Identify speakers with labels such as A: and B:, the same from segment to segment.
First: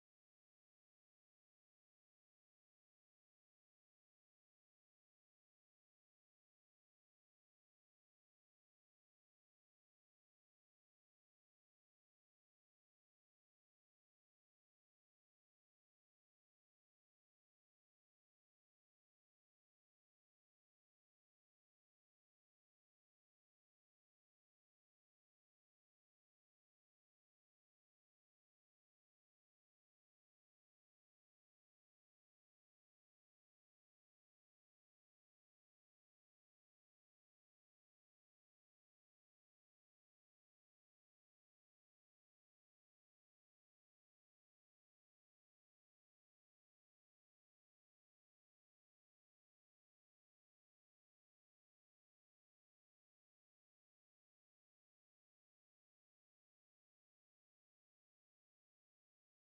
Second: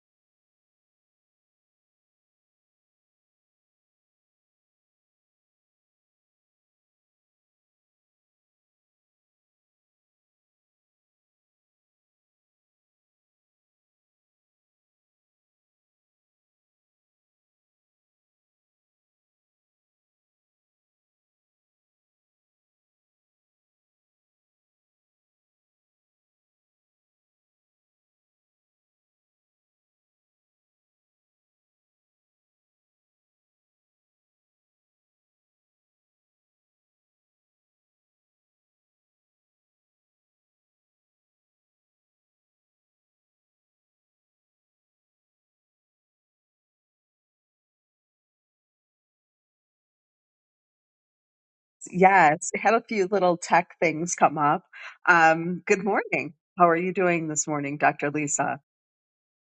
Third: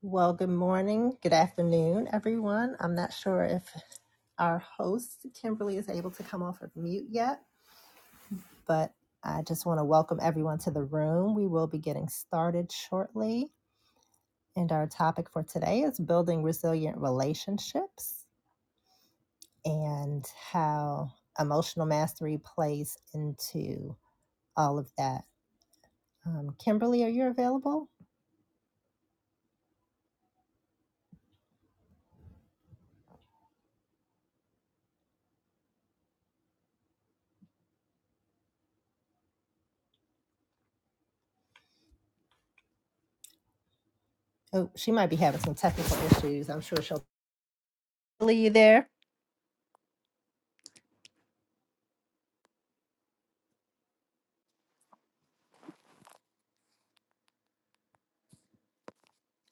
A: Well, good morning, good afternoon, everyone. I'm not sure if our host, Kimberly, is able to come off of mute yet, but I just want to welcome everyone to the room. We will be getting started shortly. And our topic for today is building resilient relationships and how emotional mastery plays into all of that. Um, Kimberly, are you available? Oh, she might be having some technical issues. I'm sure she'll. Kimberly, you there?
B: Yes, had a few little tech things come up. Um, good morning. How are you doing this morning, Dr. Lisa?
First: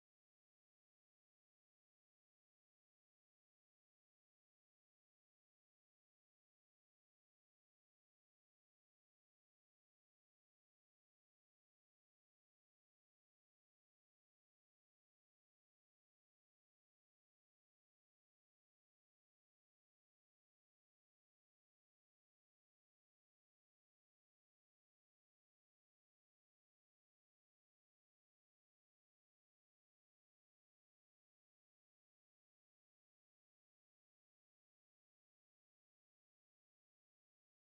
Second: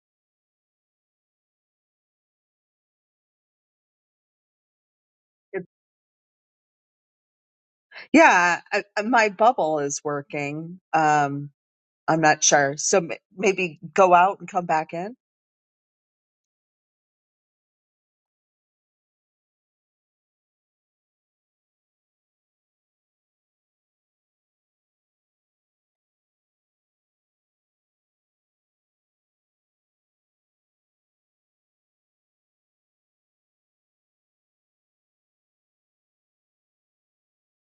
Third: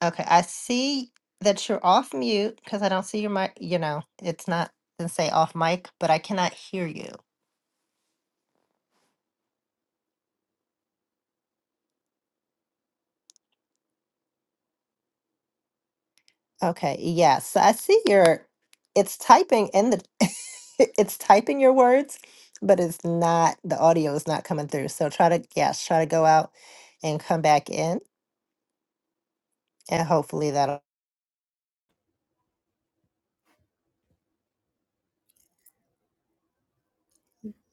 A: Okay, I see that you're off mute because I don't see your mic. You know, it's not doesn't say off
B: Good.
A: mic, but I cannot hear you.
B: Yeah, I, I- my bubble is working. Um, I'm not sure. So m- maybe go out and come back in.
A: Okay, yes, so I see your. It's typing in the. it's typing your words, but it's not the audio is not coming through. So try to yes, try to go out and come back in, and hopefully that'll.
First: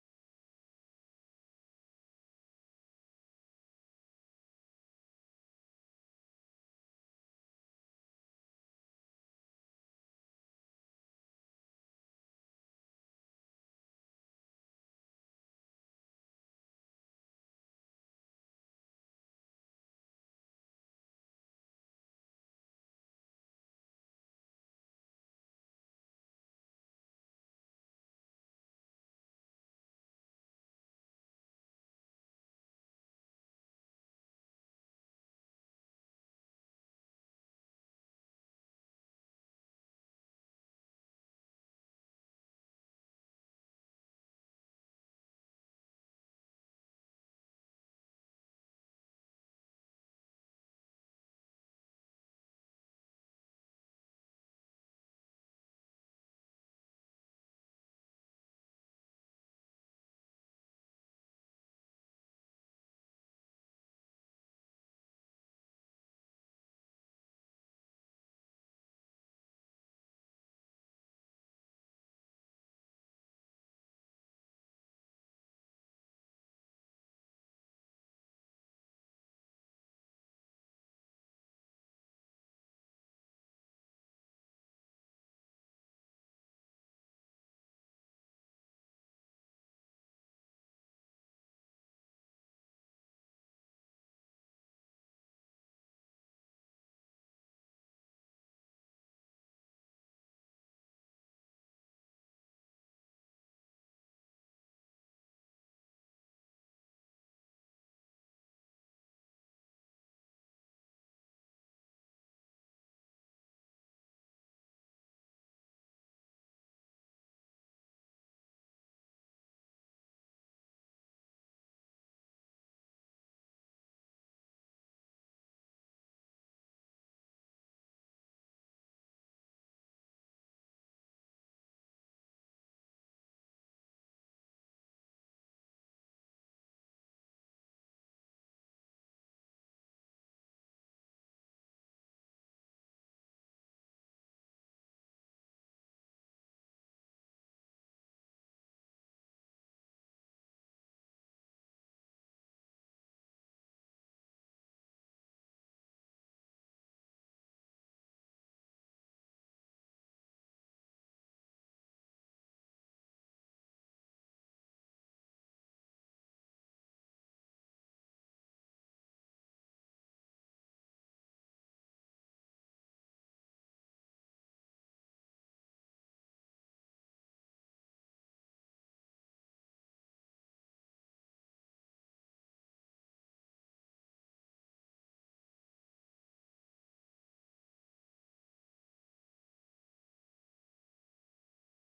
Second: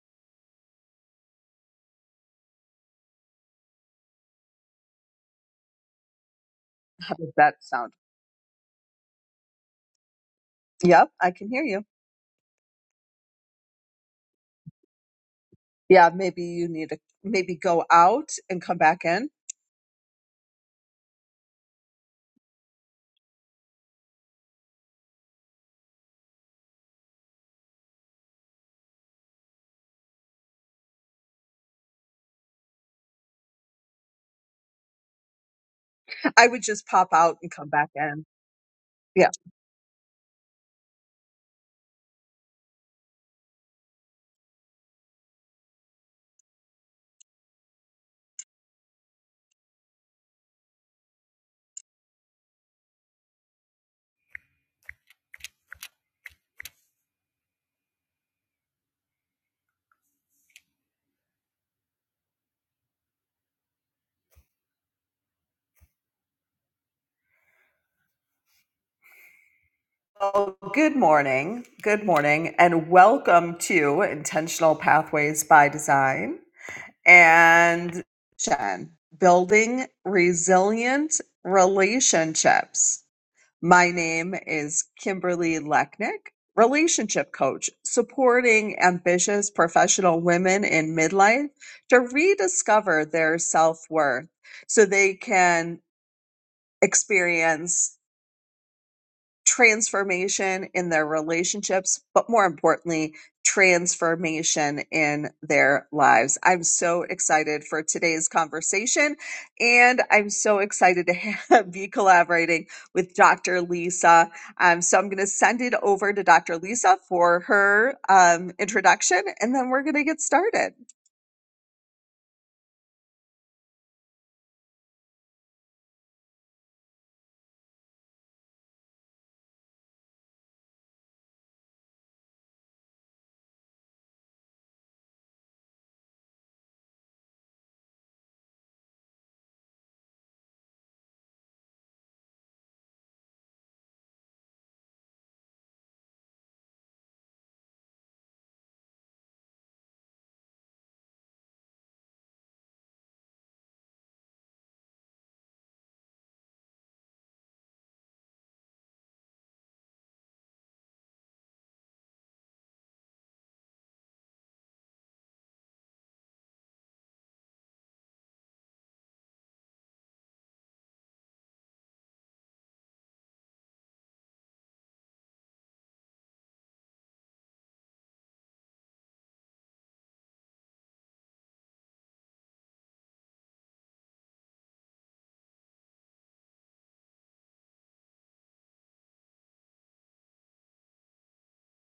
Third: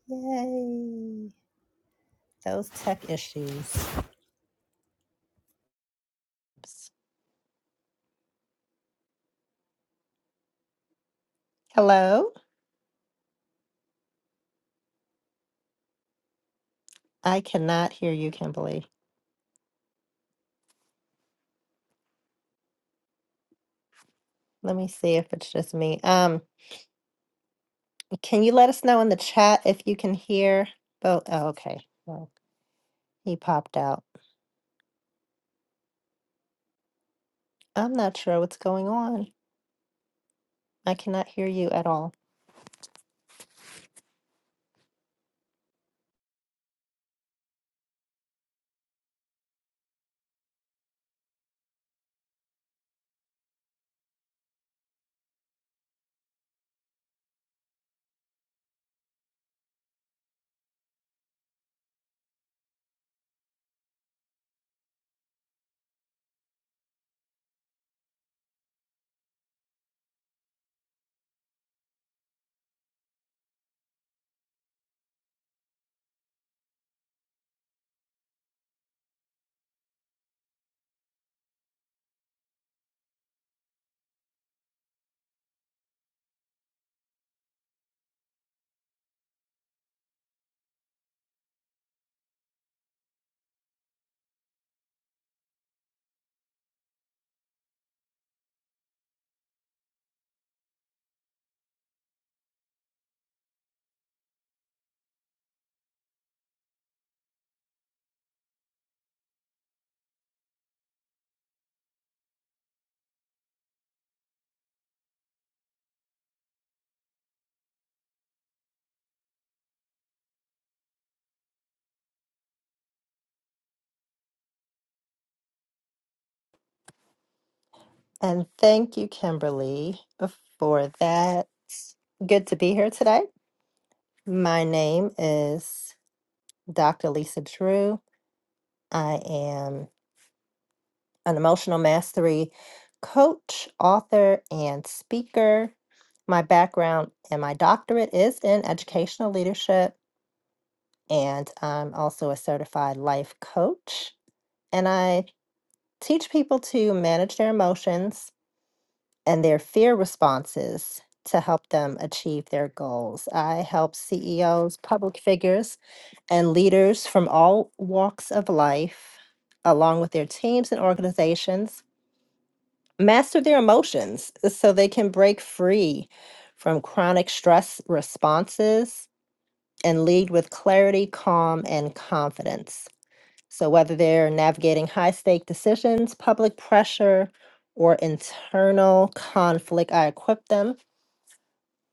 A: Yay! Those tech issues. Oops.
B: How does that sound? Yep, I can hear you.
A: Hello,
B: Yeah, maybe you need to
A: I
B: maybe go
A: cannot hear you,
B: out and come
A: Kimberly.
B: back in.
A: Let me see if it's just me. Um. Can you let us know in the chat if you can hear both? Oh, okay. Well, he popped out.
B: I would just pop out and come back
A: I'm not
B: in.
A: sure what's going on.
B: Yeah.
A: I cannot hear you at all.
B: Oh, good morning. Good morning. And welcome to Intentional Pathways by Design and Jen, building resilient relationships. My name is Kimberly Lechnick, relationship coach, supporting ambitious professional women in midlife to rediscover their self worth so they can experience transformation in their relationships, but more importantly, transformation in their lives. I'm so excited for today's conversation, and I'm so excited to have, be collaborating with Dr. Lisa. Um, so I'm going to send it over to Dr. Lisa for her um, introduction, and then we're going to get started.
A: And thank you, Kimberly, for that. Good to be here today. My name is Dr. Lisa Drew. I am an emotional mastery coach, author, and speaker. My background and my doctorate is in educational leadership and I'm also a certified life coach. And I teach people to manage their emotions and their fear responses to help them achieve their goals. I help CEOs, public figures, and leaders from all walks of life, along with their teams and organizations, master their emotions so they can break free from chronic stress responses and lead with clarity, calm, and confidence. So whether they're navigating high stake decisions, public pressure, or internal conflict, I equip them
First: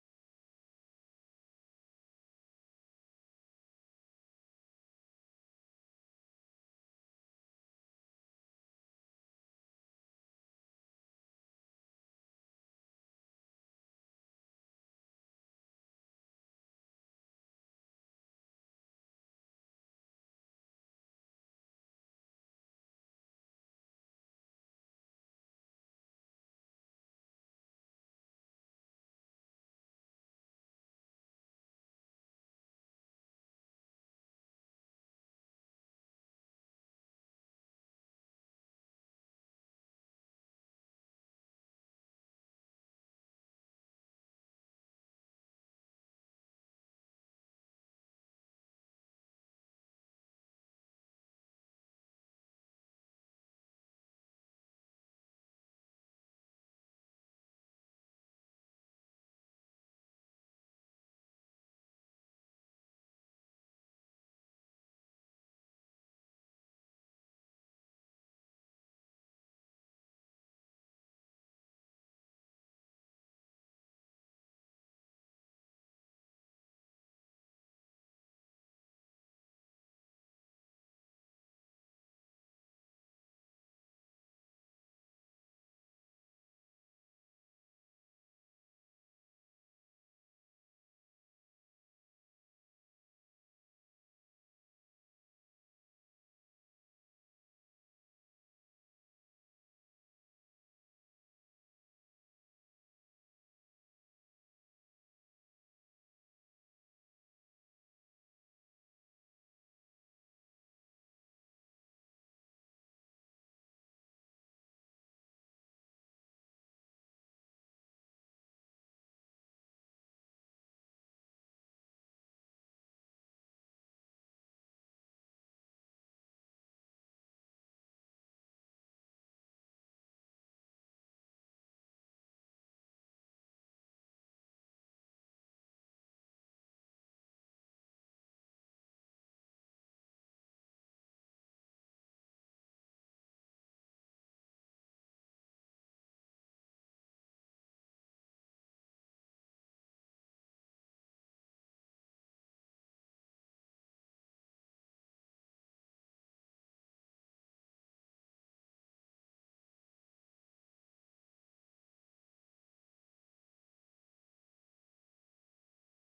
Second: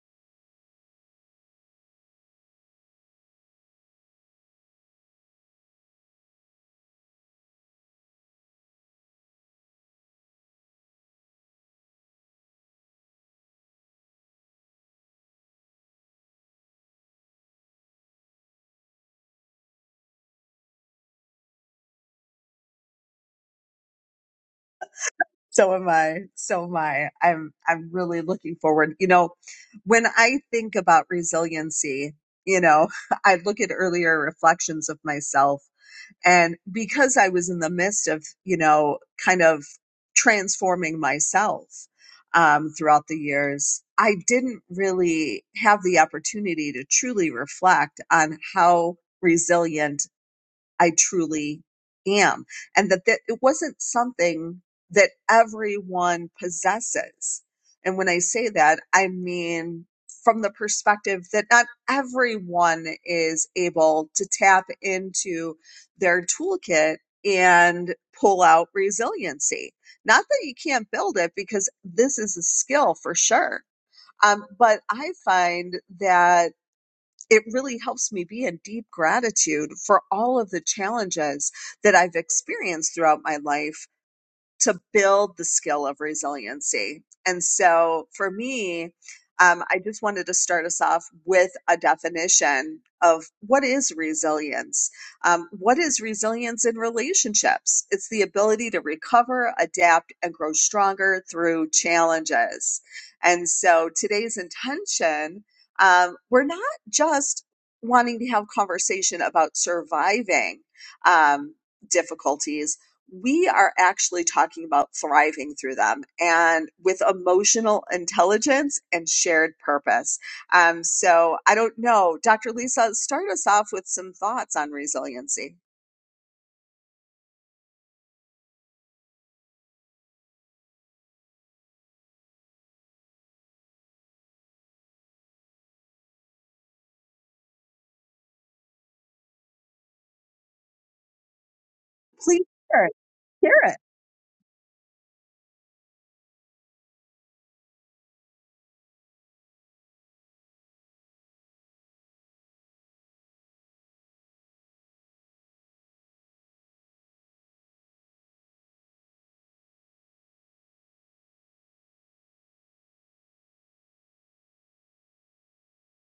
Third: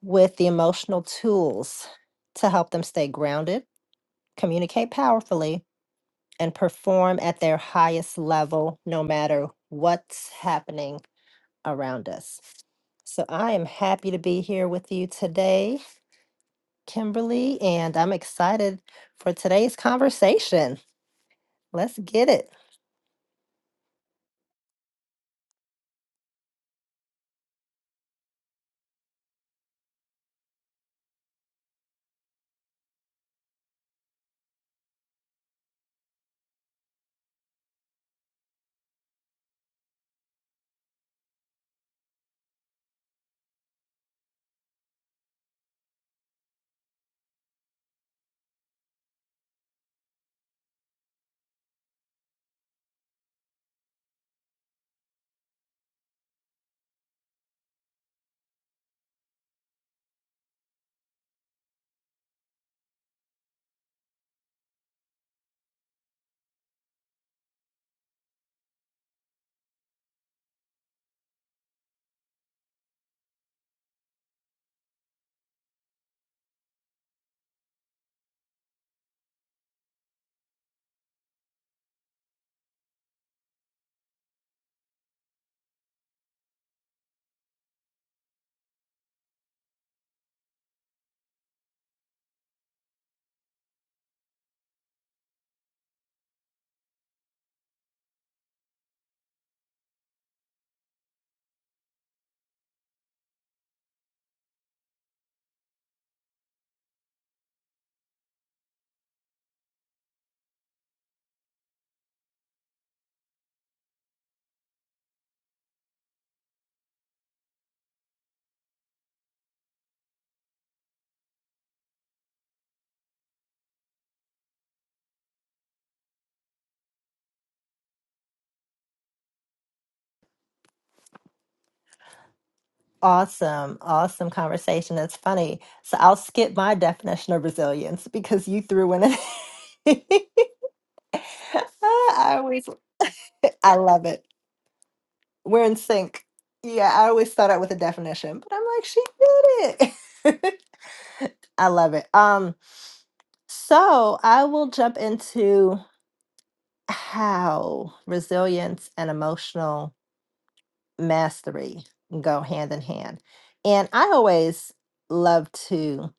A: with the emotional tools to help them stay grounded, communicate powerfully, and perform at their highest level no matter what's happening around us. So I am happy to be here with you today, Kimberly, and I'm excited for today's conversation. Let's get it.
B: So am I. So am I. I'm I'm really looking forward. You know, when I think about resiliency, you know, I look at earlier reflections of myself and because I was in the midst of, you know, kind of transforming myself um throughout the years, I didn't really have the opportunity to truly reflect on how resilient I truly am. And that, that it wasn't something that everyone possesses. And when I say that, I mean from the perspective that not everyone is able to tap into their toolkit and pull out resiliency. Not that you can't build it because this is a skill for sure. Um, but I find that it really helps me be in deep gratitude for all of the challenges that I've experienced throughout my life to build the skill of resiliency. And so for me, um, I just wanted to start us off with a definition of what is resilience. Um, what is resilience in relationships? It's the ability to recover, adapt, and grow stronger through challenges. And so today's intention, um, we're not just wanting to have conversation about surviving um, difficulties we are actually talking about thriving through them and with emotional intelligence and shared purpose. Um, so I don't know, Dr. Lisa, start us off with some thoughts on resiliency.
A: Awesome, awesome conversation. It's funny. So I'll skip my definition of resilience because you threw in it. I
B: Please
A: always,
B: share. it. Share it.
A: I love it. We're in sync. Yeah, I always start out with a definition, but I'm like, she did it. I love it. Um, so I will jump into. how resilience and emotional mastery go hand in hand. And I always love to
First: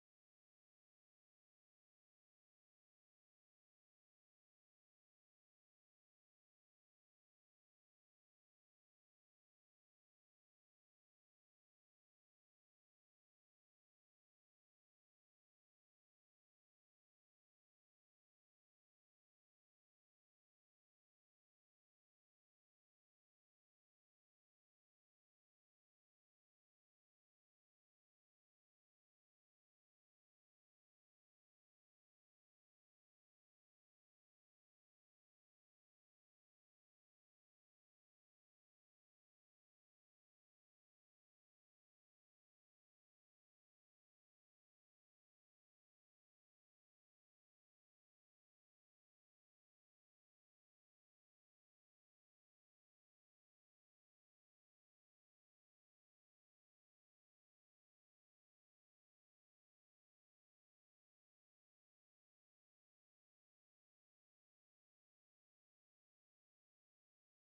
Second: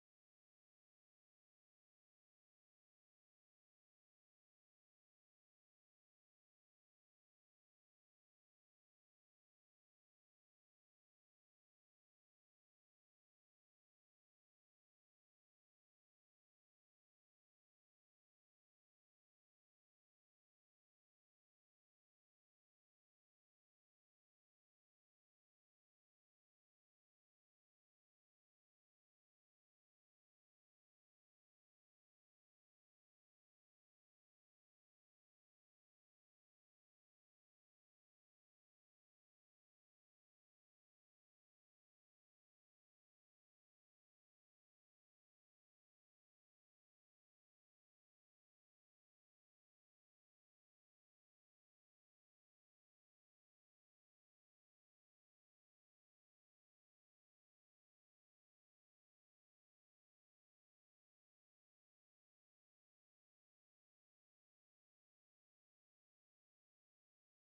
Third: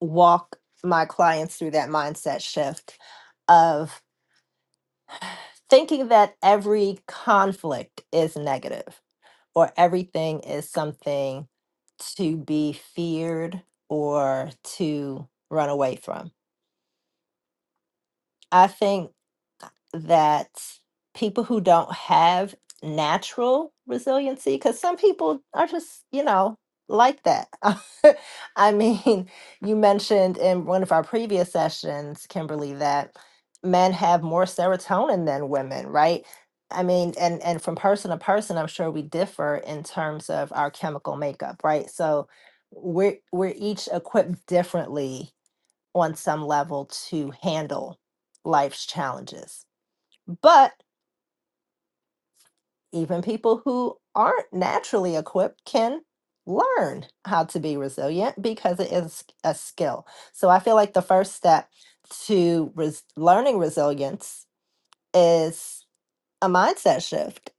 A: walk my clients through that mindset shift of thinking that every conflict is negative or everything is something to be feared or to run away from. I think that people who don't have natural resiliency, because some people are just, you know, like that. I mean, you mentioned in one of our previous sessions, Kimberly, that men have more serotonin than women, right? I mean, and and from person to person, I'm sure we differ in terms of our chemical makeup, right? So we're we're each equipped differently on some level to handle life's challenges. But even people who aren't naturally equipped can learn how to be resilient because it is a skill. So I feel like the first step to res- learning resilience is a mindset shift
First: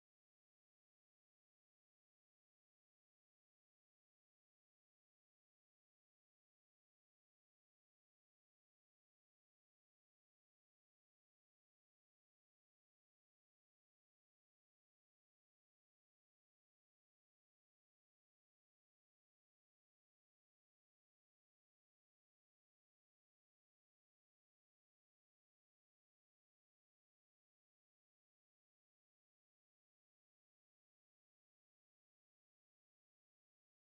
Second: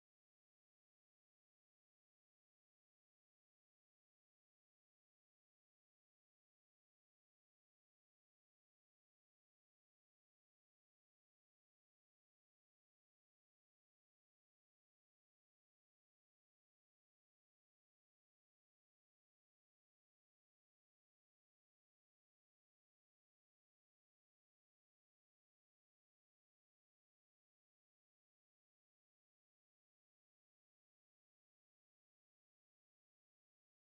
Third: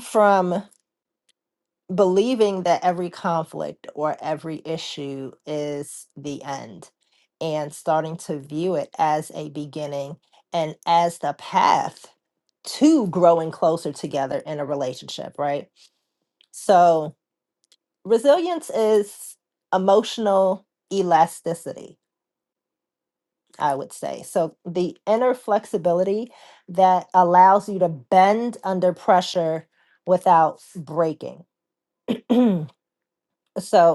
A: from believing that every conflict or every issue is the end and starting to view it as a beginning and as the path to growing closer together in a relationship, right? So resilience is emotional elasticity, I would say. So the inner flexibility that allows you to bend under pressure without breaking. so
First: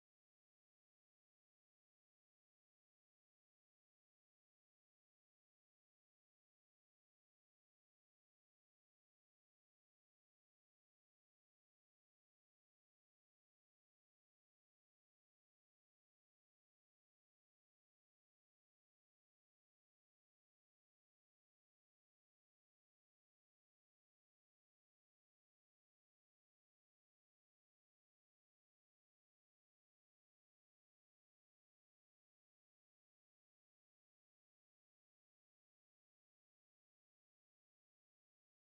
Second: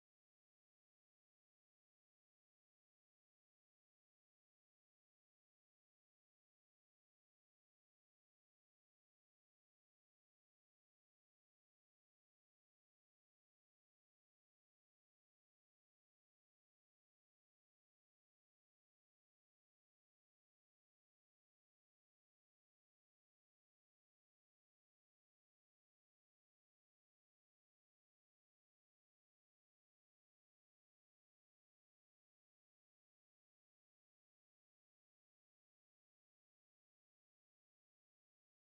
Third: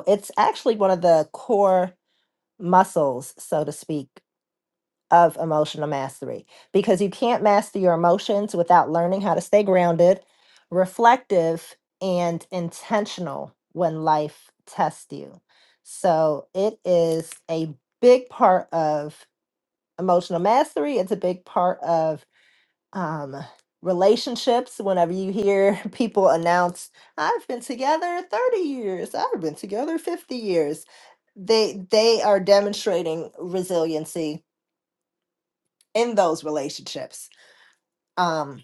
A: it's actually one of the core muscles, so to speak, of emotional mastery because you can't master your emotions without learning how to stay grounded, reflective, and intentional when life tests you. So it is a big part of emotional mastery. It's a big part of um, relationships. Whenever you hear people announce, I've been together 30 years, I've been together 50 years, they, they are demonstrating resiliency in those relationships. Um,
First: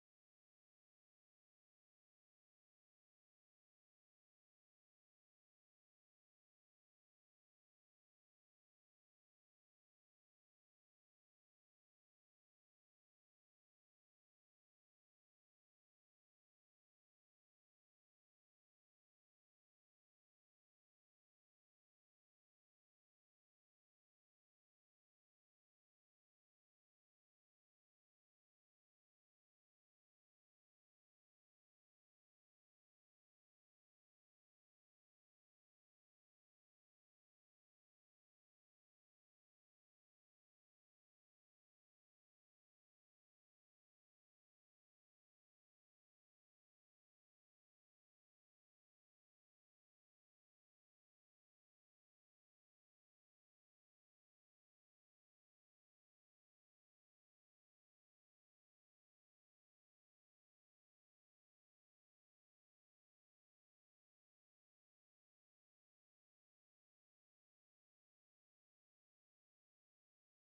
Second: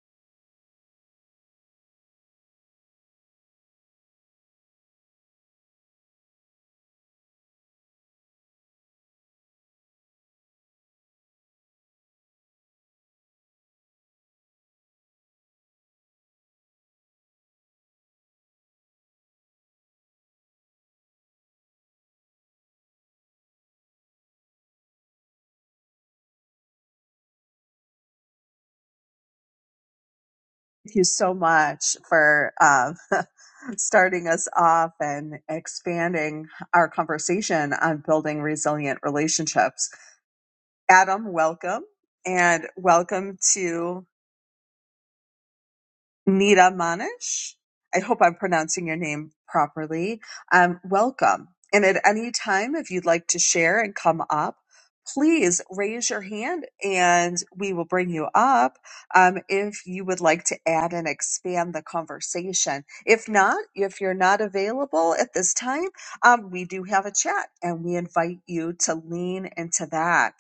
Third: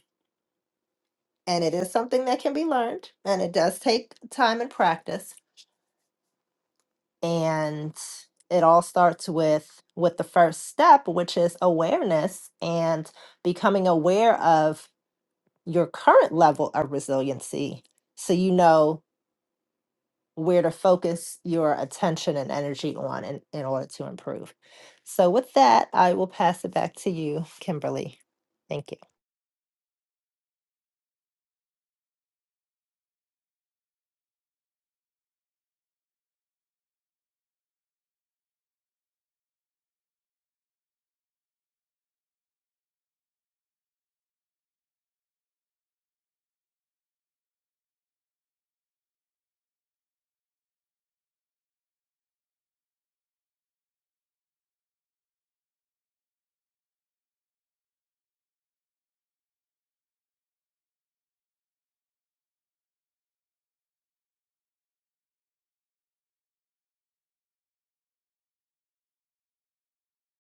A: and it is something that can be learned, and it does take time and practice. And it all starts with with the first step, which is awareness and becoming aware of your current level of resiliency, so you know where to focus your attention and energy on in, in order to improve. So with that, I will pass it back to you, Kimberly. Thank you.
B: Thank you so much for um, starting us off and expanding our conversation on building resilient relationships. Adam, welcome. And welcome to Nita Manish. I hope I'm pronouncing your name properly. Um, welcome. And at any time, if you'd like to share and come up, please raise your hand and we will bring you up um, if you would like to add and expand the conversation. If not, if you're not available at this time, um, we do have a chat and we invite you to lean into that.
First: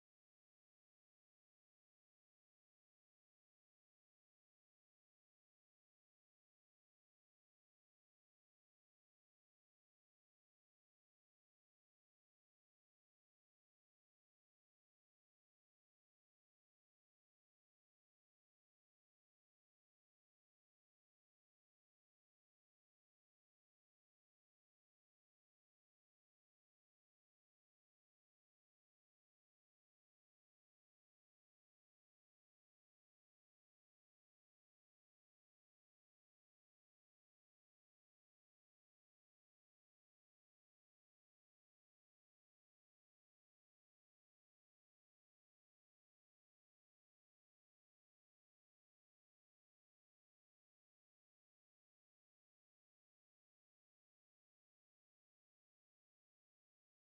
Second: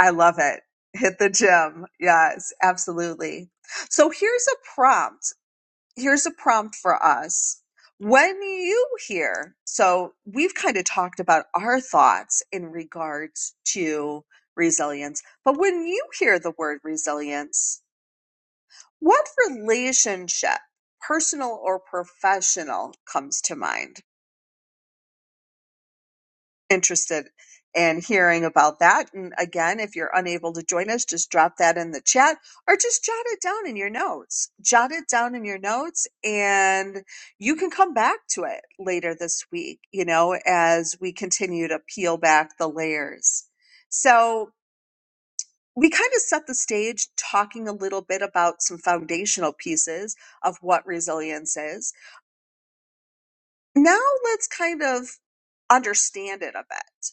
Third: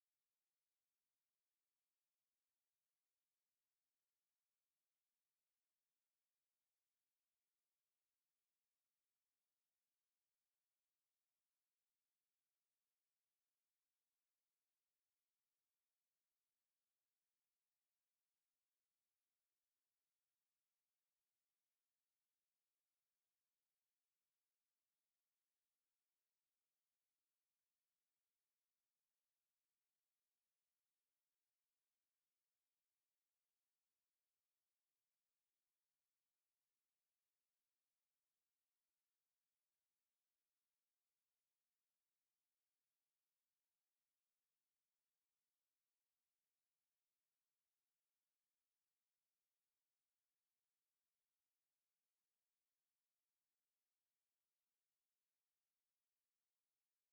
B: I love it. Hit the gym. Yes, absolutely. So here's a prompt here's a prompt for us. When you hear, so we've kind of talked about our thoughts in regards to resilience, but when you hear the word resilience, what relationship, personal or professional, comes to mind? interested in hearing about that. And again, if you're unable to join us, just drop that in the chat or just jot it down in your notes. Jot it down in your notes and you can come back to it later this week, you know, as we continue to peel back the layers. So we kind of set the stage talking a little bit about some foundational pieces of what resilience is. Now let's kind of understand it a bit.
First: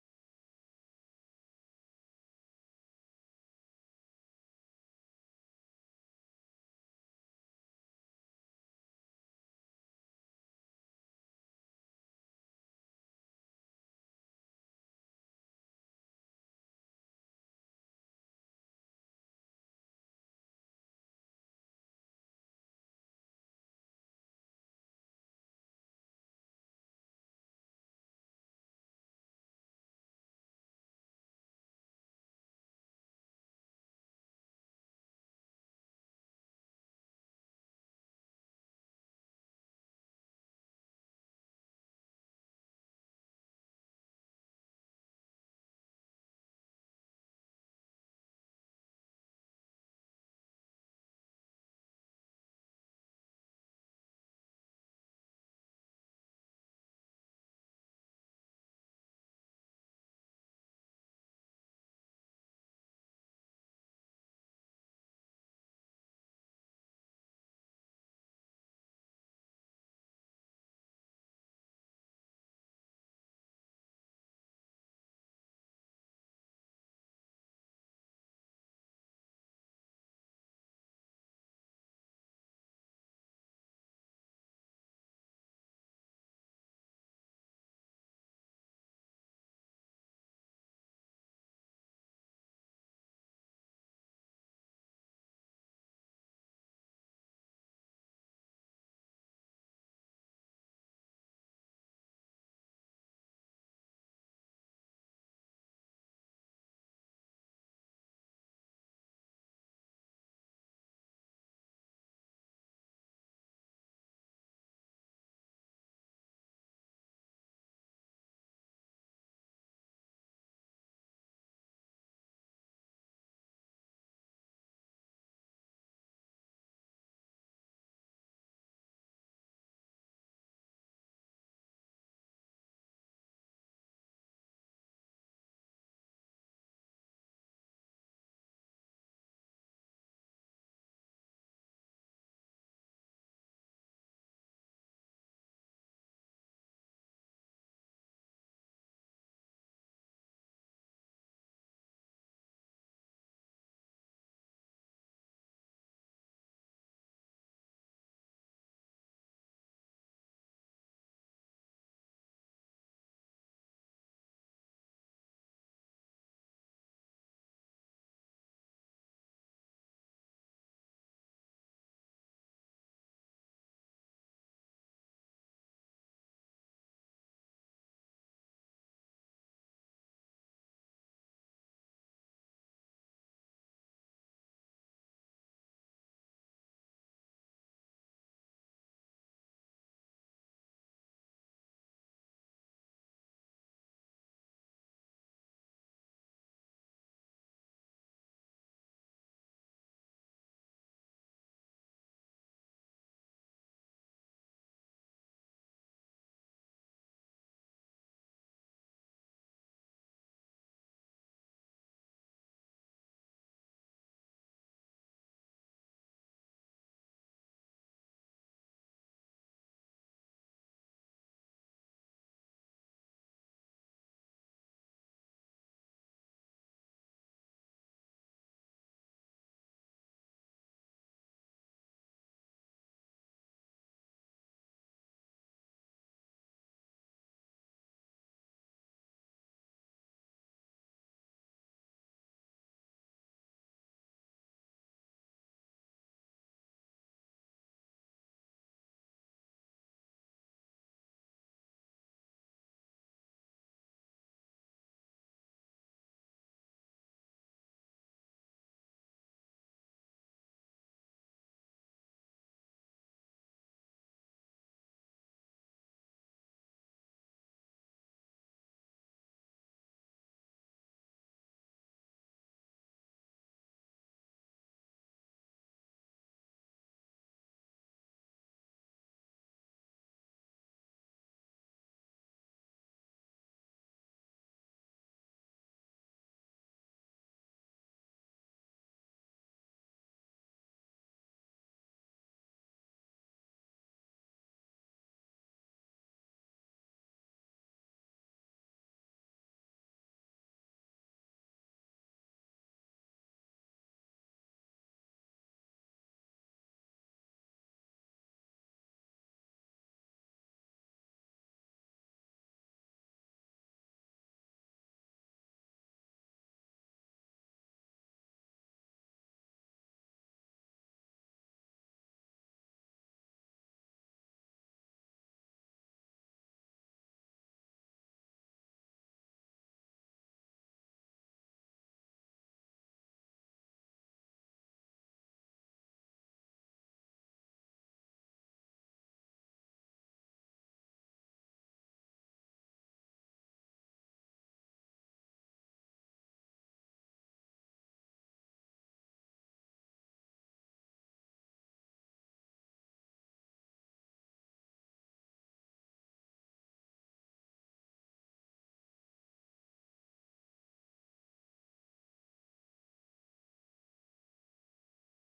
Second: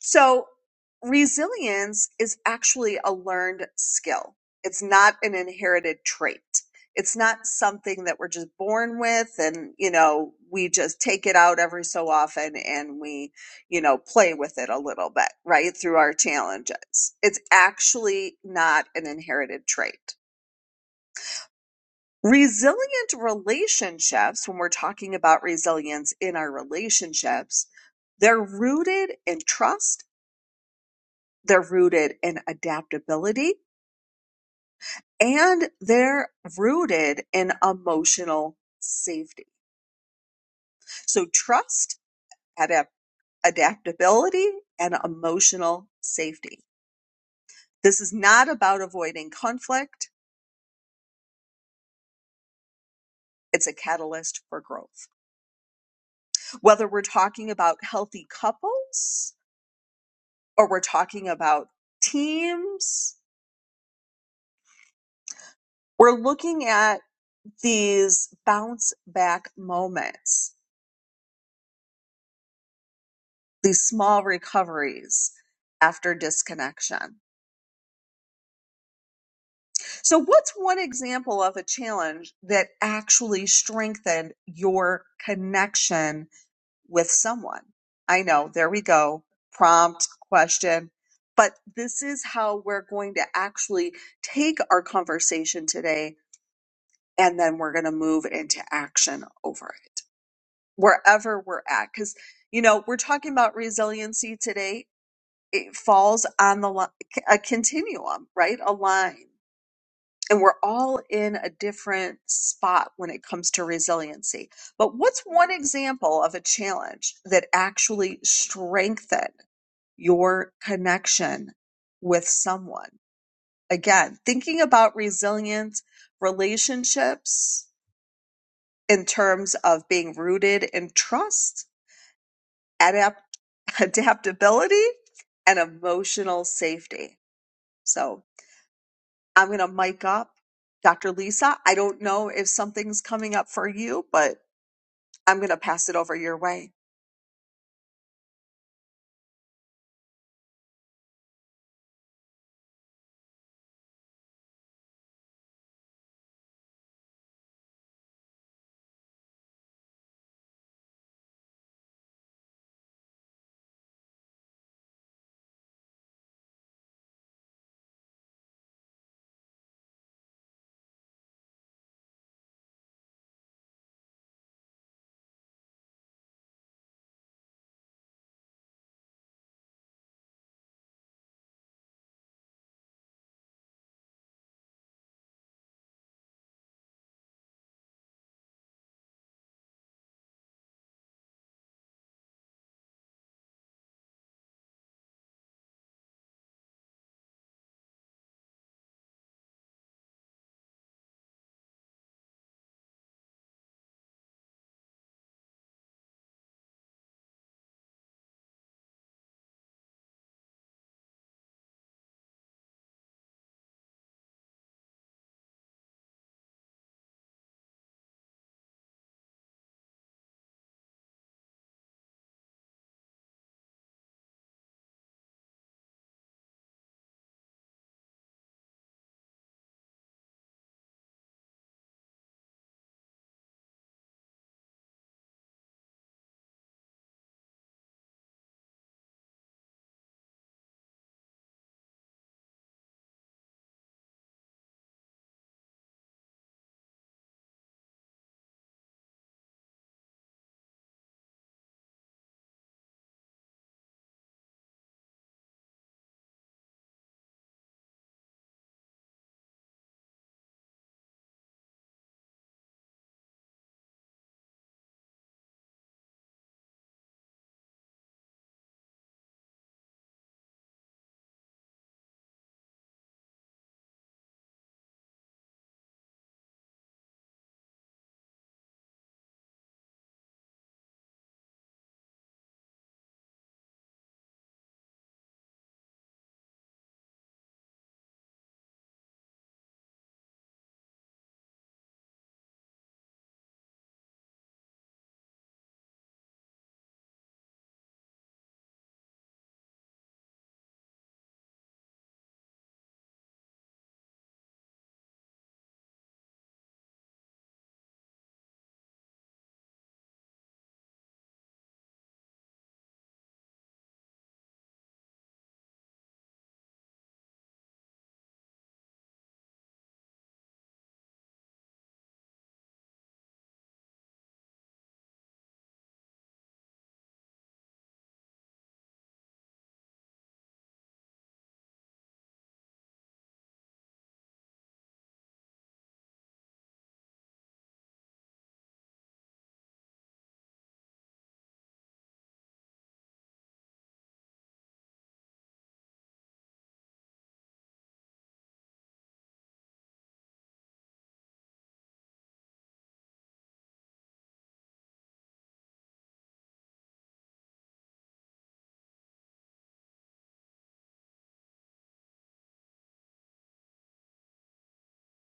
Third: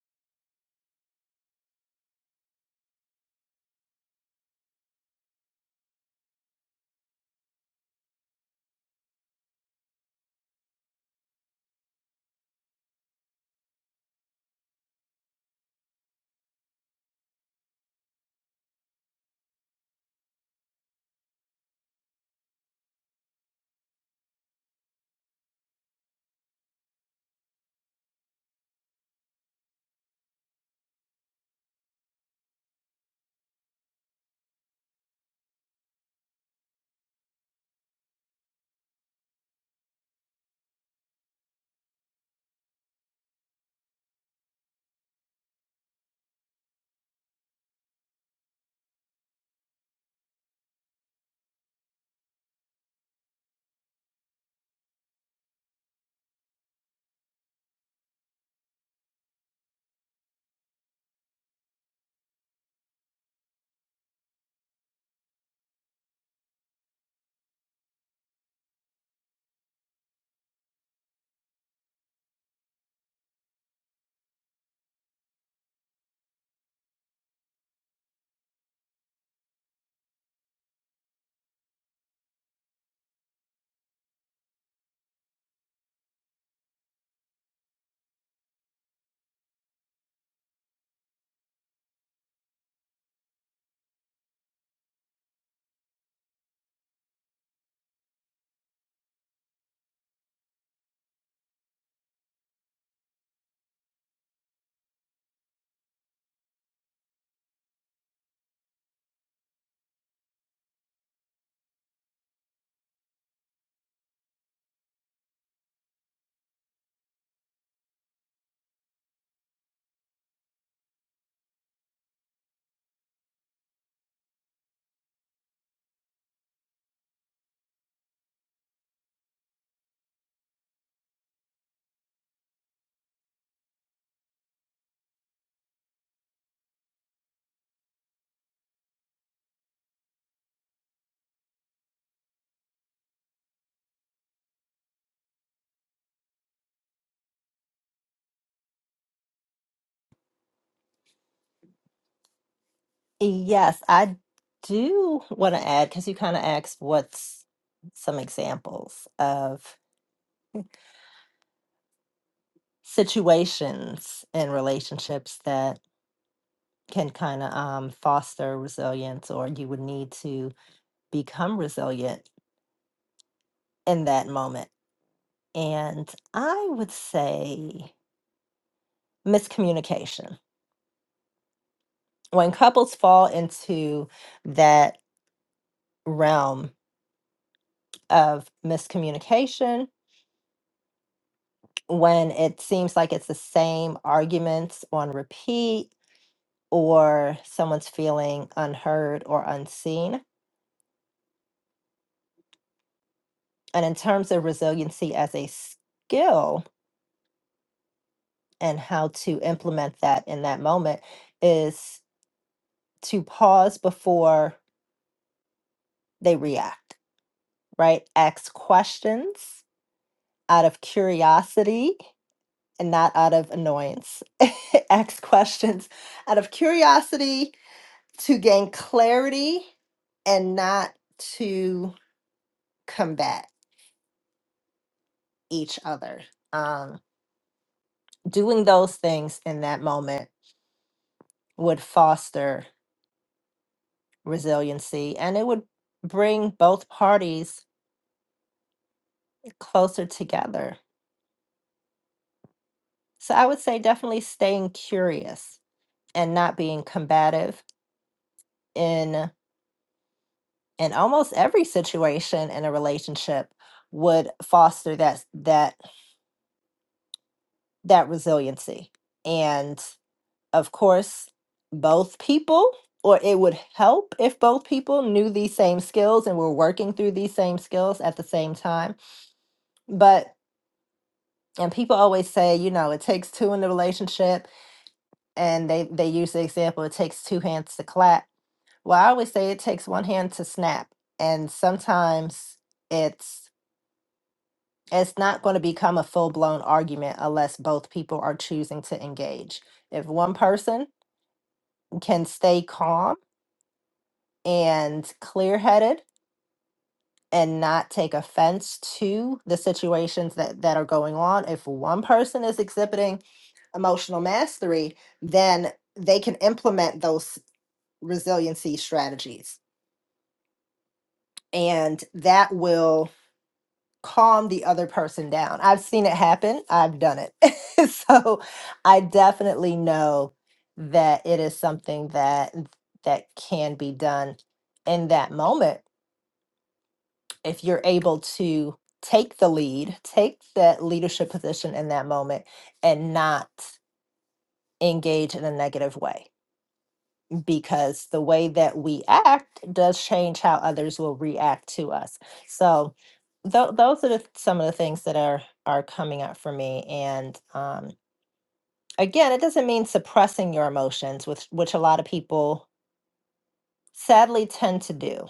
B: So resilience is actually a learned skill. It's not an inherited trait. It's not something that we're just born with and, you know, we just take it out every so often and we, you know, play with it a little bit, right? Through our challenges. It's actually not an inherited trait. Resilient relationships, when we're talking about resilience in our relationships, they're rooted in trust they're rooted in adaptability and they're rooted in emotional safety. So trust, adapt, adaptability, and emotional safety. This is not about avoiding conflict. It's a catalyst for growth. Whether we're talking about healthy couples or we're talking about teams, we're looking at these bounce back moments these small recoveries after disconnection. So, what's one example of a challenge that actually strengthened your connection with someone? I know, there we go. Prompt, question. But this is how we're going to actually take our conversation today, and then we're going to move into action over it, wherever we're at. Because, you know, we're talking about resiliency today, it falls on the li- a continuum, right? A line. And we're all in a different spot when it comes to resiliency. But what's one example of a challenge that actually strengthened your connection with someone? Again, thinking about resilient relationships in terms of being rooted in trust, adapt- adaptability, and emotional safety. So I'm going to mic up. Dr. Lisa, I don't know if something's coming up for you, but I'm going to pass it over your way.
A: Yes, I do want to add because you kind of asked what's some examples of situations and relationships that can kind of um, foster resilience, or you would need to become resilient in that moment. And I would say miscommunication. When couples fall into that realm of miscommunication, when it seems like it's the same arguments on repeat or someone's feeling unheard or unseen. And in terms of resiliency as a skill and how to implement that in that moment is to pause before they react, right? Ask questions out of curiosity and not out of annoyance. Ask questions out of curiosity to gain clarity and not to combat each other. Um, doing those things in that moment would foster resiliency and it would bring both parties closer together. So I would say definitely staying curious and not being combative in in almost every situation in a relationship would foster that that that resiliency and. of course, both people, or it would help if both people knew these same skills and were working through these same skills at the same time. But and people always say, you know, it takes two in the relationship, and they they use the example it takes two hands to clap. Well, I always say it takes one hand to snap, and sometimes it's it's not going to become a full-blown argument unless both people are choosing to engage. If one person can stay calm and clear headed and not take offense to the situations that, that are going on. If one person is exhibiting emotional mastery, then they can implement those resiliency strategies and that will calm the other person down. I've seen it happen, I've done it. so I definitely know that it is something that that can be done in that moment if you're able to take the lead, take that leadership position in that moment and not engage in a negative way because the way that we act does change how others will react to us. So tho- those are the, some of the things that are are coming up for me and um, again it doesn't mean suppressing your emotions which which a lot of people sadly tend to do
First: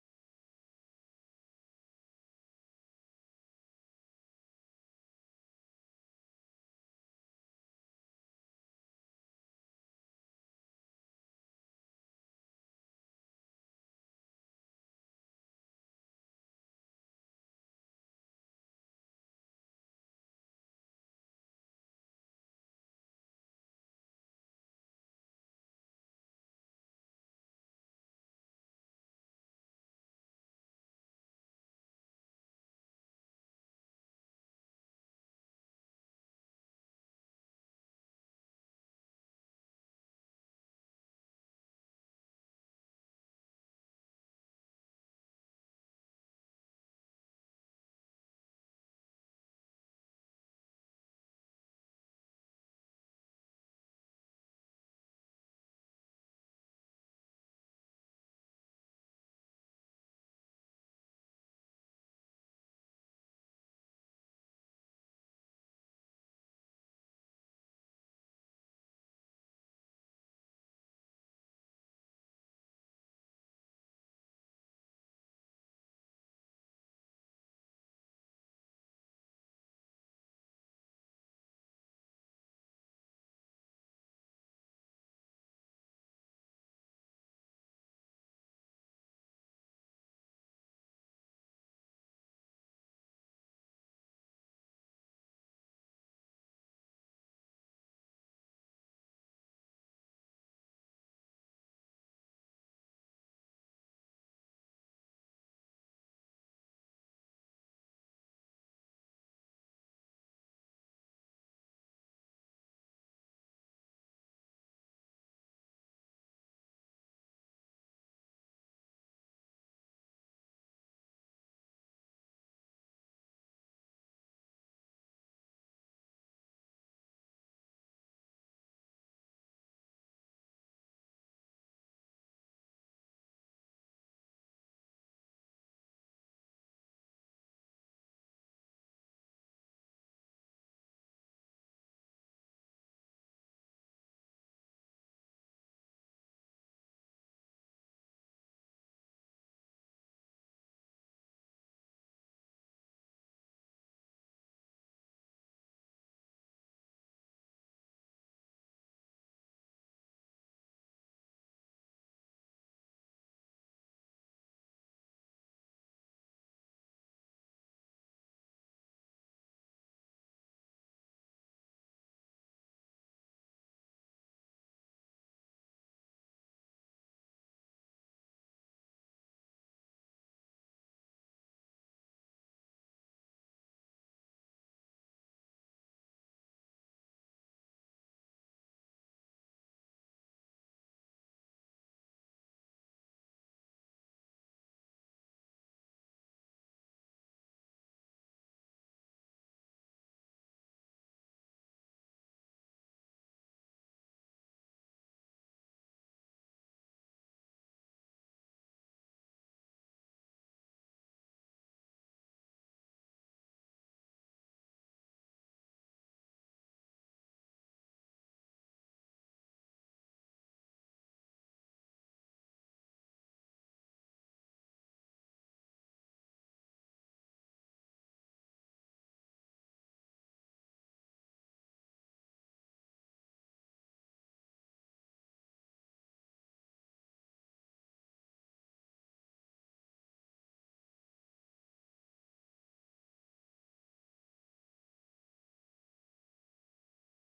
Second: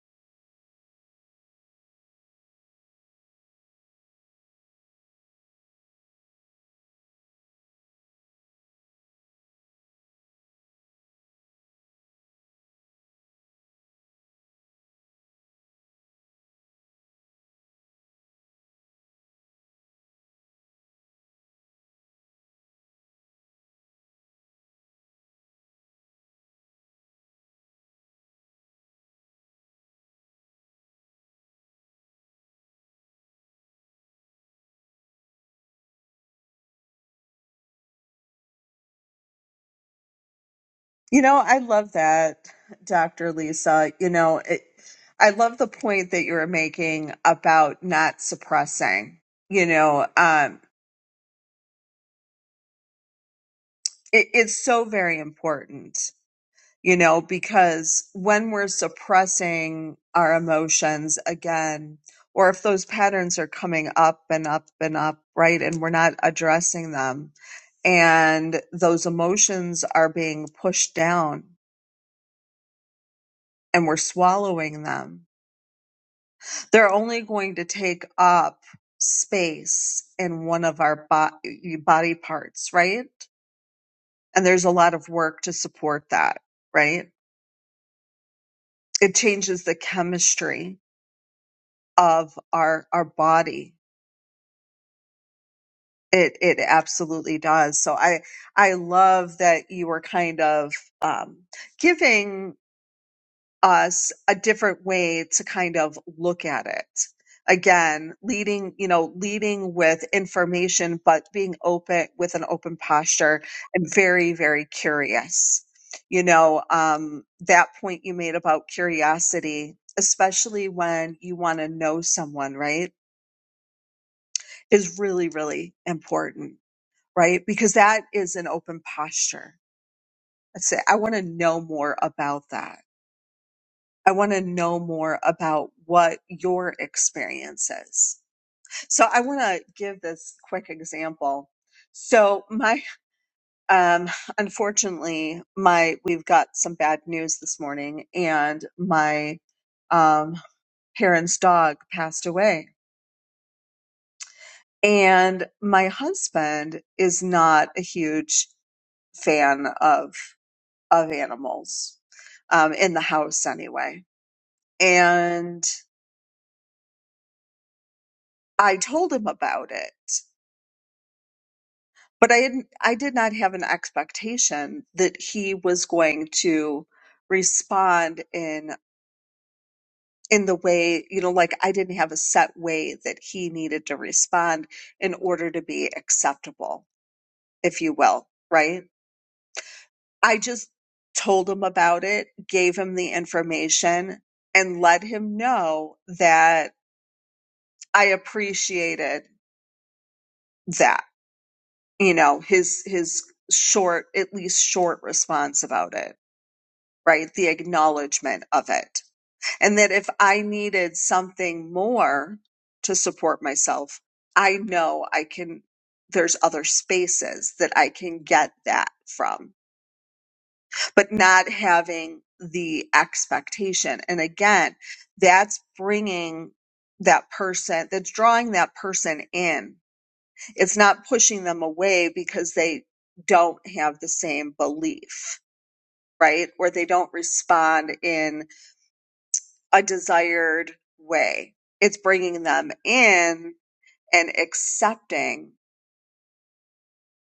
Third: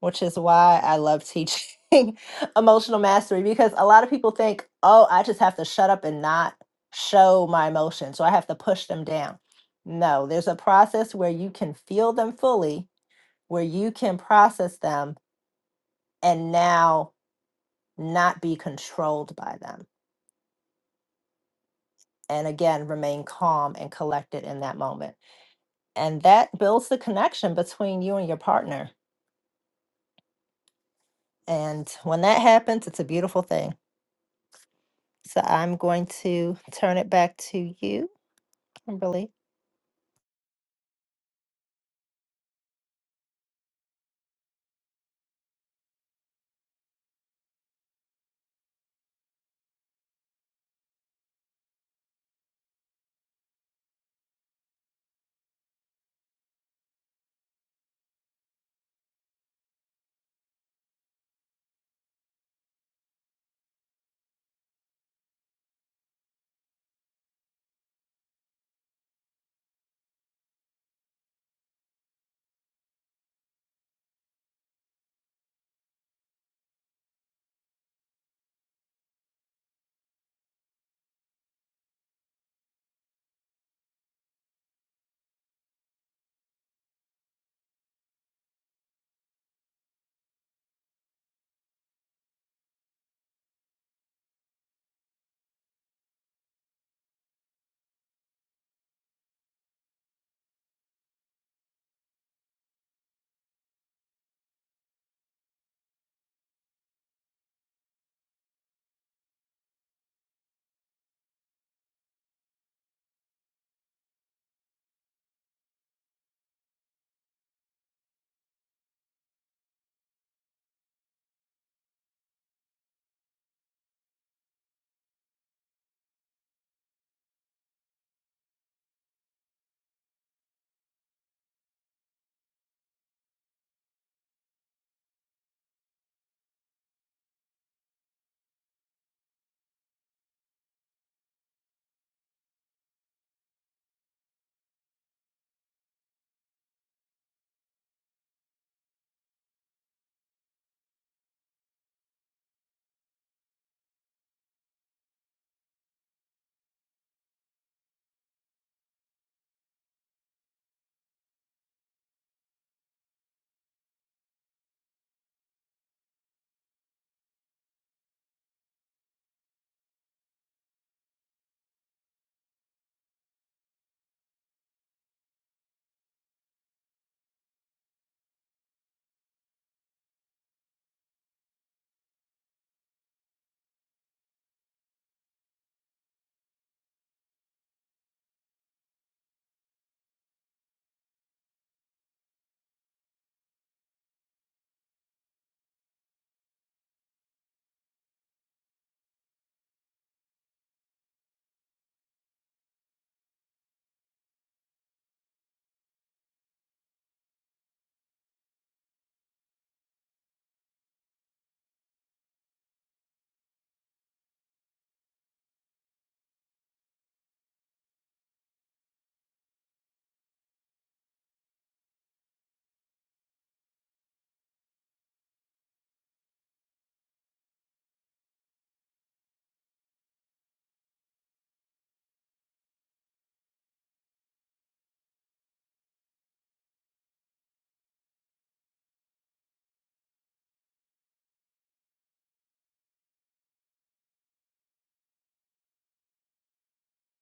A: which is why I love teaching emotional mastery because a lot of people think, oh, I just have to shut up and not show my emotions, so I have to push them down. No, there's a process where you can feel them fully, where you can process them and now not be controlled by them. And again, remain calm and collected in that moment. And that builds the connection between you and your partner. And when that happens, it's a beautiful thing. So I'm going to turn it back to you, Kimberly.
B: You know, I love that, Dr. Lisa. You know, it, I love the point that you were making about not suppressing. You know, um, it, it's so very important. you know, because when we're suppressing our emotions again, or if those patterns are coming up and up and up, right, and we're not addressing them, and those emotions are being pushed down and we're swallowing them, they're only going to take up space in one of our body, body parts, right? And there's a lot of work to support that, right? It changes the chemistry of our our body. It it absolutely does. So I I love that you were kind of um, giving us a different way to kind of look at it. Again, leading you know leading with information, but being open with an open posture and very very curious. You know um, that point you made about curiosity, especially when you want to know someone, right? is really, really important, right? Because that is an open posture. I say, I want to know more about that. I want to know more about what your experience is. So I want to give this quick example. So my, um, unfortunately, my, we've got some bad news this morning and my, um, parents' dog passed away and my husband is not a huge fan of of animals um, in the house anyway, and I told him about it. But I didn't, I did not have an expectation that he was going to respond in in the way you know like I didn't have a set way that he needed to respond in order to be acceptable, if you will, right? I just told him about it, gave him the information, and let him know that I appreciated that, you know, his his short, at least short response about it, right? The acknowledgement of it. And that if I needed something more to support myself, I know I can there's other spaces that I can get that from. But not having the expectation. And again, that's bringing that person, that's drawing that person in It's not pushing them away because they don't have the same belief, right? Or they don't respond in a desired way. It's bringing them in and accepting,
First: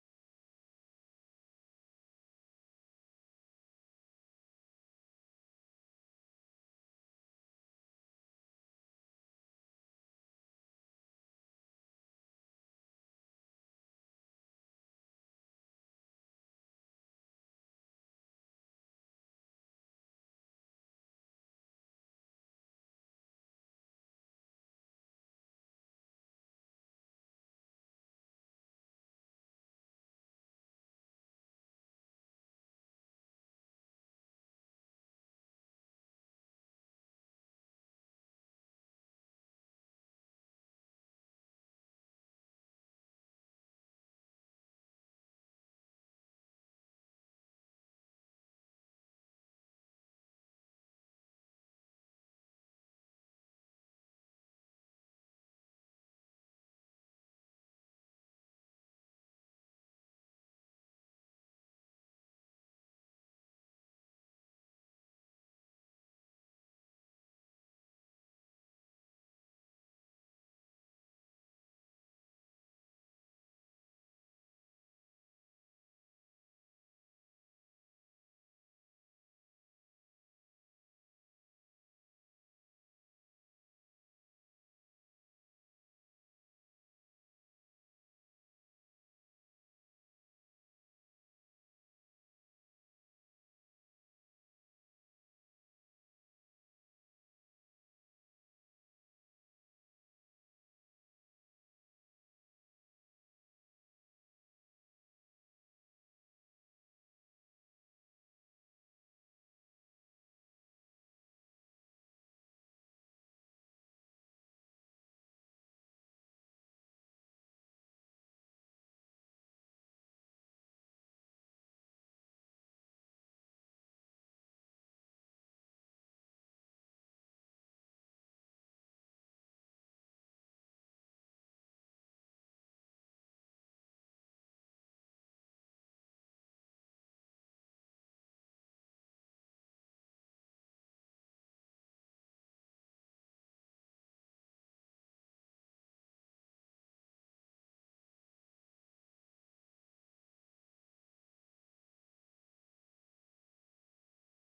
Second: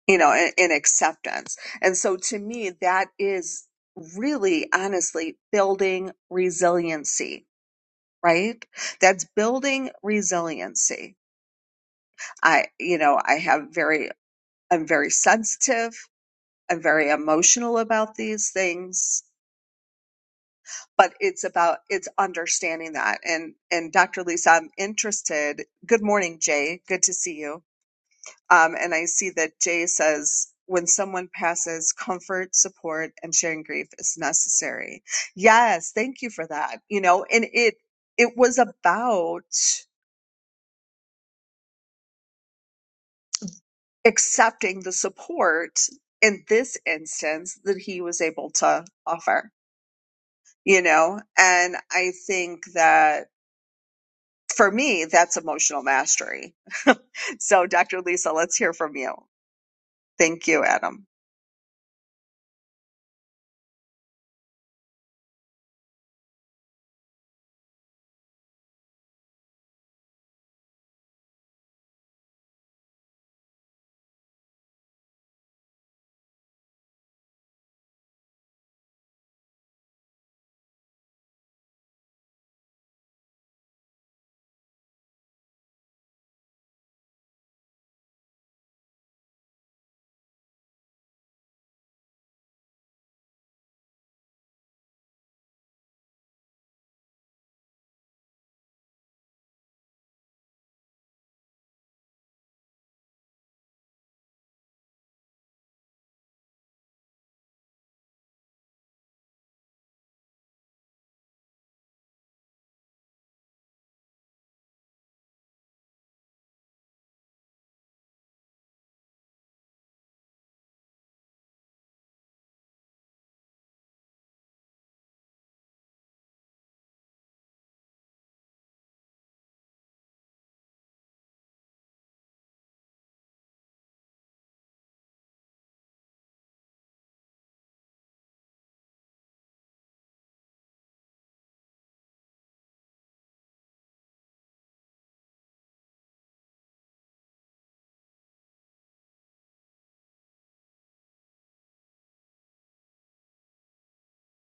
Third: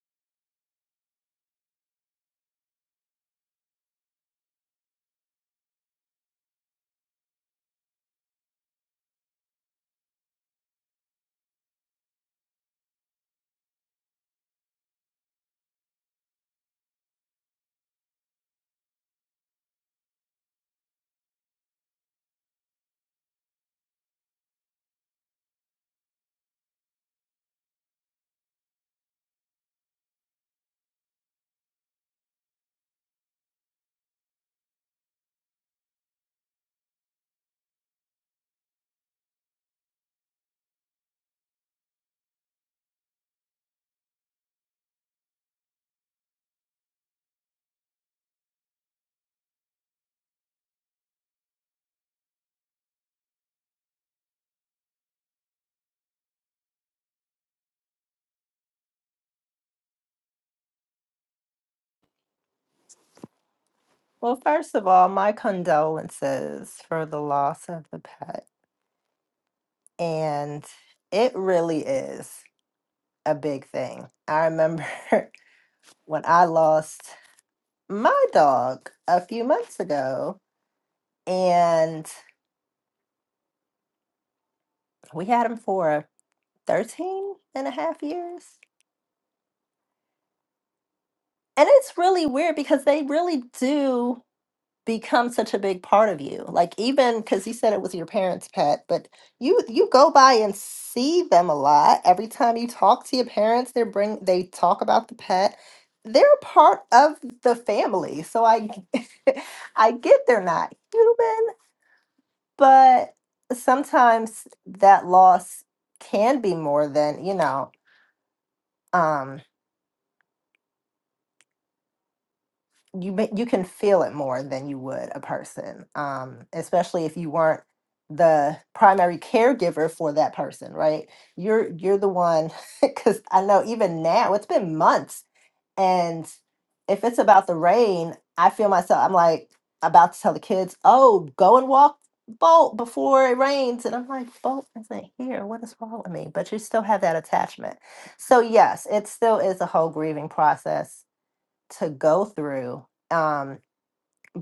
B: you know, in, in acceptance. And so to me, that is really honestly building resiliency, right? That's building resiliency. I, you know, I have very, I'm very sensitive. I'm very emotional about these things, but it's about it's understanding that. And and Dr. Lisa, I'm interested. Good morning, Jay. Good to see you. Um, and I see that Jay says when someone passes, comfort, support, and sharing grief is necessary. Yes, thank you for that. You know, and it it was about accepting the support in this instance that he was able to offer you know and i think that for me, that's emotional mastery. so, Dr. Lisa, let's hear from you. Thank you, Adam.
A: Well, first of all, my condolences for the loss of the pet. And it really is a big thing. I remember when I lost my dog a few months ago, and we had him for 13 and a half years. And it's really weird because they really do. become such a big part of you like even because you said it was your parents pet but you you go by and see them a lot every time you talk to your parents they bring they talk about the pet they're a part of the family so i g- i get they're not human but sometimes that loss can be more than you know um you ma- you can feel it more than you would a person um especially if you weren't the primary caregiver for that person right you're you're the one cuz i know even now it's been months and if it's about the rain i feel myself i'm like about to tell the kids oh go and walk bolt before it rains and i'm like bolt isn't here what is wrong with me but you still have that attachment so yes it still is a whole grieving process to go through. Um,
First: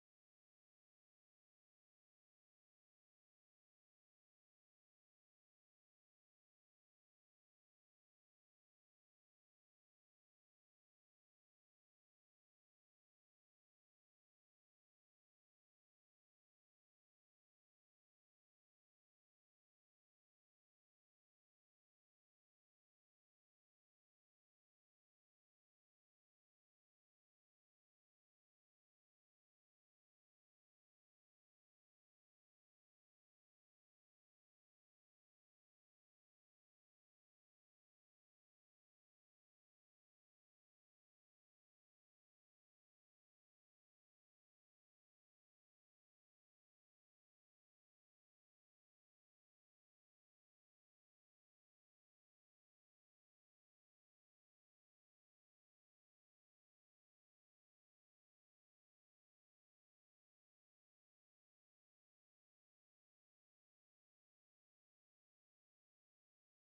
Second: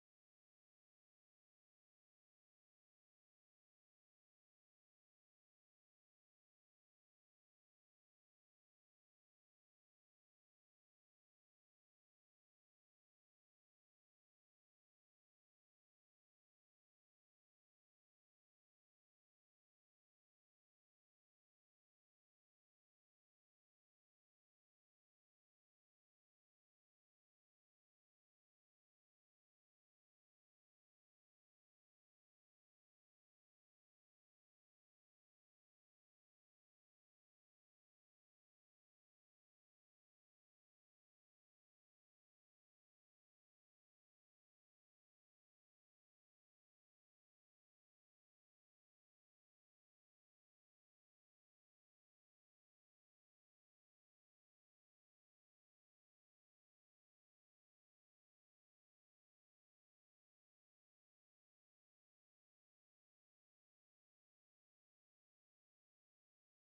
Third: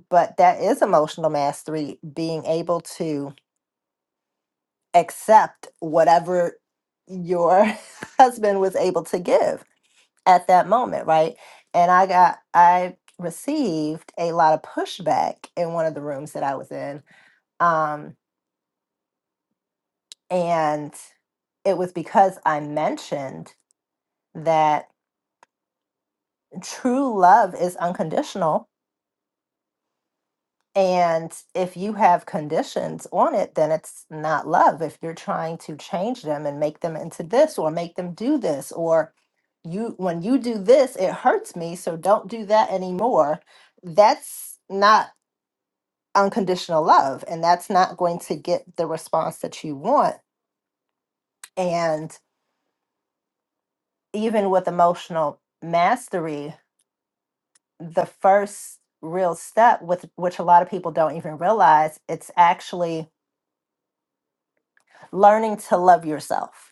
A: but that is emotional mastery, being able to accept whatever your husband was able to give at that moment, right? And I got, I received a lot of pushback in one of the rooms that I was in. Um, and it was because I mentioned that true love is unconditional And if you have conditions on it, then it's not love. If you're trying to change them and make them into this or make them do this, or you, when you do this, it hurts me, so don't do that anymore. That's not unconditional love. And that's not going to get the response that you want. And even with emotional mastery, the first real step with which a lot of people don't even realize it's actually learning to love yourself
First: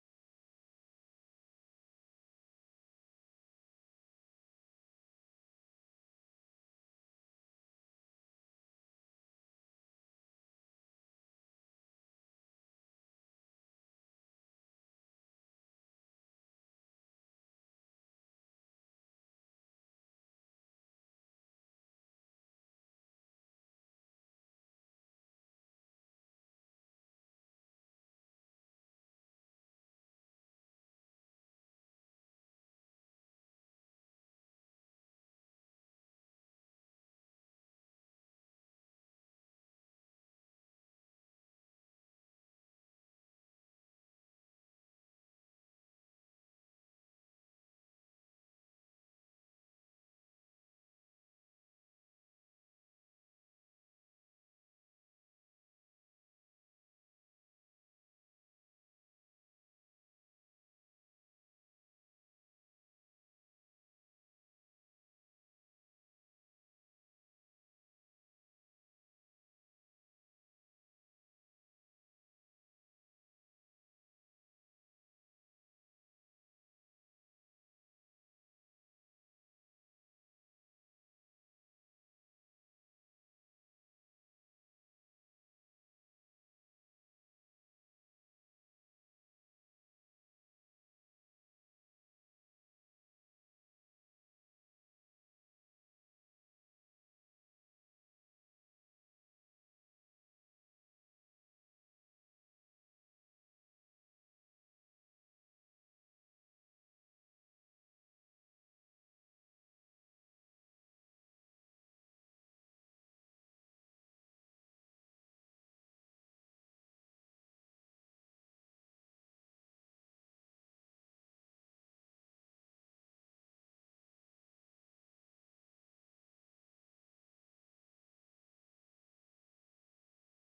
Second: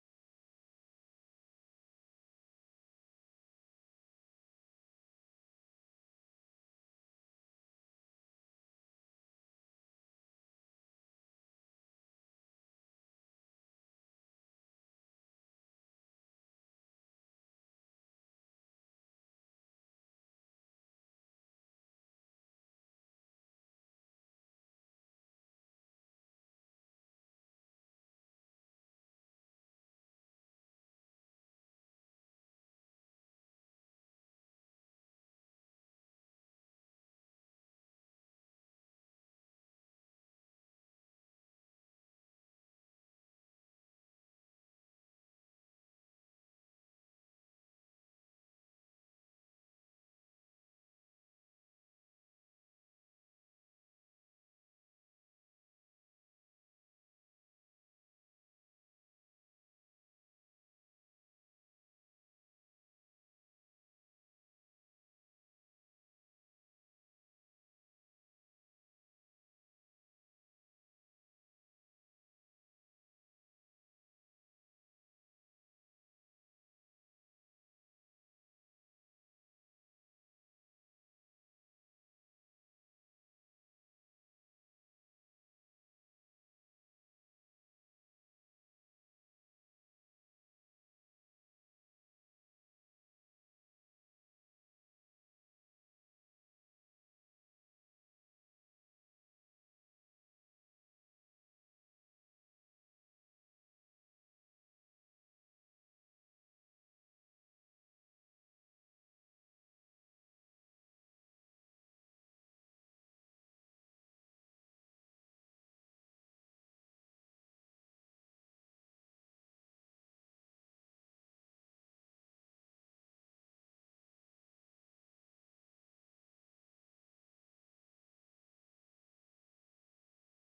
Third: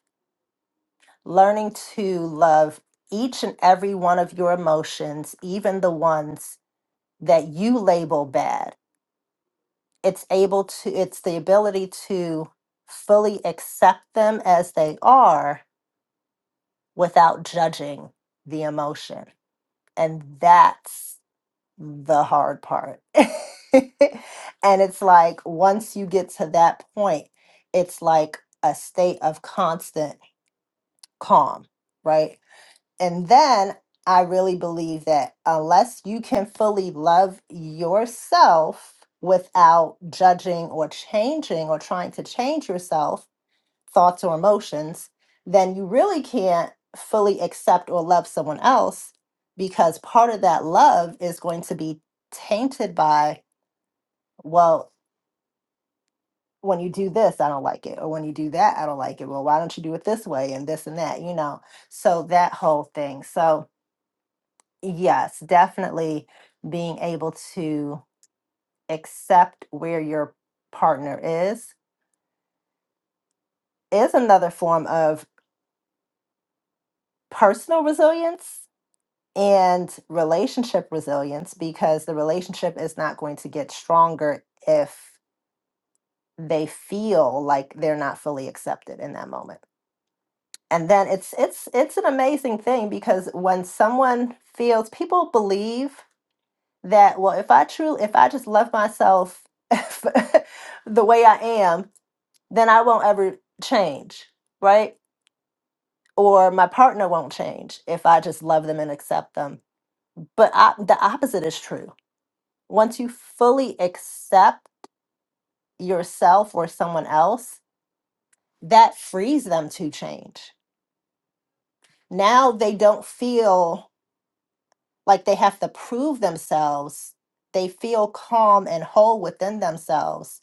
A: learning to love each and every one of your emotions, even the ones that you label bad. It's able to, it's the ability to fully accept them as they are without judging the emotion. And that's the hard part. and it's like once you get to that point, it's like a state of constant calm, right? And then I really believe that unless you can fully love yourself without judging or changing or trying to change yourself, thoughts or emotions, then you really can't fully accept or love someone else because part of that love is going to be tainted by, well, when you do this, I don't like it. Or when you do that, I don't like it. Well, why don't you do it this way and this and that, you know? So that whole thing. So, Yes, definitely being able to accept where your partner is is another form of personal resilience and relationship resilience because the relationship is not going to get stronger if they feel like they're not fully accepted in that moment. And then it's it's it's an amazing thing because when someone feels people believe that well if i truly if i just love myself the way i am then i won't ever change right or my partner won't change if i just love them and accept them but I, the opposite is true once you fully accept yourself or someone else that frees them to change now they don't feel like they have to prove themselves they feel calm and whole within themselves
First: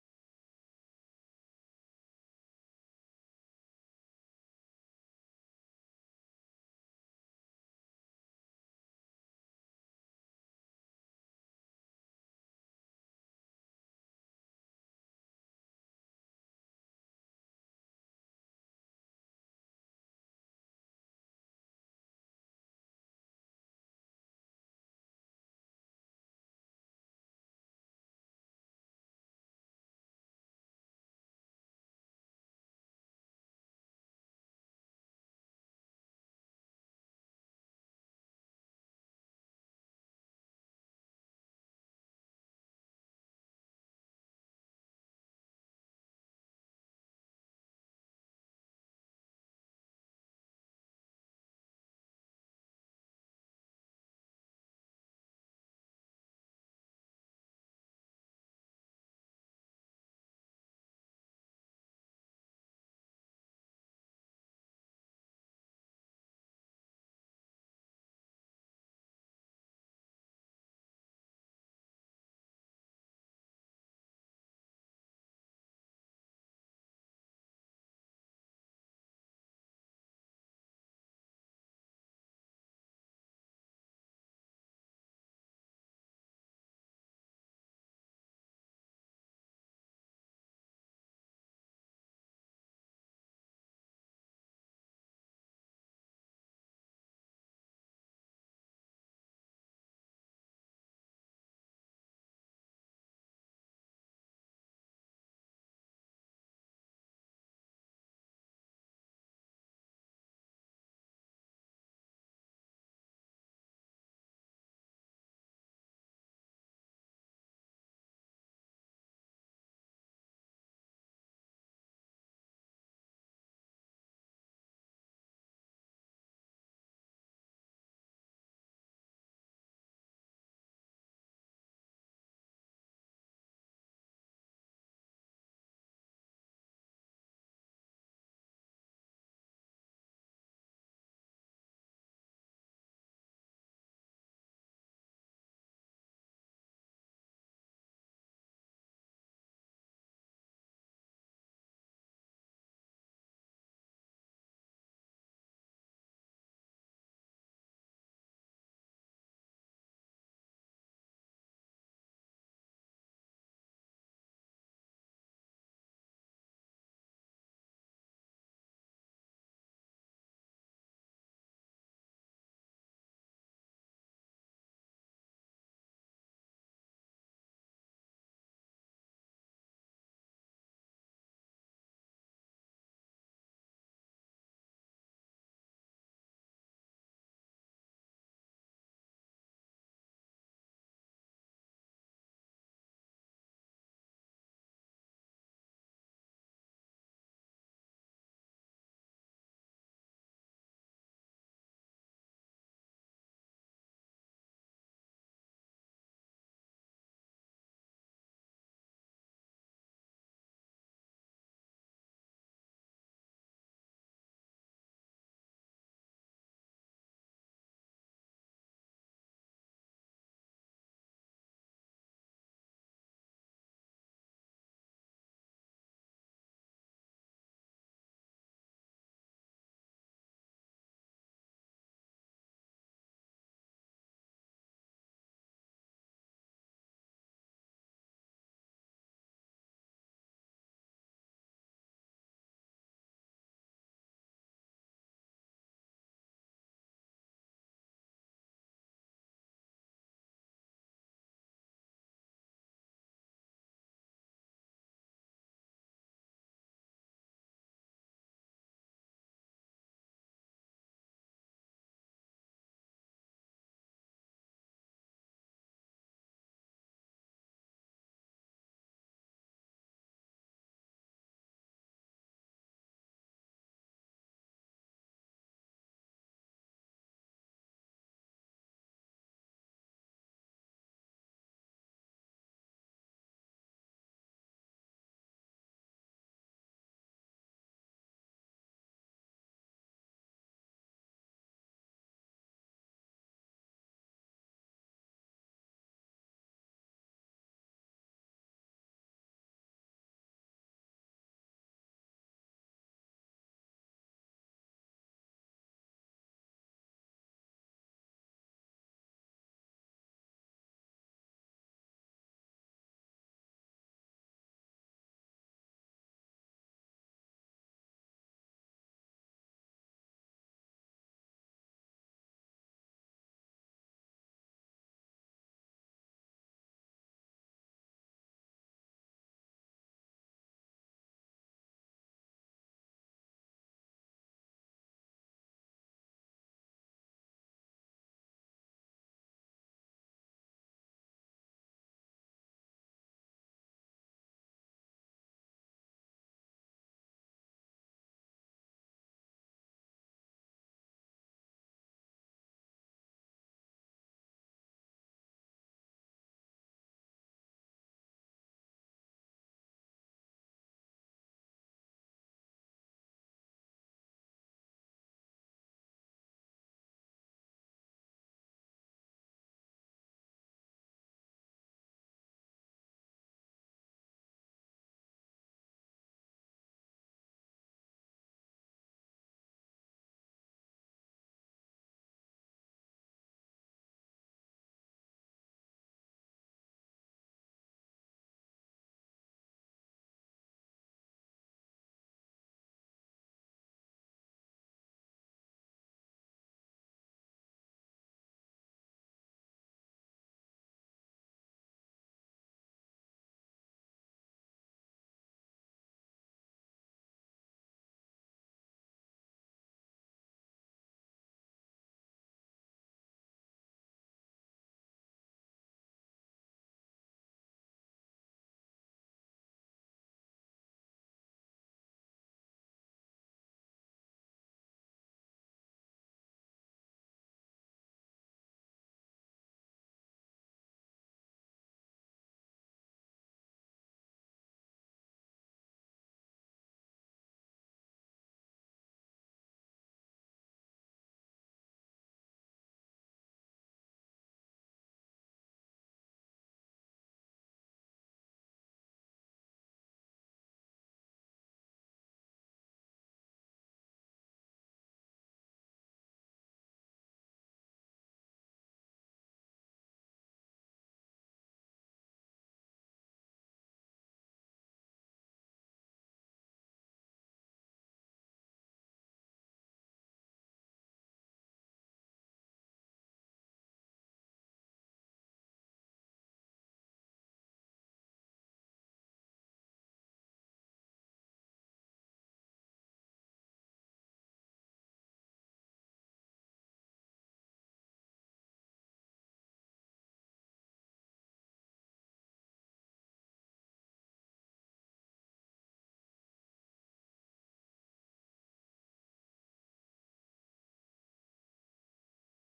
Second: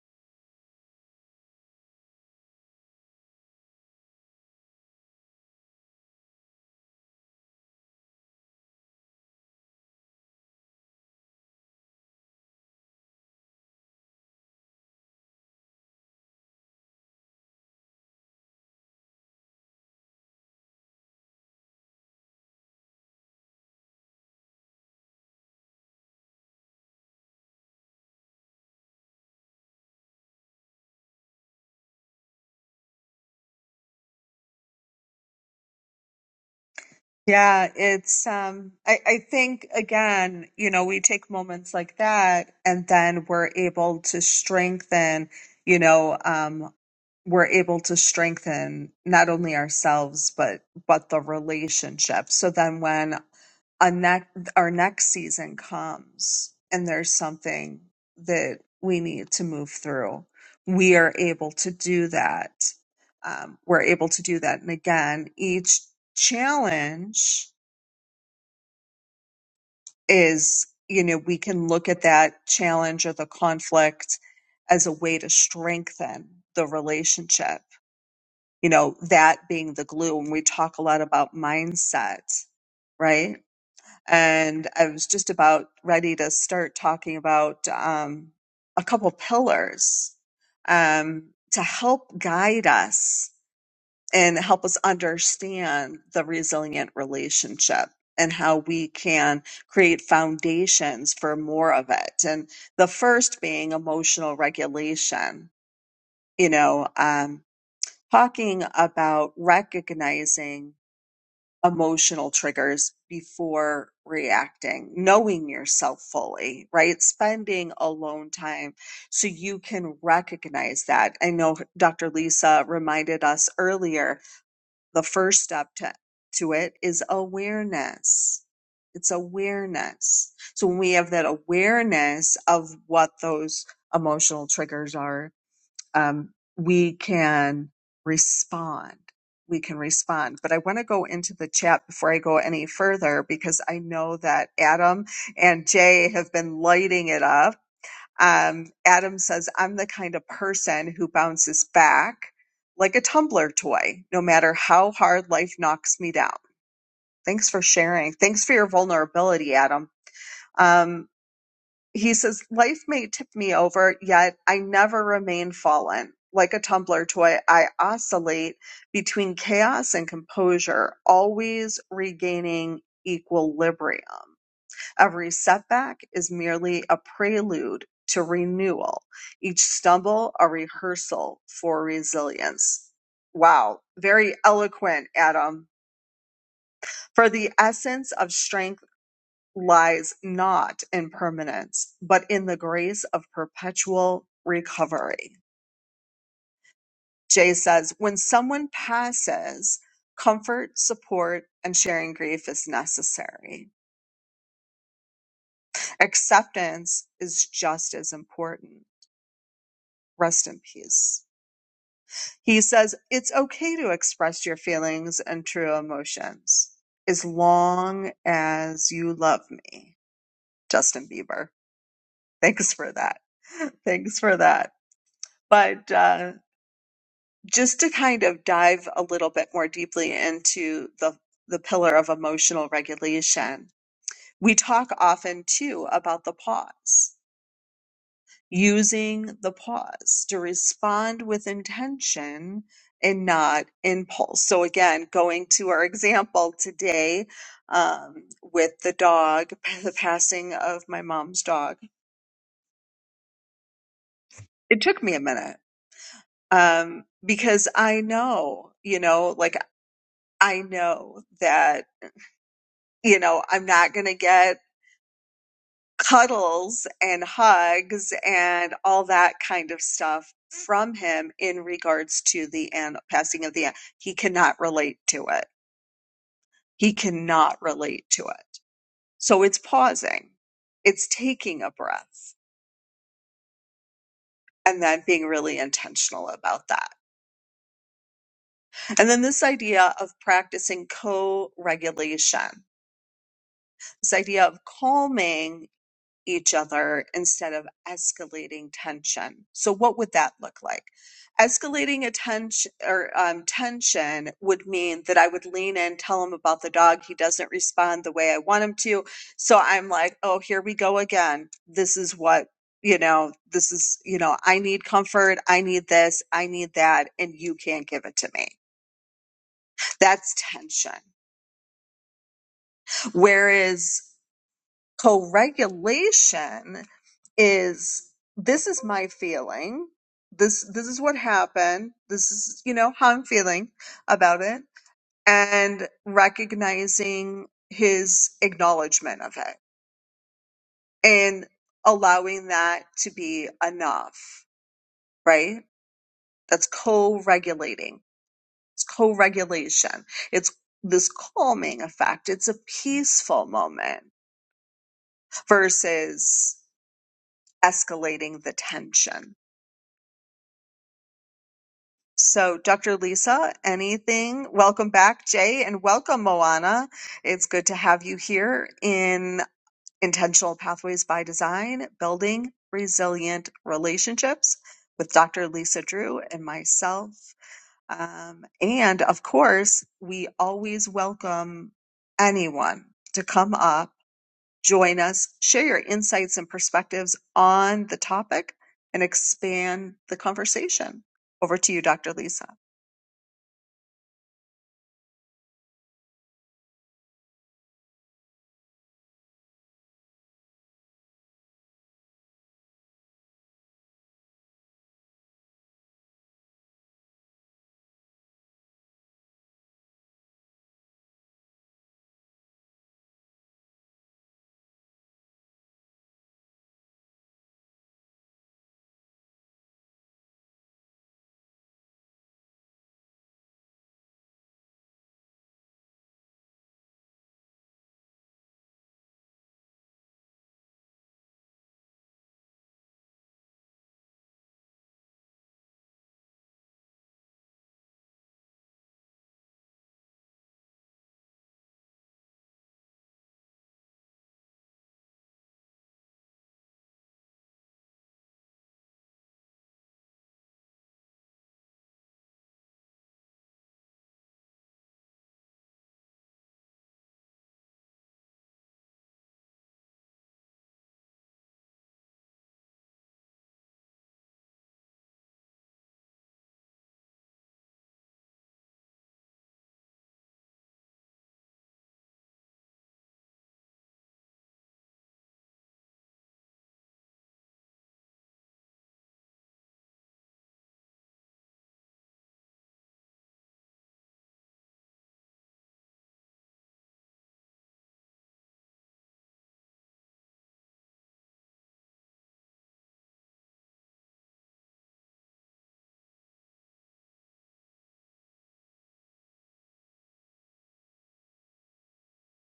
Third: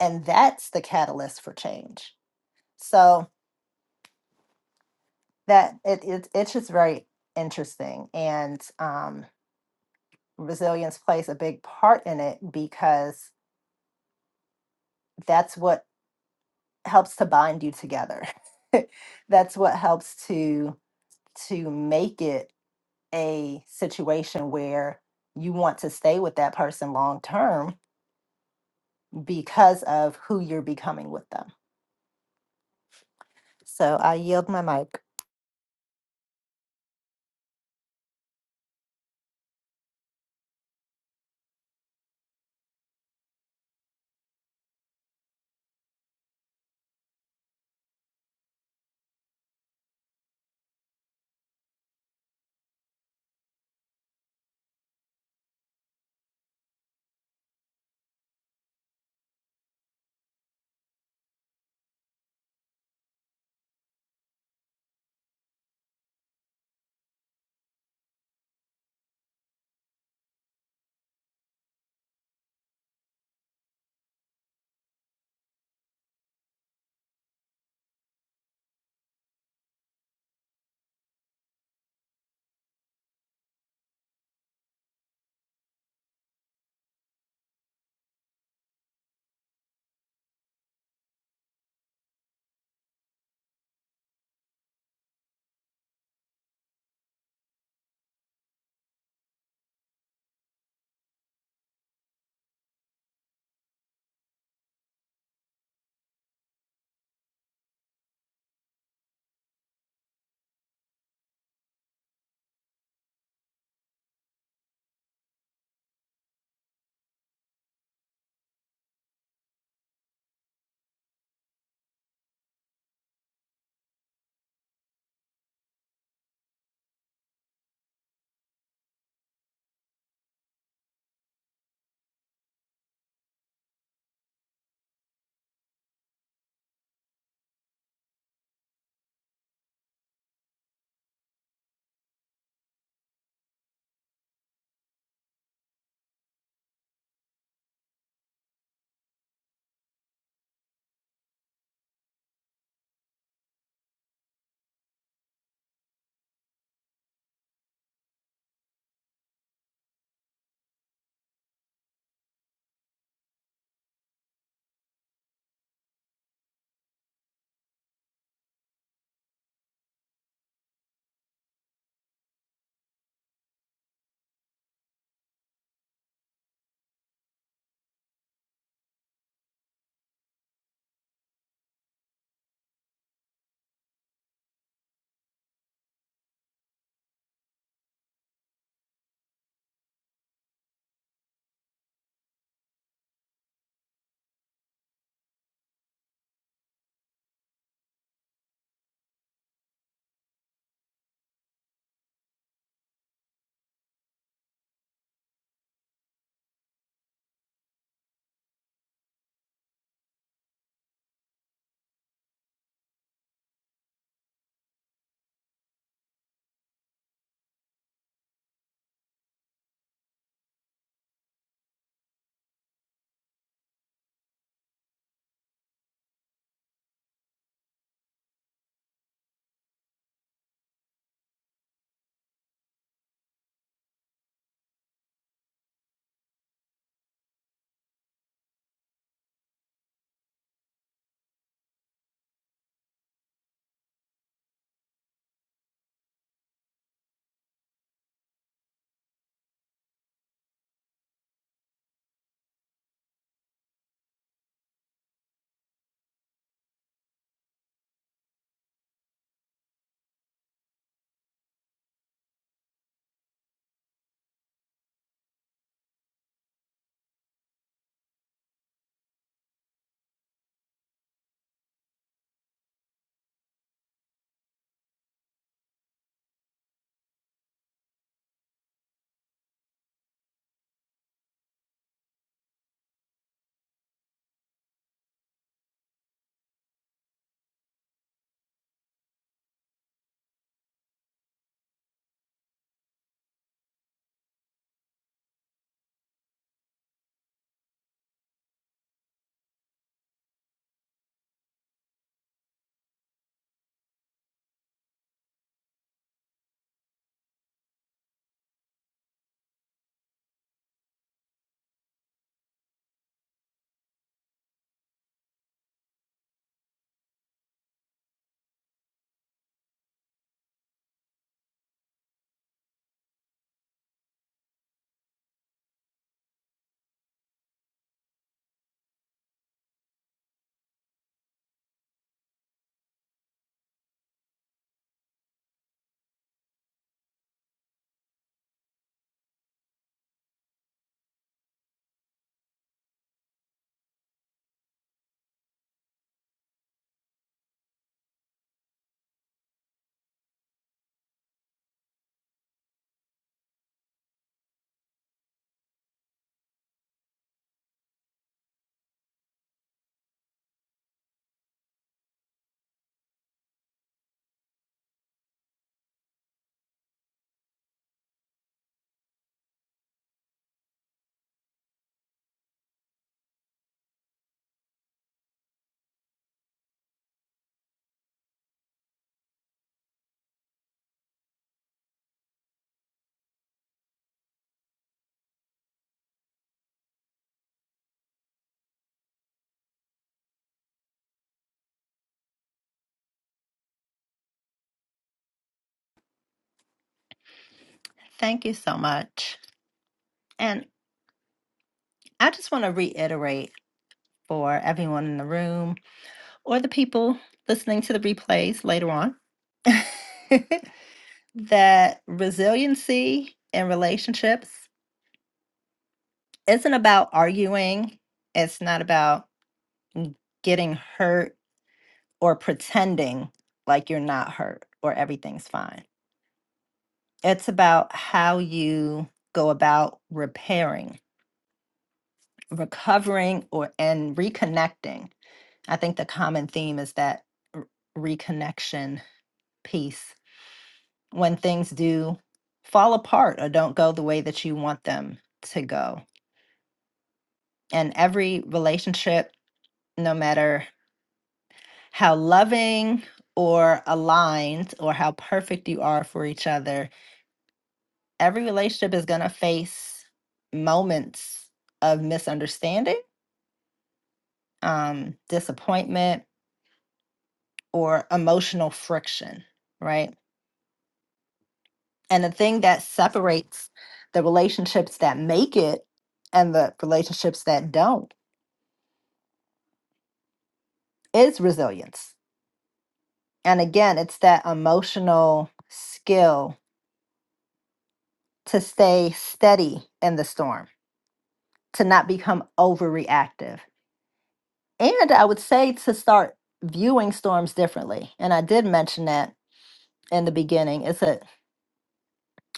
A: and that's the catalyst for change so that it, it it's just very interesting and um, resilience plays a big part in it because that's what helps to bind you together that's what helps to to make it a situation where you want to stay with that person long term because of who you're becoming with them So I yield my mic.
B: Yeah, it's um I, I think again, you know, we take moments like that and then we're able to strengthen, you know, um we're able to strengthen not only ourselves but but the relationship. So then when a neck our next season comes and there's something that we need to move through we are able to do that um, we're able to do that and again each challenge is you know we can look at that challenge or the conflict as a way to strengthen the relationship you know that being the glue and we talk a lot about mindset right and I was just about ready to start talking about um, a couple pillars um, to help guide us and help us understand the resilient relationship and how we can create foundations for more of it. And the first being emotional regulation, you know, um, talking about recognizing emotional triggers before reacting, knowing yourself fully, right? Spending alone time so you can recognize that. I know Dr. Lisa reminded us earlier the first step to, to it is awareness. It's awareness. So when we have that awareness of what those emotional triggers are, um, we can respond. We can respond. But I want to go into the chat before I go any further because I know that Adam and Jay have been lighting it up. Um, Adam says, I'm the kind of person who bounces back like a tumbler toy, no matter how hard life knocks me down. Thanks for sharing. Thanks for your vulnerability, Adam. Um, he says, Life may tip me over, yet I never remain fallen. Like a tumbler toy, I oscillate between chaos and composure, always regaining equilibrium. Every setback is merely a prelude to renewal, each stumble a rehearsal for resilience. Wow, very eloquent, Adam. For the essence of strength lies not in permanence, but in the grace of perpetual recovery. Jay says, when someone passes, comfort, support, and sharing grief is necessary. Acceptance is just as important. Rest in peace. He says, it's okay to express your feelings and true emotions as long as you love me. Justin Bieber. Thanks for that. Thanks for that. But, uh, just to kind of dive a little bit more deeply into the the pillar of emotional regulation we talk often too about the pause using the pause to respond with intention and not impulse so again going to our example today um, with the dog the passing of my mom's dog it took me a minute um, because i know you know like i know that you know, I'm not going to get cuddles and hugs and all that kind of stuff from him in regards to the an- passing of the an- he cannot relate to it. He cannot relate to it. So it's pausing. It's taking a breath and then being really intentional about that. And then this idea of practicing co-regulation. This idea of calming each other instead of escalating tension. So, what would that look like? Escalating attention or um, tension would mean that I would lean in, tell him about the dog. He doesn't respond the way I want him to. So I'm like, oh, here we go again. This is what, you know, this is, you know, I need comfort. I need this. I need that. And you can't give it to me. That's tension. Whereas co-regulation is this is my feeling this this is what happened this is you know how i'm feeling about it and recognizing his acknowledgement of it and allowing that to be enough right that's co-regulating it's co-regulation it's this calming effect it's a peaceful moment versus escalating the tension So, Dr. Lisa, anything? Welcome back, Jay, and welcome, Moana. It's good to have you here in Intentional Pathways by Design, Building Resilient Relationships with Dr. Lisa Drew and myself. Um, and of course, we always welcome anyone to come up Join us, share your insights and perspectives on the topic, and expand the conversation. Over to you, Dr. Lisa.
A: Thank you so much. And I just want to reiterate for everyone in the room or the people listening to the replays later on that resiliency in relationships isn't about arguing. It's not about getting hurt or pretending like you're not hurt or everything's fine. It's about how you go about repairing, recovering, or and reconnecting. I think the common theme is that r- reconnection piece when things do fall apart or don't go the way that you want them to go. And every relationship, no matter how loving or aligned or how perfect you are for each other. Every relationship is going to face moments of misunderstanding, um, disappointment, or emotional friction, right? And the thing that separates the relationships that make it and the relationships that don't is resilience. And again, it's that emotional skill to stay steady in the storm to not become overreactive. And I would say to start viewing storms differently. And I did mention that in the beginning. It's a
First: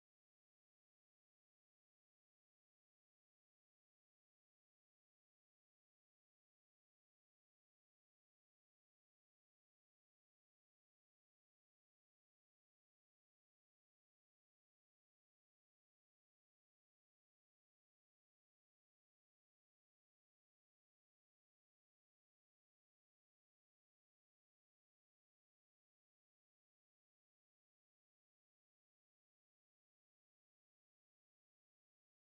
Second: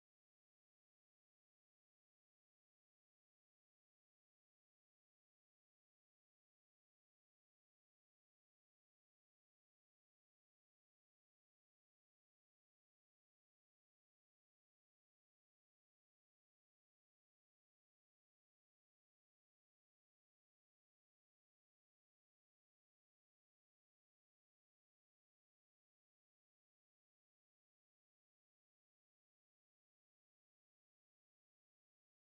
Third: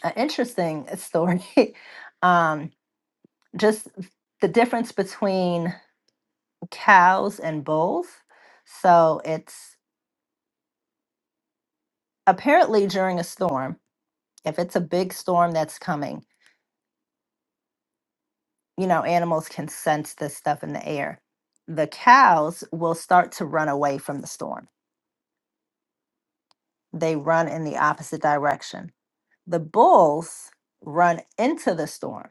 A: an interesting story. um, just the difference between cows and bulls. So it's apparently during a storm, if it's a big storm that's coming, you know, animals can sense this stuff in the air. The cows will start to run away from the storm. They run in the opposite direction the bulls run into the storm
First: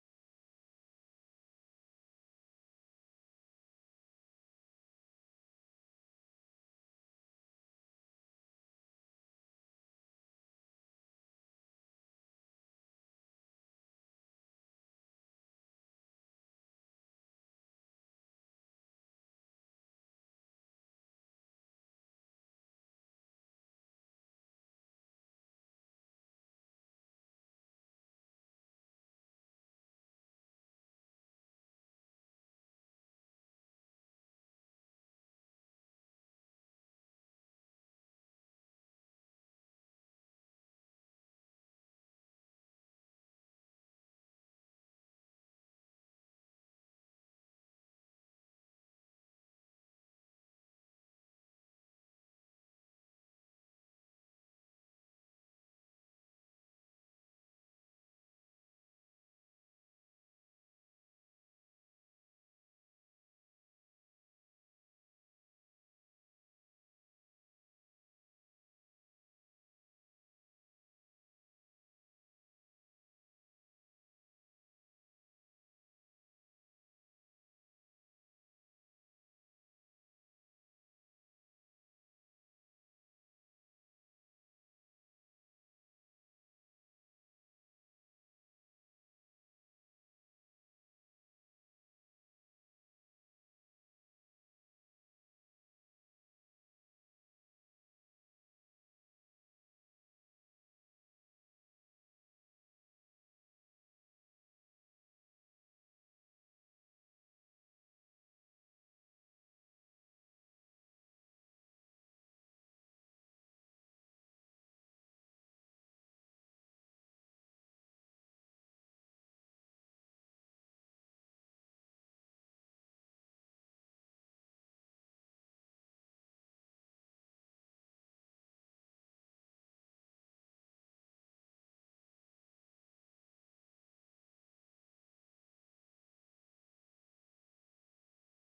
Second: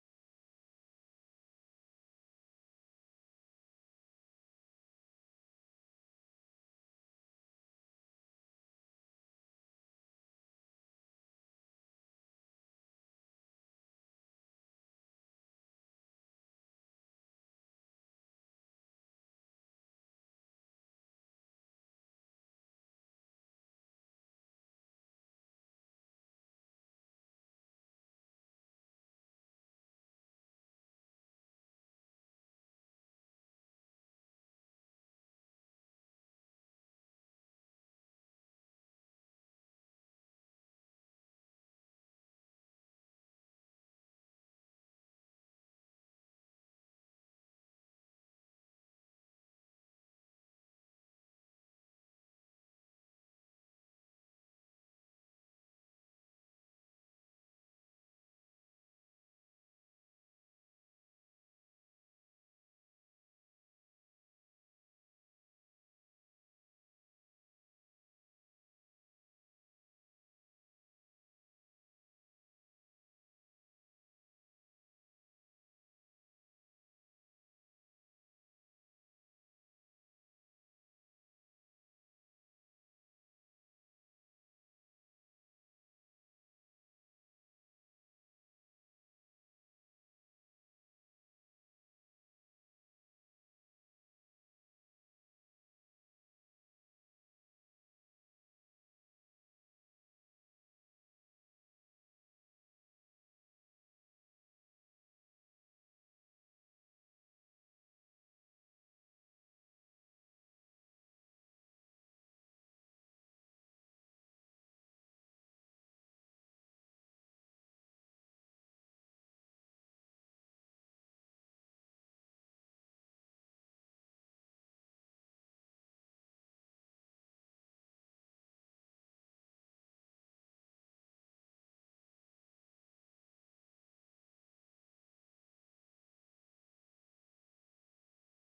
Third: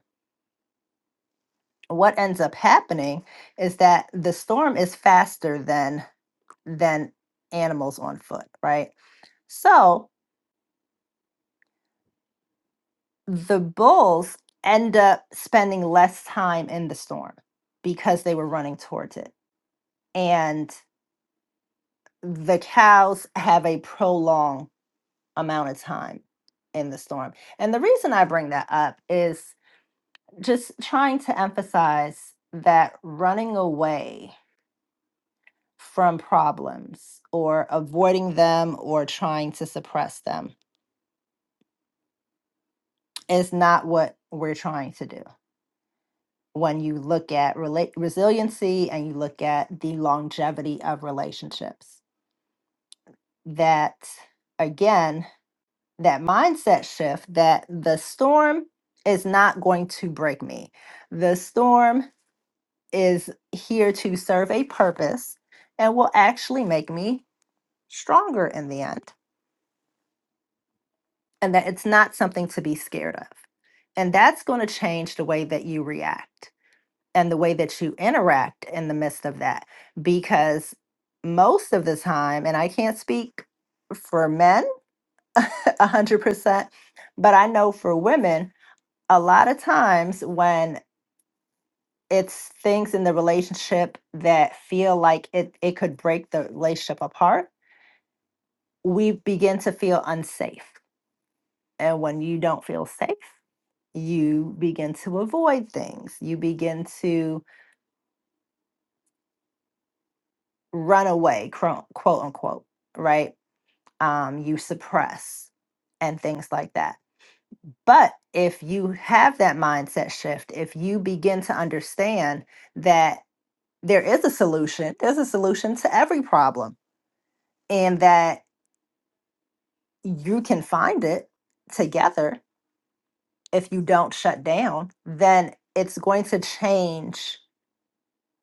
A: what ends up happening is that the storm is faster than than animals on foot right so the bulls end up spending less time in the storm because they were running towards it and the cows have a prolonged amount of time in the storm and the reason i bring that up is just trying to emphasize that running away from problems or avoiding them or trying to suppress them is not what we're trying to do. When you look at rela- resiliency and you look at the longevity of relationships, that again, that mindset shift that the storm is not going to break me. The storm is here to serve a purpose and will actually make me stronger in the end and that it's not something to be scared of. And that's going to change the way that you react and the way that you interact in the midst of that. Because most of the time, and I can't speak for men 100%, but I know for women, a lot of times when it's things in the relationship that feel like it, it could break the relationship apart, we begin to feel unsafe. And when you don't feel safe, you begin to avoid things you begin to run away quote quote unquote right um you suppress and things like that but if you have that mindset shift if you begin to understand that there is a solution there's a solution to every problem and that you can find it together if you don't shut down then it's going to change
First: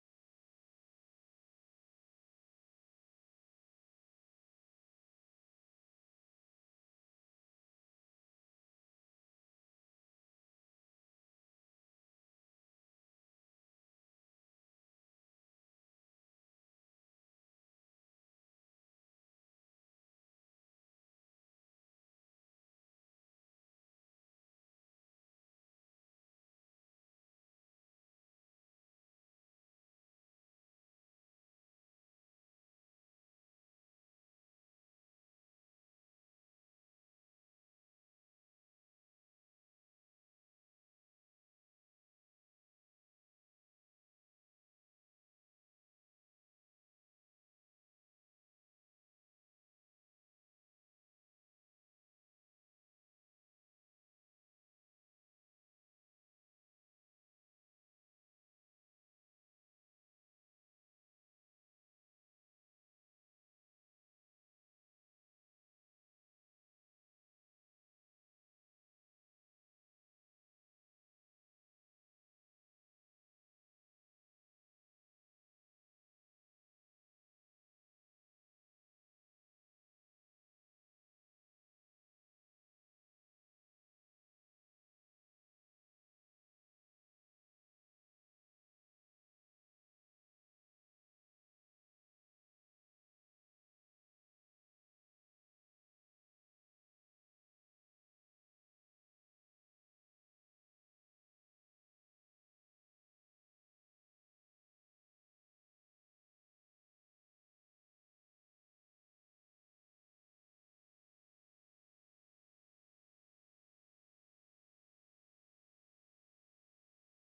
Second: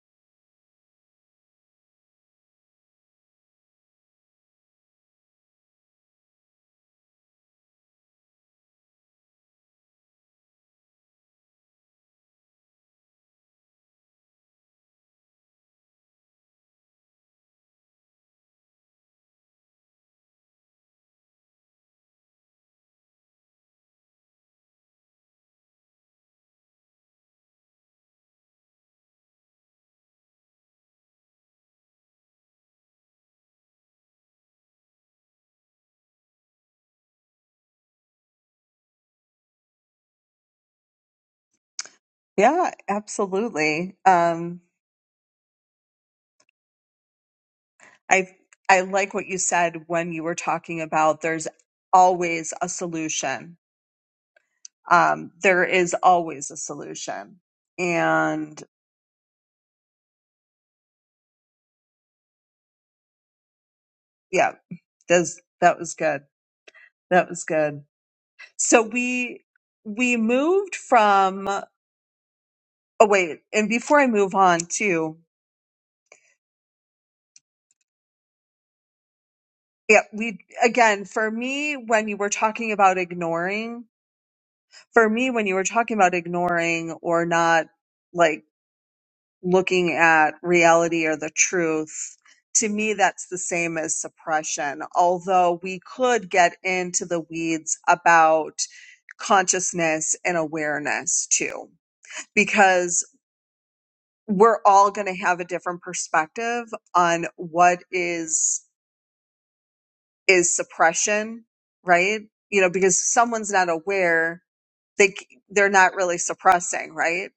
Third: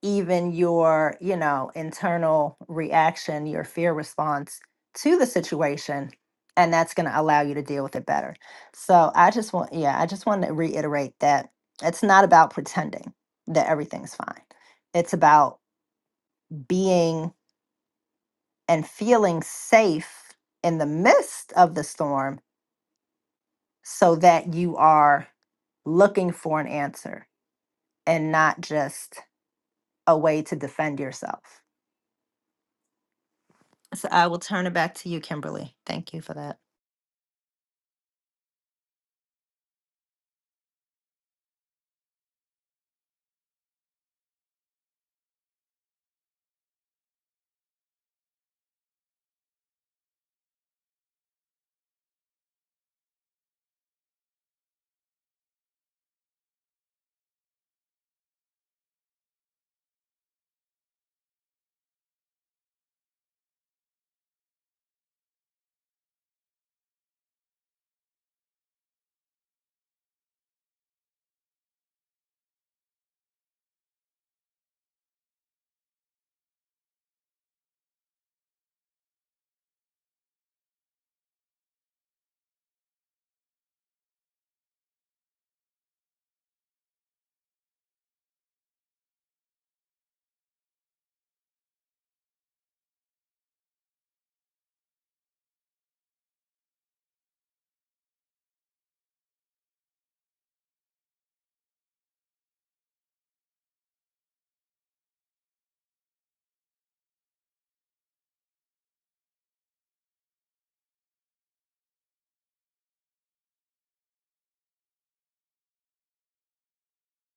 A: even your, you know, internal reaction, your fear response to the situation. And that's going to allow you to deal with it better. So I just want, yeah, I just want to reiterate that it's not about pretending that everything's fine. It's about being and feeling safe in the midst of the storm so that you are looking for an answer and not just a way to defend yourself. So I will turn it back to you, Kimberly. Thank you for that.
B: Yeah, absolutely. Um, I I like what you said when you were talking about there's always a solution. Um, there is always a solution, and. yeah those that was good that was good so we we moved from oh wait and before i move on too yeah we again for me when you were talking about ignoring for me when you were talking about ignoring or not like looking at reality or the truth to me that's the same as suppression although we could get into the weeds about consciousness and awareness too because we're all going to have a different perspective on what is is suppression right you know because someone's not aware they they're not really suppressing right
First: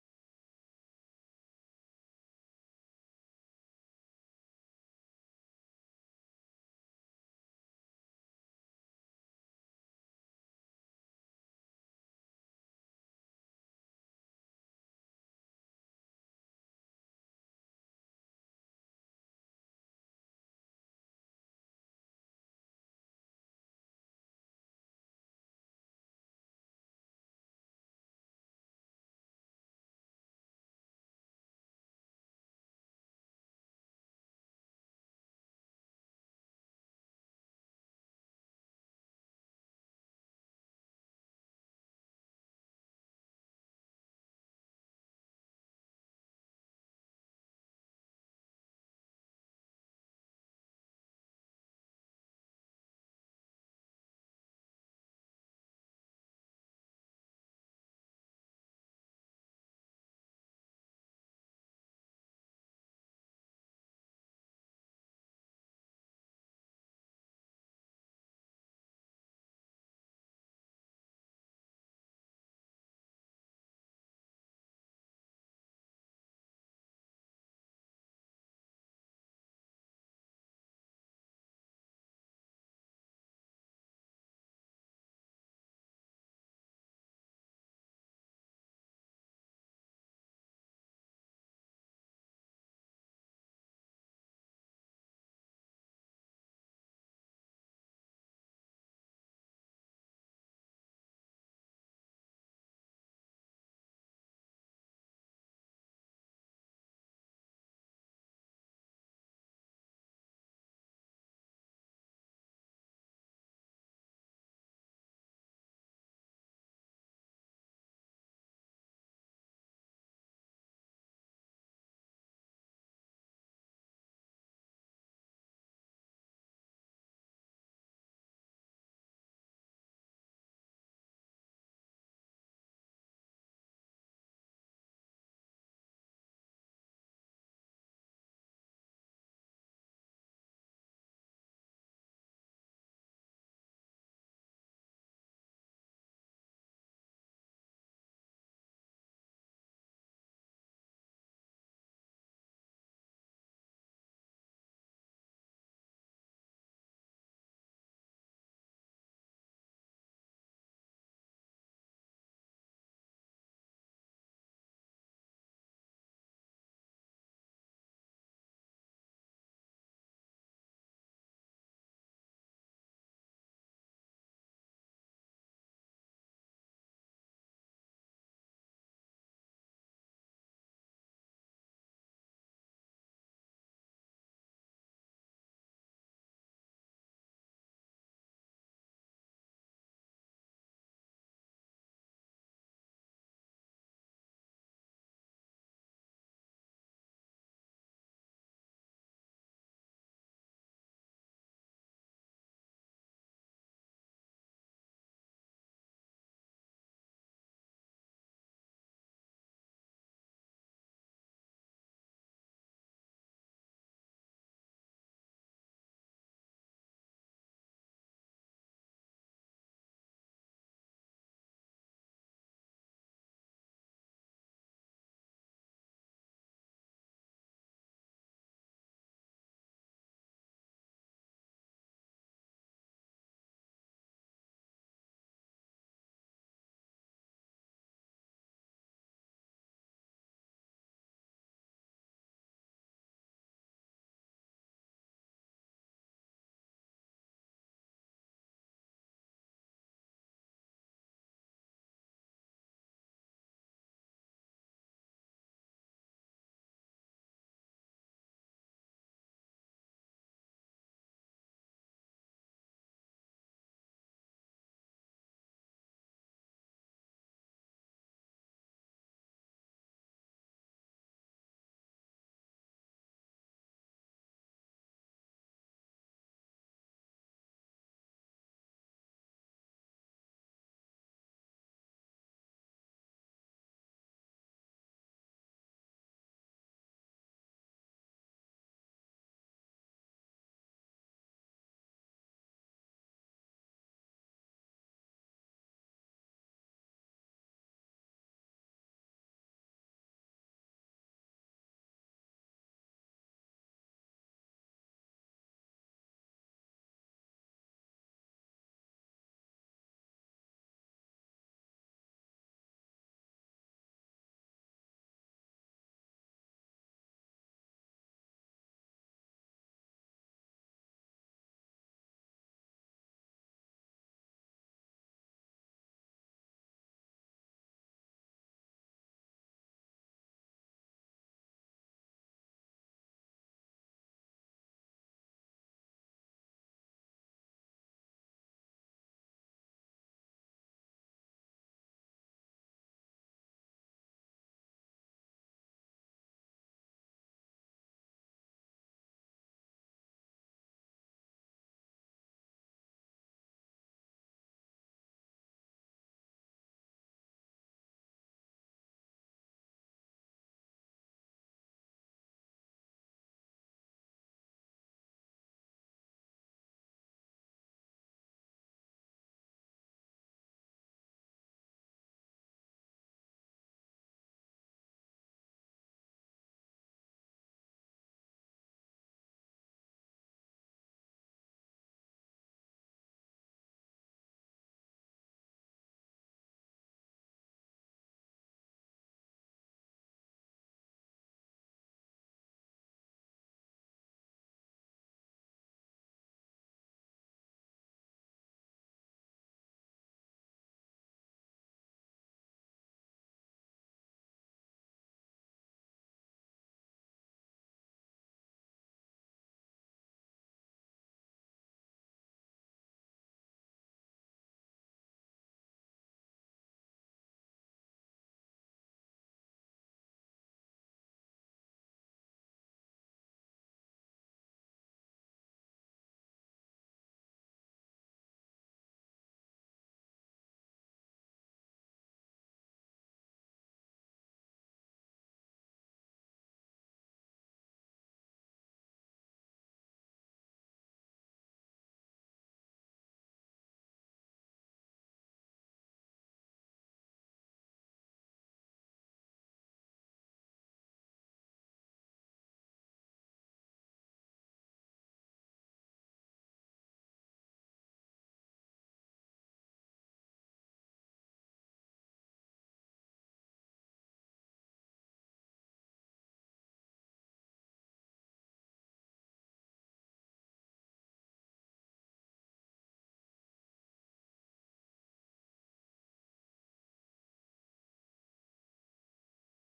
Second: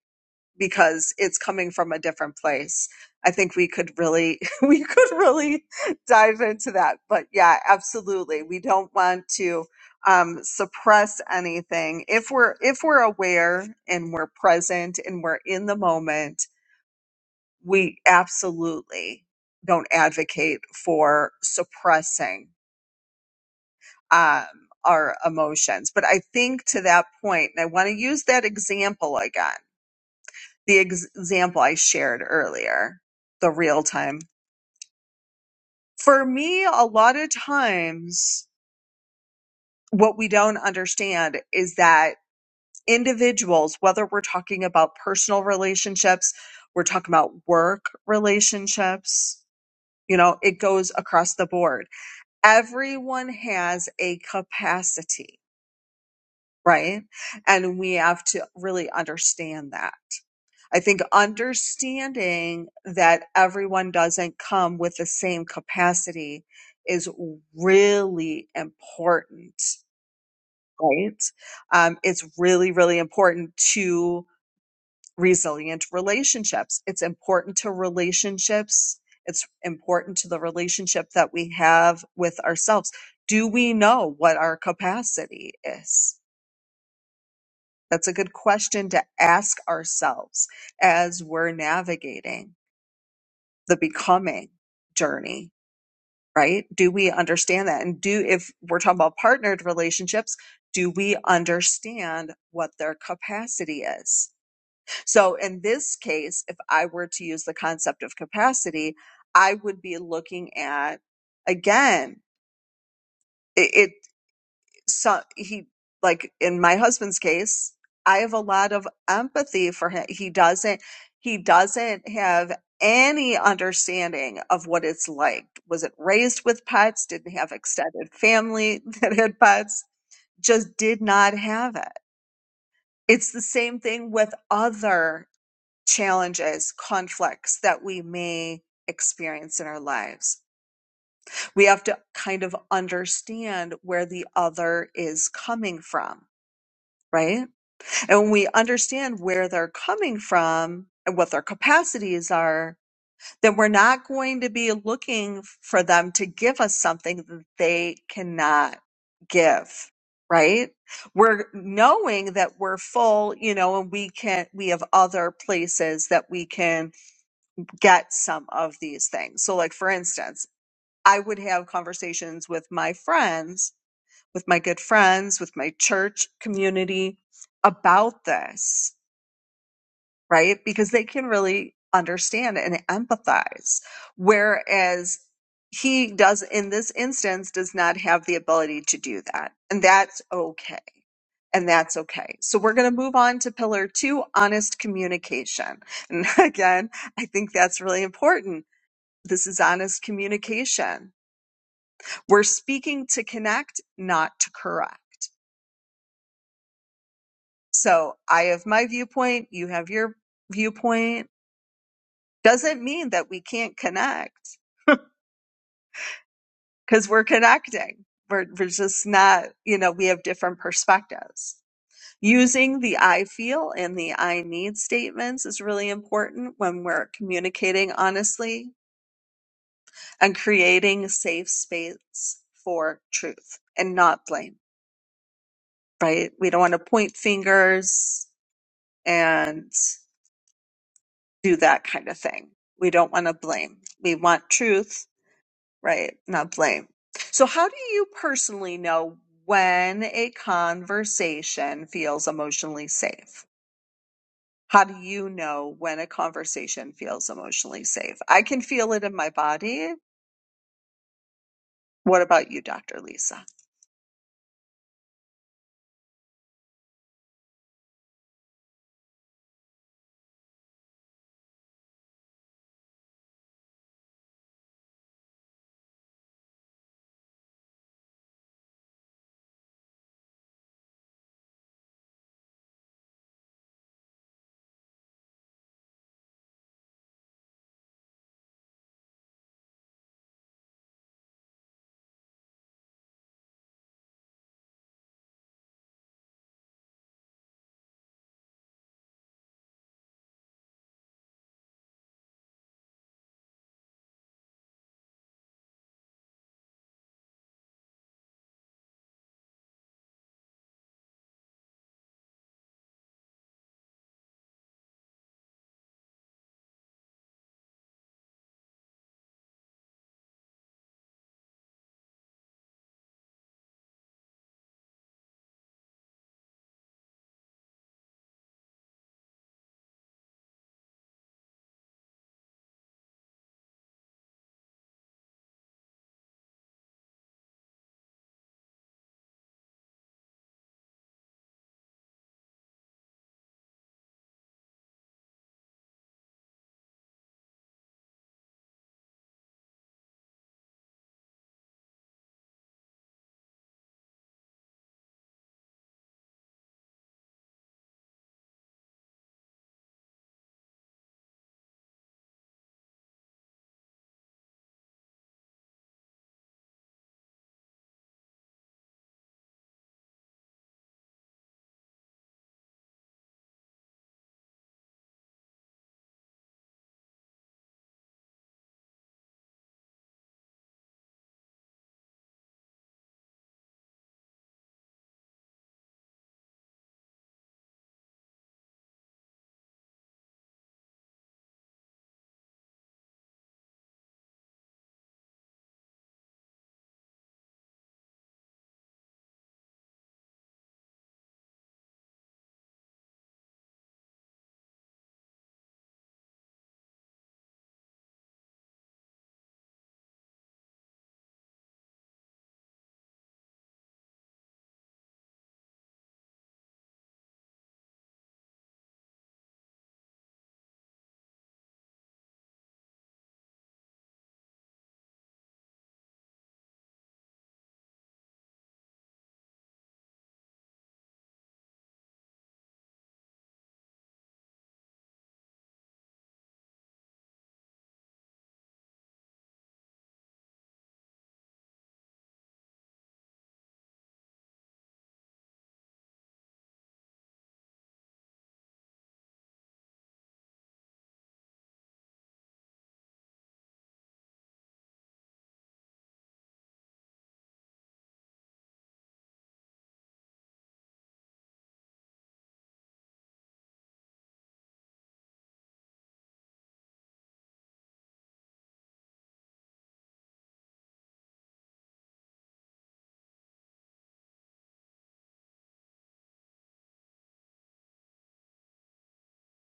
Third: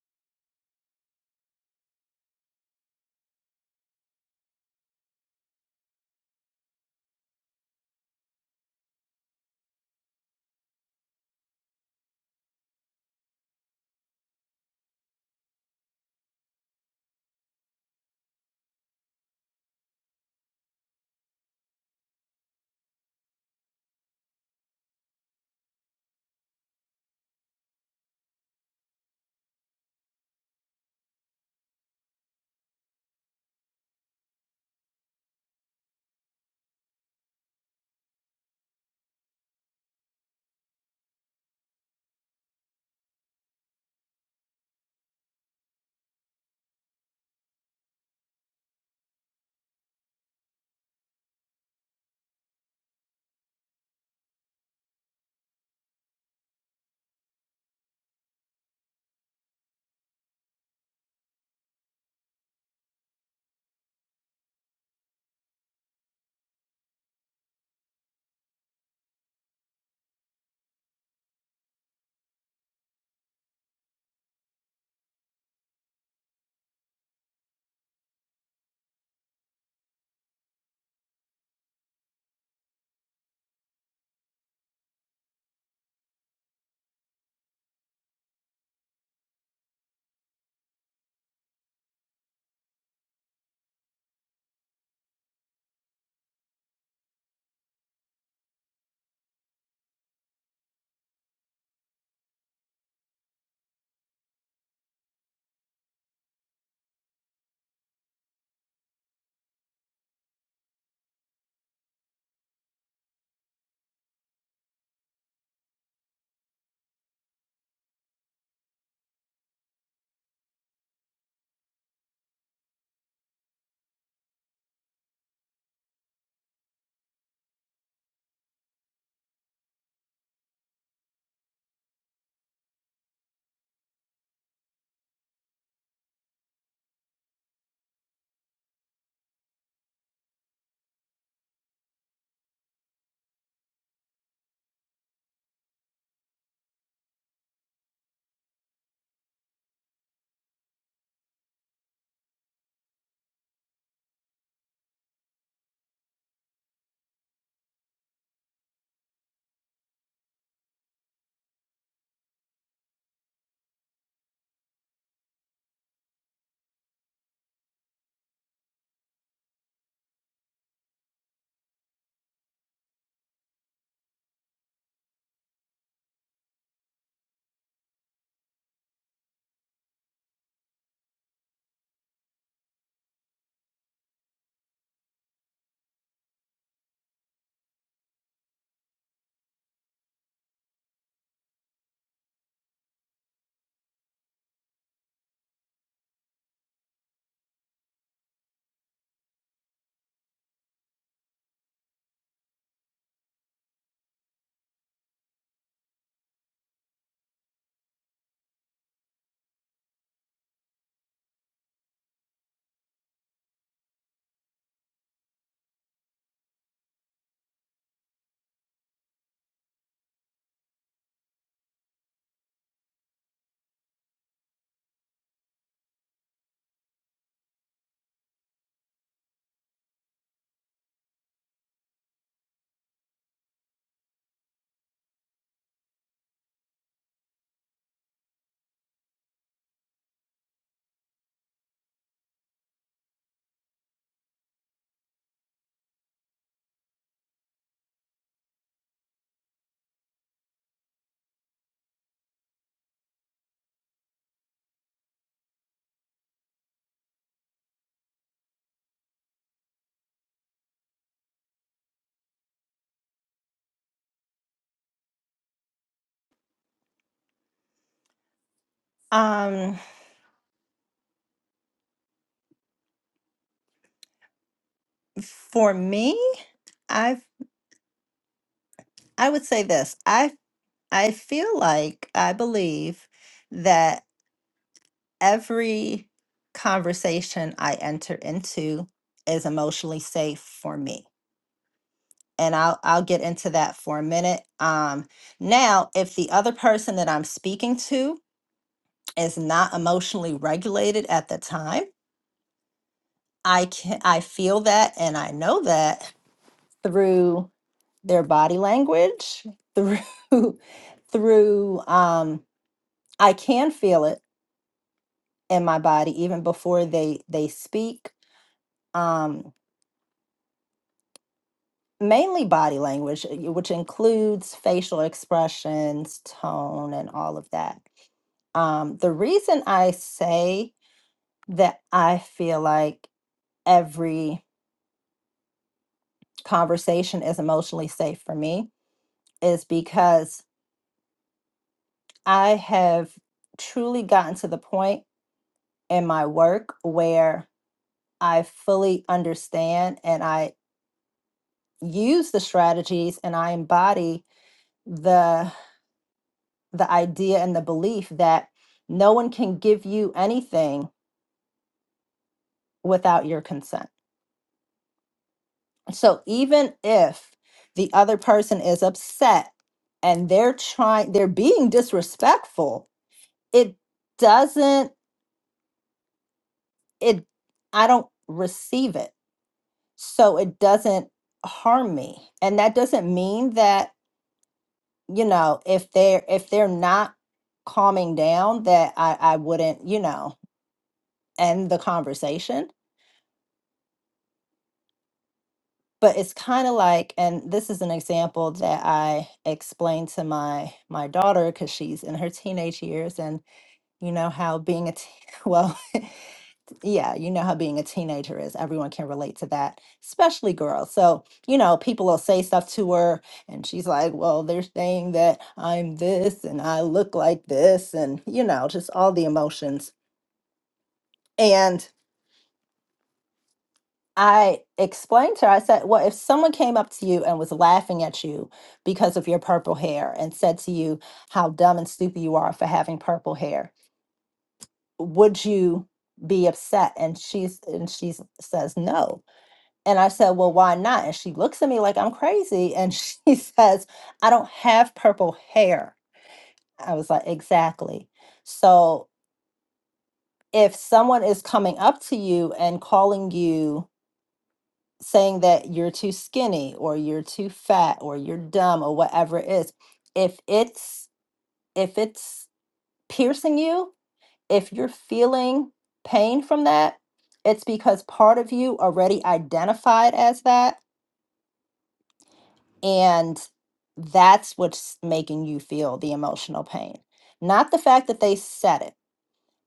B: because it's coming from a different place i think we could really we could really dive into that but yeah absolutely we don't want to um, suppress anything if we're if we're aware and we're present and we're in the moment we absolutely don't advocate for suppressing um, our emotions. But I think to that point, and I want to use that example again, the ex- example I shared earlier, the real time. For me, a lot of times, what we don't understand is that individuals, whether we're talking about personal relationships, we're talking about work relationships, you know, it goes across the board everyone has a capacity, right? And we have to really understand that. I think understanding that everyone doesn't come with the same capacity is really important, right? Um, it's really, really important to resilient relationships. It's important to relationships. It's important to the relationship that we have with ourselves. Do we know what our capacity is? That's a good question to ask ourselves as we're navigating the becoming journey, right? Do we understand that? And do, if we're talking about partnered relationships, do we understand what their capacity is? So in this case, if I were to use the concept of capacity, I would be looking at again it, it so he like in my husband's case, I have a lot of empathy for him. He doesn't he doesn't have any understanding of what it's like. Wasn't raised with pets, didn't have extended family that had pets, just did not have it. It's the same thing with other challenges, conflicts that we may experience in our lives. We have to kind of understand where the other is coming from, right? And when we understand where they're coming from and what their capacities are, then we're not going to be looking for them to give us something that they cannot give, right? We're knowing that we're full, you know, and we can, we have other places that we can get some of these things. So, like for instance, I would have conversations with my friends, with my good friends, with my church community about this, right? Because they can really understand and empathize. Whereas he does in this instance does not have the ability to do that. And that's okay. And that's okay. So we're going to move on to pillar two, honest communication. And again, I think that's really important this is honest communication. We're speaking to connect, not to correct. So I have my viewpoint, you have your viewpoint. Doesn't mean that we can't connect because we're connecting. We're, we're just not, you know, we have different perspectives. Using the I feel and the I need statements is really important when we're communicating honestly and creating a safe space for truth and not blame. right? We don't want to point fingers and do that kind of thing. We don't want to blame. We want truth, right? Not blame. So, how do you personally know when a conversation feels emotionally safe? How do you know when a conversation feels emotionally safe? I can feel it in my body. What about you, Dr. Lisa?
A: Um, for me, I I would say this. I I feel like I believe that every conversation I enter into is emotionally safe for me. And I'll I'll get into that for a minute. Um, now, if the other person that I'm speaking to is not emotionally regulated at the time, I can I feel that and I know that through their body language, through through um I can feel it in my body even before they they speak. Um mainly body language, uh, which includes facial expressions, tone and all of that. Um the reason I say that I feel like every conversation is emotionally safe for me is because I have truly gotten to the point in my work where I fully understand and I use the strategies and I embody the the idea and the belief that no one can give you anything without your consent. So even if the other person is upset and they're trying they're being disrespectful, it doesn't it I don't receive it. So it doesn't harm me. And that doesn't mean that you know, if they're if they're not calming down, that I I wouldn't, you know, end the conversation. But it's kind of like, and this is an example that I explained to my my daughter because she's in her teenage years, and you know how being a teen, well. yeah, you know how being a teenager is. Everyone can relate to that, especially girls. So, you know, people will say stuff to her, and she's like, Well, they're saying that I'm this and I look like this, and, you know, just all the emotions. And I explained to her, I said, Well, if someone came up to you and was laughing at you because of your purple hair and said to you how dumb and stupid you are for having purple hair, would you be upset? And she's, and she says, No. And I said, Well, why not? And she looks at me like I'm crazy. And she says, I don't have purple hair. I was like, Exactly. So if someone is coming up to you and calling you, saying that you're too skinny or you're too fat or you're dumb or whatever it is, if it's if it's piercing you, if you're feeling pain from that, it's because part of you already identified as that And that's what's making you feel the emotional pain. Not the fact that they said it,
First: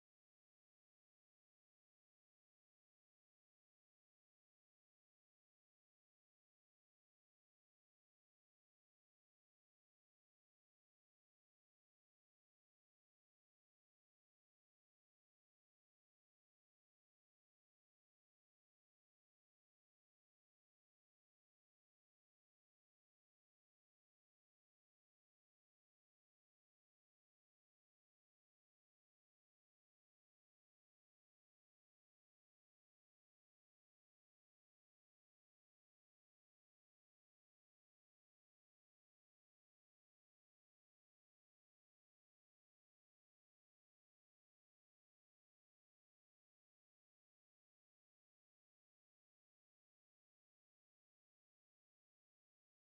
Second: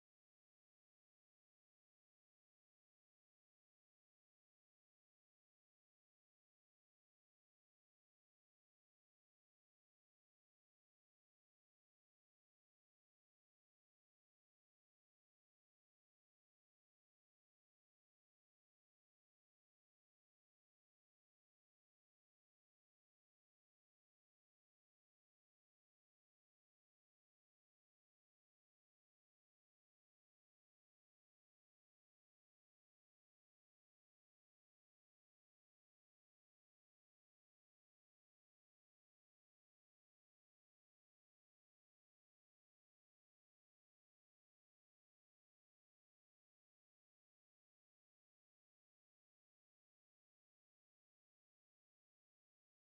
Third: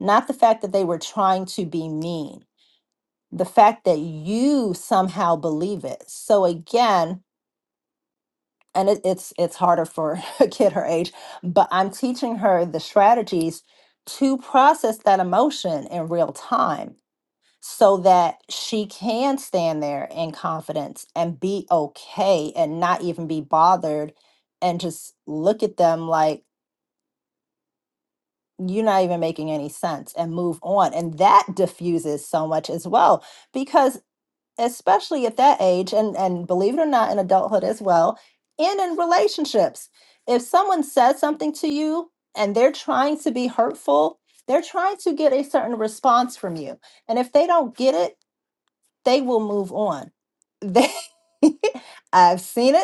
A: not the fact that they were trying to be mean, the fact that you somehow believe it. So again, and it, it's it's harder for a kid her age, but I'm teaching her the strategies to process that emotion in real time so that she can stand there in confidence and be okay and not even be bothered and just look at them like you're not even making any sense and move on and that diffuses so much as well because especially at that age and and believe it or not in adulthood as well and in relationships if someone says something to you and they're trying to be hurtful they're trying to get a certain response from you and if they don't get it they will move on. They, I've seen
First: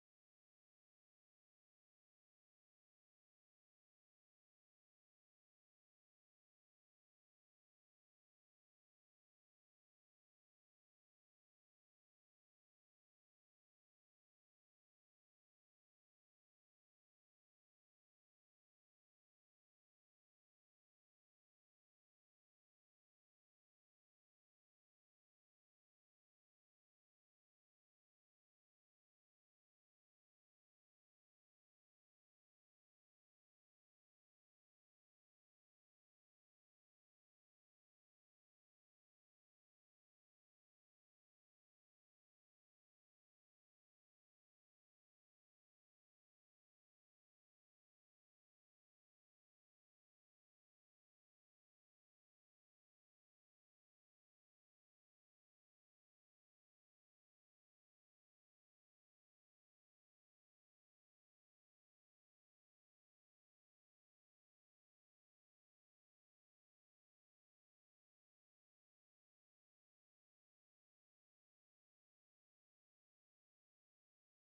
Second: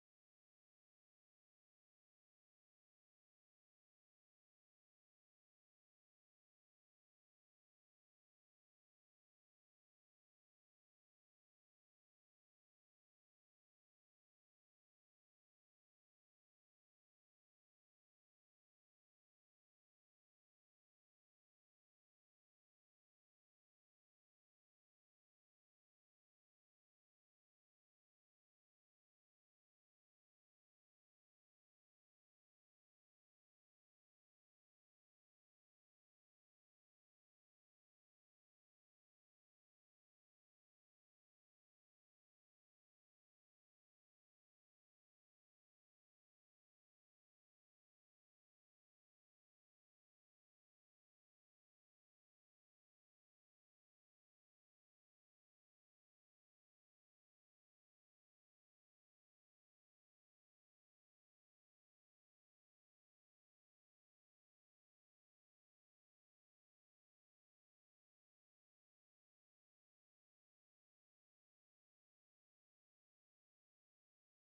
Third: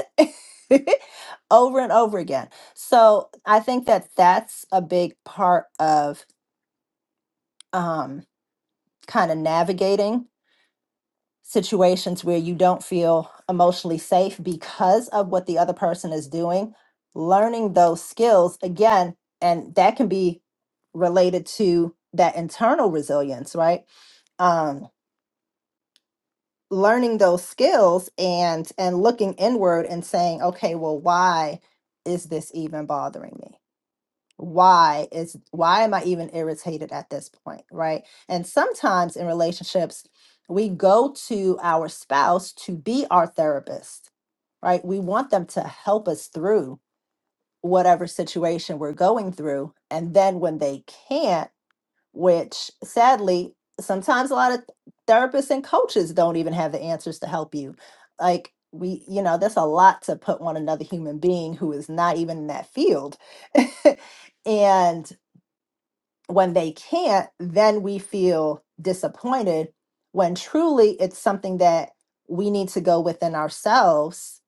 A: it over and over again. So I think that that's a big part of um, kind of navigating situations where you don't feel emotionally safe because of what the other person is doing. Learning those skills again, and that can be related to that internal resilience, right? Um, learning those skills and and looking inward and saying okay well why is this even bothering me why is why am i even irritated at this point right and sometimes in relationships we go to our spouse to be our therapist right we want them to help us through whatever situation we're going through and then when they can't which sadly, sometimes a lot of therapists and coaches don't even have the answers to help you. Like, we, you know, that's a lot to put on another human being who is not even in that field. and when they can't, then we feel disappointed when truly it's something that we need to go within ourselves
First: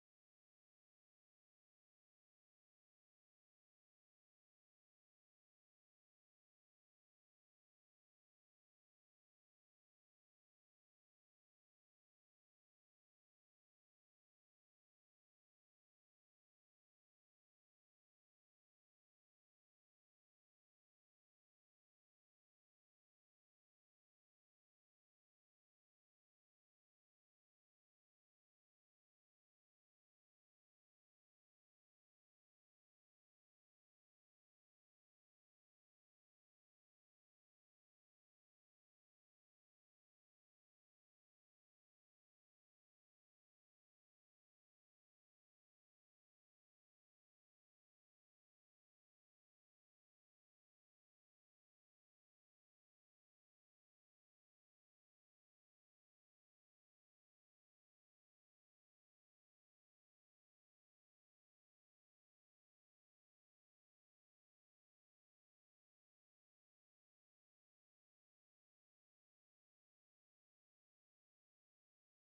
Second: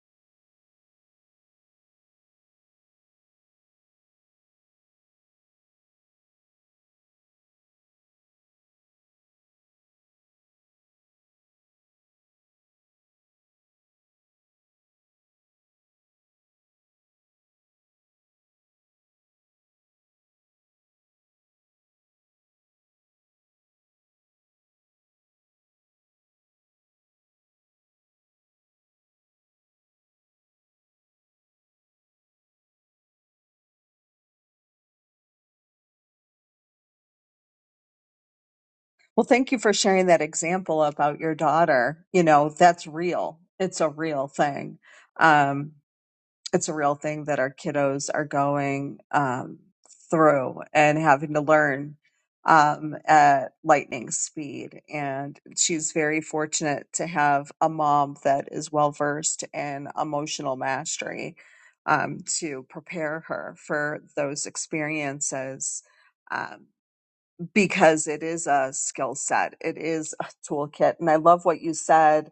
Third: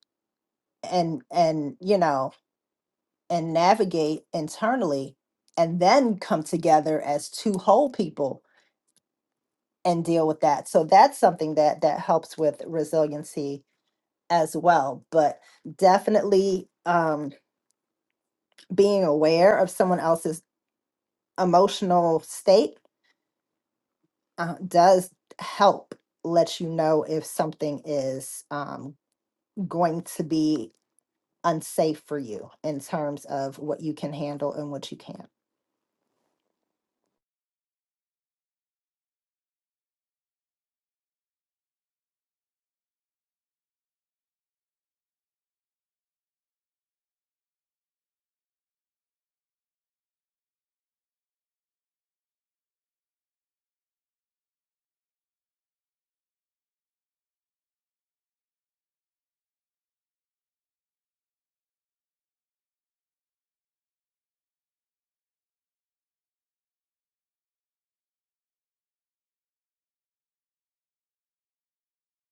A: and, and, you know, and navigate internally and then come together as two whole people and deal with that. So that's something that that helps with resiliency as well. But definitely um, being aware of someone else's emotional state uh, does help let you know if something is um, going to be unsafe for you in terms of what you can handle and what you can't.
B: Well, thank you for sharing that example about your daughter. You know, that's real. It's a real thing. Um, it's a real thing that our kiddos are going um, through and having to learn um, at lightning speed. And she's very fortunate to have a mom that is well versed in emotional mastery um, to prepare her for those experiences. Um, because it is a skill set, it is a toolkit. And I love what you said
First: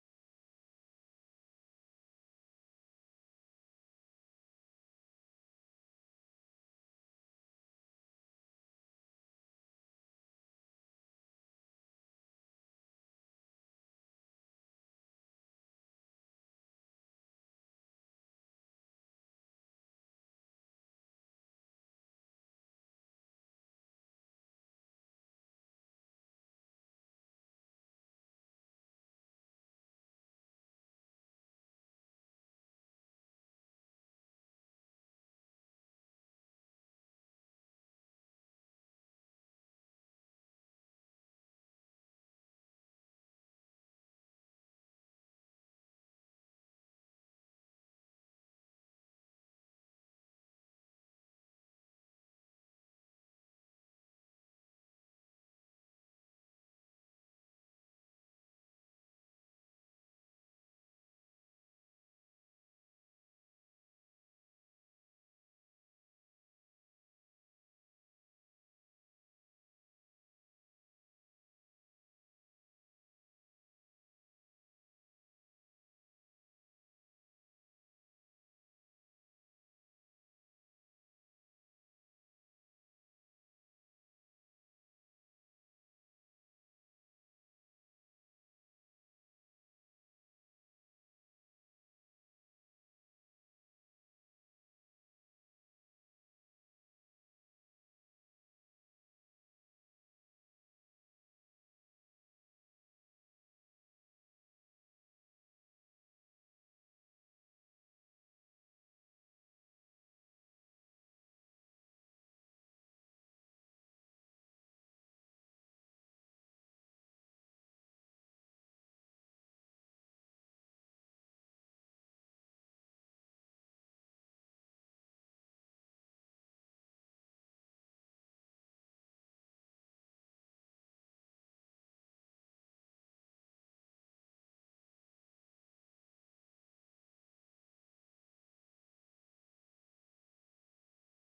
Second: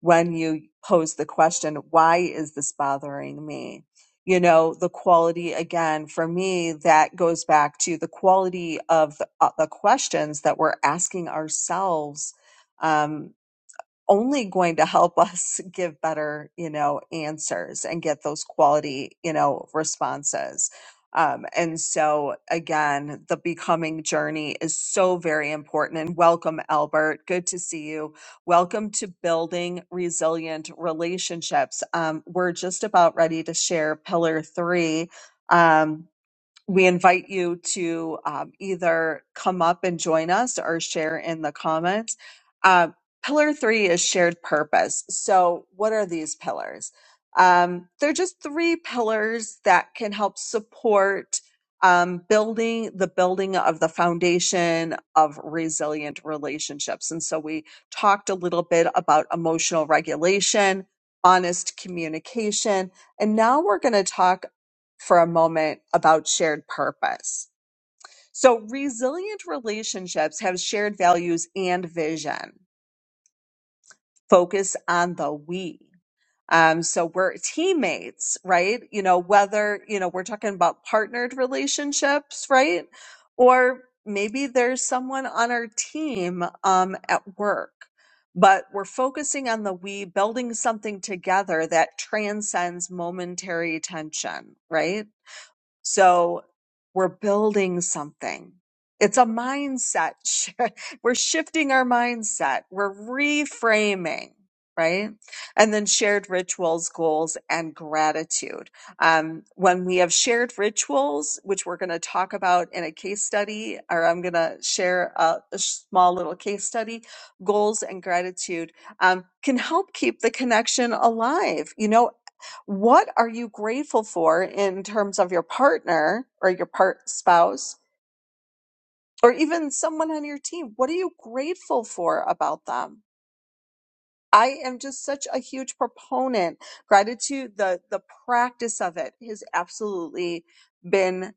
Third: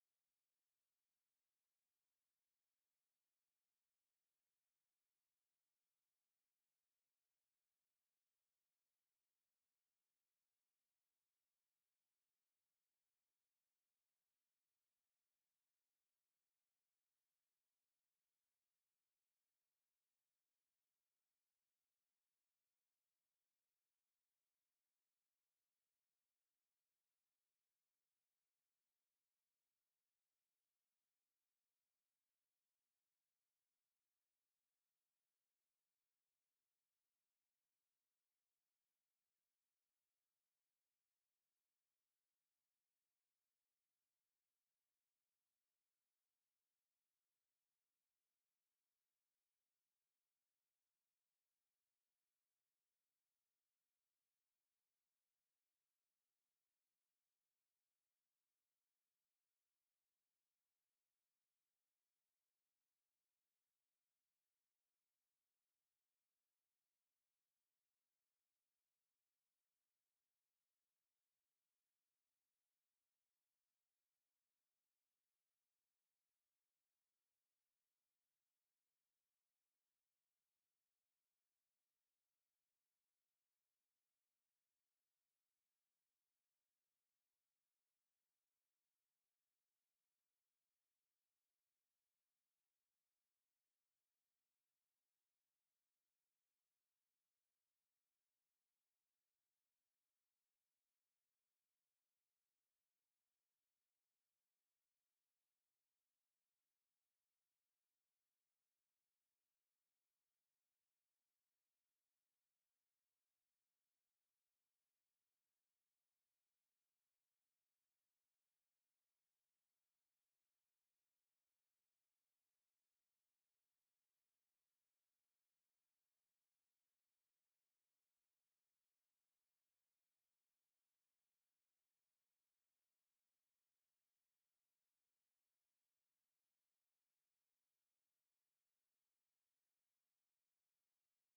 B: when you pose the question, why is this bothering me? You know, the quality again, for me, that goes back to the quality of the, uh, the questions that we're asking ourselves. um, only going to help us give better, you know, answers and get those quality, you know, responses. Um, and so again, the becoming journey is so very important. And welcome, Albert. Good to see you. Welcome to building resilient relationships. Um, we're just about ready to share pillar three. Um, we invite you to um, either come up and join us or share in the comments. Uh, pillar three is shared purpose. So, what are these pillars? Um, they're just three pillars that can help support um, building the building of the foundation of resilient relationships. And so, we talked a little bit about emotional regulation, honest communication, and now we're going to talk for a moment about shared purpose. So, resilient relationships have shared values and vision, focus on the we. Um, so we're teammates, right? You know, whether, you know, we're talking about partnered relationships, right? Or maybe there's someone on our team um, at work, but we're focusing on the we, building something together that transcends momentary tension, right? So we're building something. It's a mindset. We're shifting our mindset. We're reframing, right? And then shared rituals, goals, and gratitude. Um, when we have shared rituals, which we're going to talk about in a case study, or I'm going to share a, a small little case study, goals and gratitude um, can help keep the connection alive. You know, what are you grateful for in terms of your partner or your part spouse or even someone on your team? What are you grateful for about them? I am just such a huge proponent. Gratitude, the the practice of it has absolutely been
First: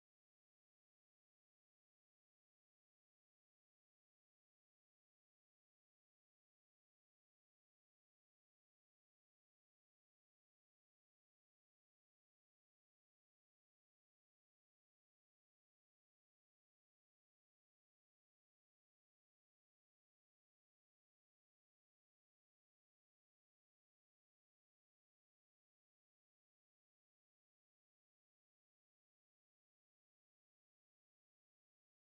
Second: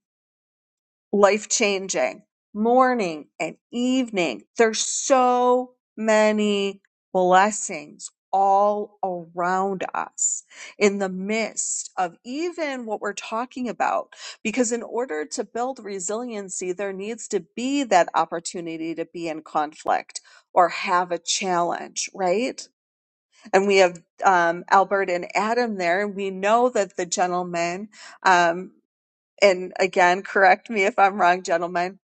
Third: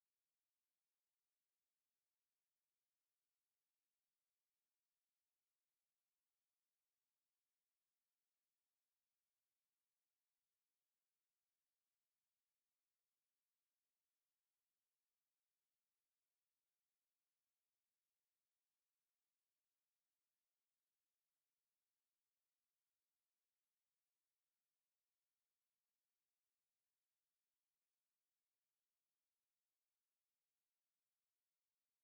B: life changing, morning and evening. There's so many blessings all around us in the midst of even what we're talking about. Because in order to build resiliency, there needs to be that opportunity to be in conflict or have a challenge, right? And we have um, Albert and Adam there, and we know that the gentleman um, and again, correct me if I'm wrong, gentlemen,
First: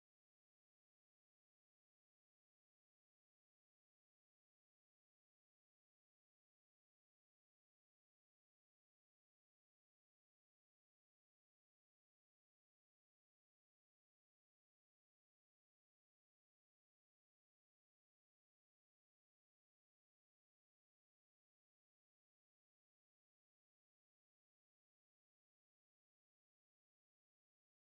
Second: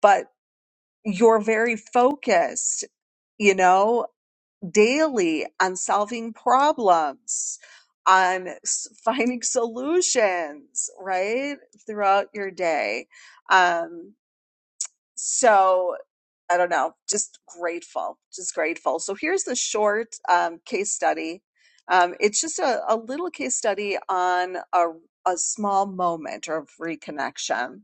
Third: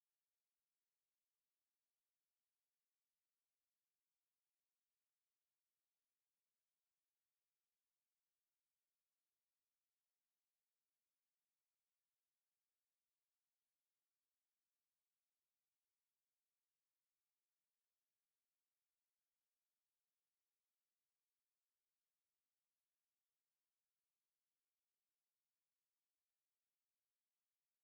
B: but you're very focused, you know, daily on solving problems, on s- finding solutions, right? Throughout your day. Um, so I don't know, just grateful, just grateful. So here's the short um, case study. Um, it's just a, a little case study on a, a small moment of reconnection.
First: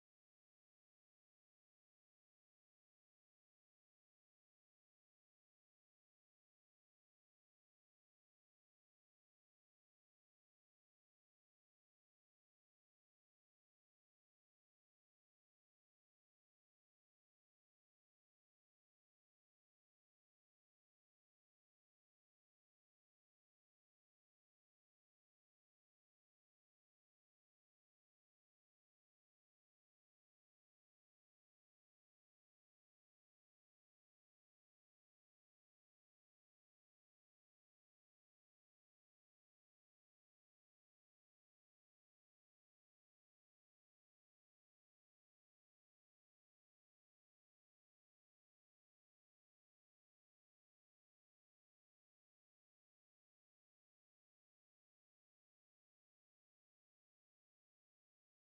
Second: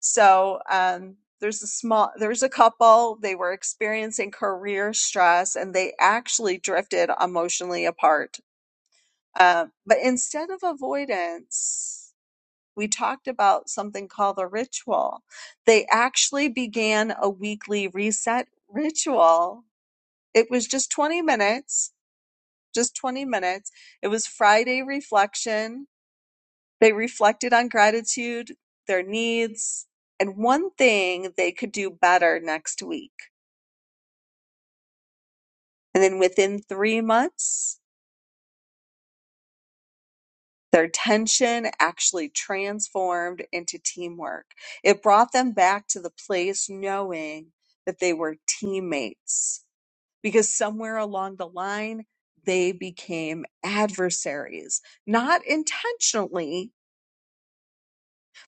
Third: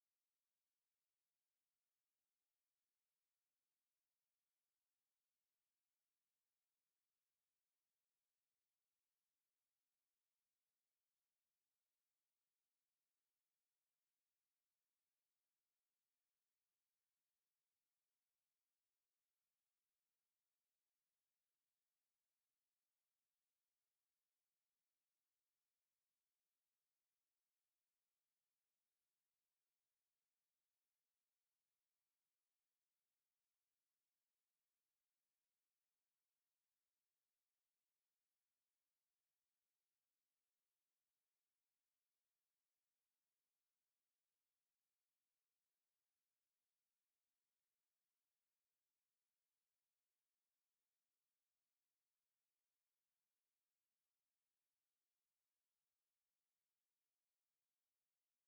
B: So um, there's a small, there's a couple. They were experiencing career stress, and they actually drifted emotionally apart. Uh, but instead of avoidance, we talked about something called a ritual. They actually began a weekly reset ritual. It was just 20 minutes, just 20 minutes. It was Friday reflection they reflected on gratitude, their needs, and one thing they could do better next week. And then within three months, their tension actually transformed into teamwork. It brought them back to the place knowing that they were teammates because somewhere along the line, they became adversaries, not intentionally,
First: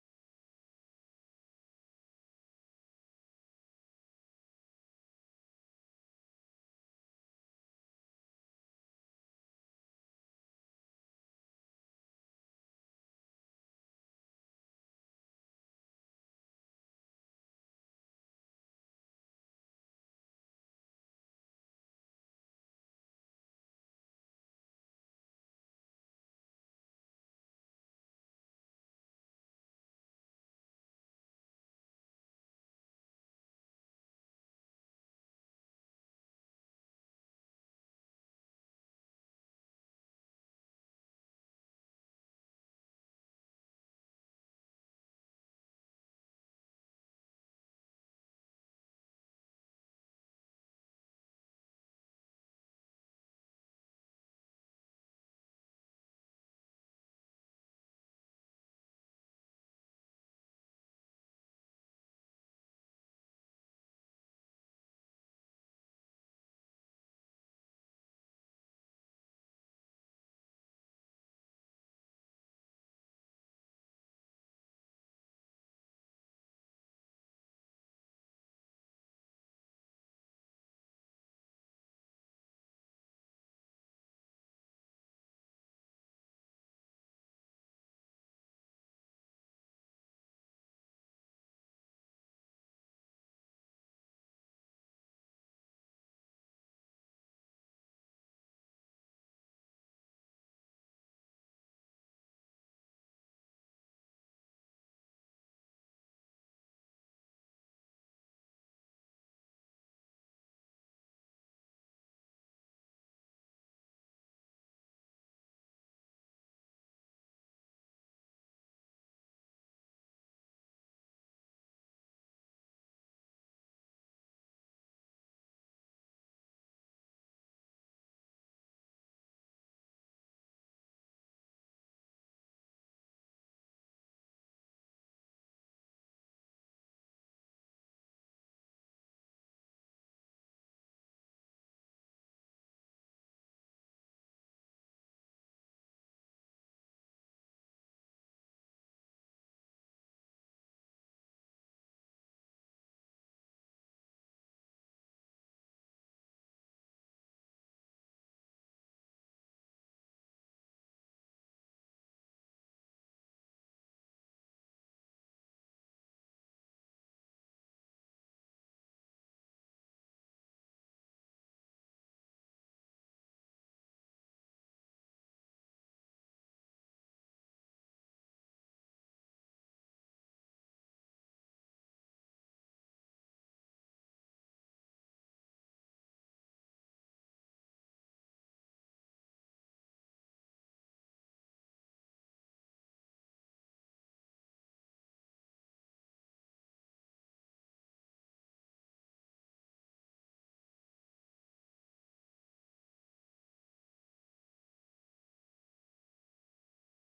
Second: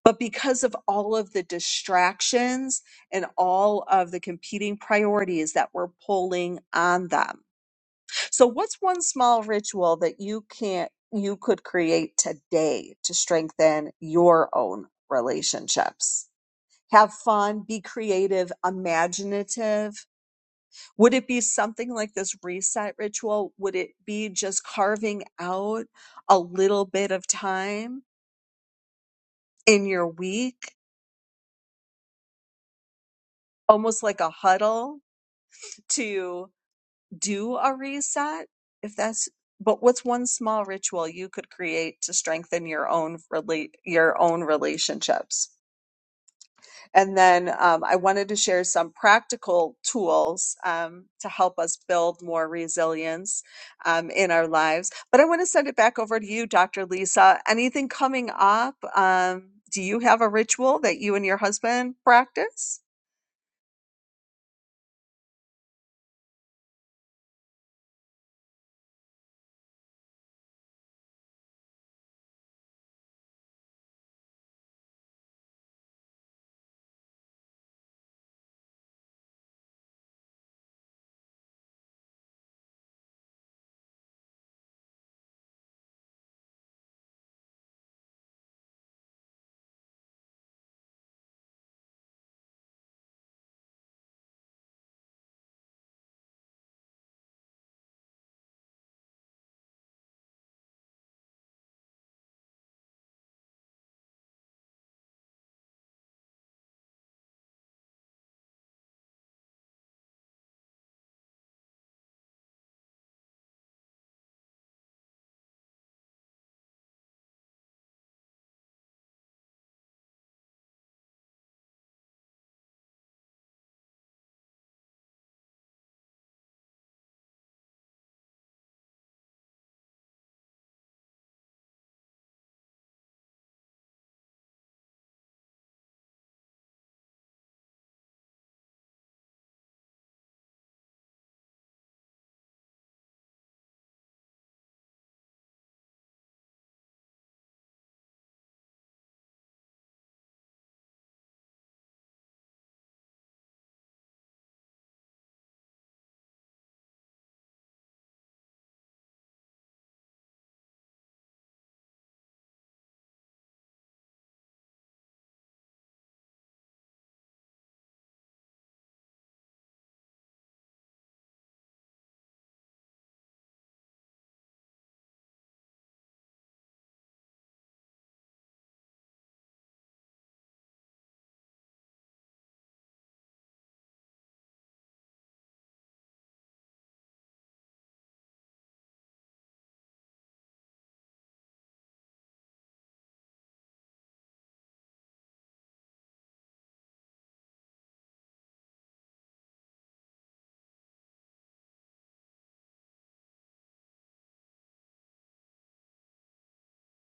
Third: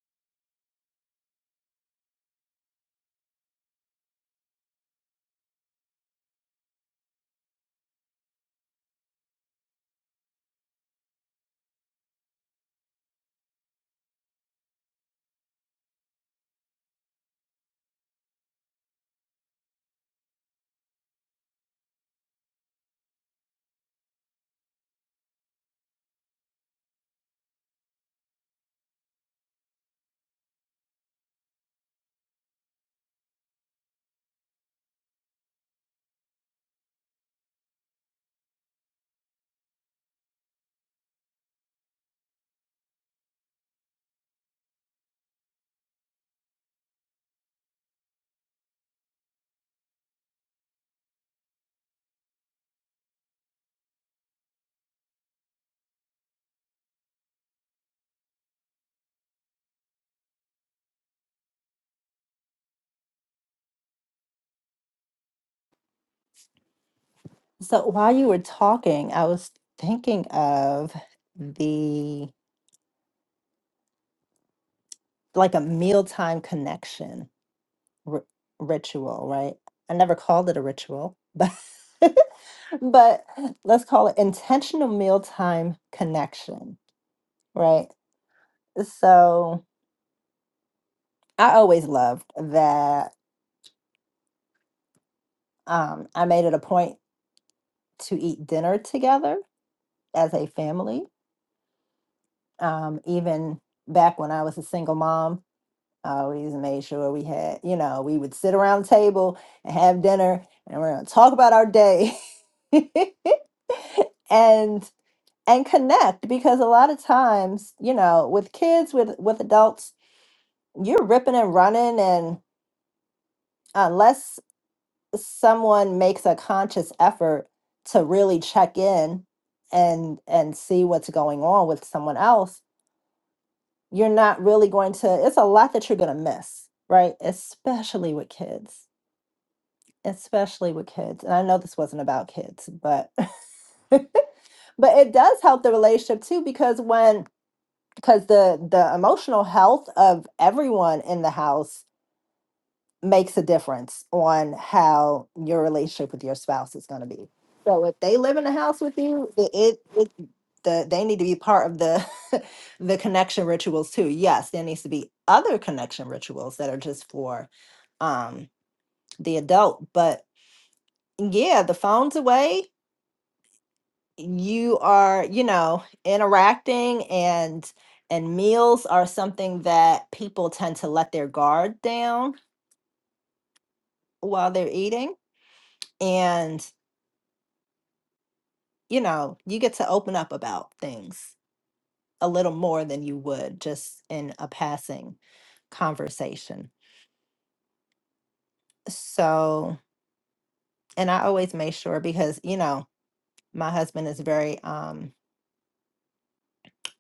B: But because of all of the distractions and all of the competing priorities that we're pulling on them. So what's one small ritual that you can't you could create today to strengthen your own relationships? Have fun, be creative, imaginative. Would it be something like this reset ritual? Would it be just carving out a little bit of time in your week, almost like a huddle to do a reset if that's but what's one small ritual you could create to strengthen your own relate your own relationships and then um, i wanted to share some practical tools um, to help us build more resilience um, in our lives but i want to send it back over to you dr lisa anything coming up um, do you have a ritual that you and your husband practice
A: So while you were talking, I was thinking of the like a mealtime connection ri ritual, right? I never called it a ritual, but but let's call it intentional mealtime connection, right? So I always loved that um, I made it a point to eat dinner together as a family. Um, even back when I was a single mom, I always made sure we had, you know, we would sit around the table and have dinner and we're going to talk about our day. and and connect because a lot of times you know with kids with with adults you're ripping and running and unless someone makes a conscious effort to really check in and and see what's going on with someone else you're not really going to it's a lot that you're going to miss right especially with kids especially with kids and i know this wasn't about kids but but it does help the relationship too because when because the the emotional health of everyone in the house makes a difference on how your relationship with your spouse is going to be so if they live in the house with you it, it, it the, they need to be part of the the connection rituals too yes there needs to be other connection rituals that are just for um the adult but yeah the phone's away you are you know interacting and and meals are something that people tend to let their guard down while they're eating and you know you get to open up about things a little more than you would just in a passing conversation so and i always make sure because you know my husband is very um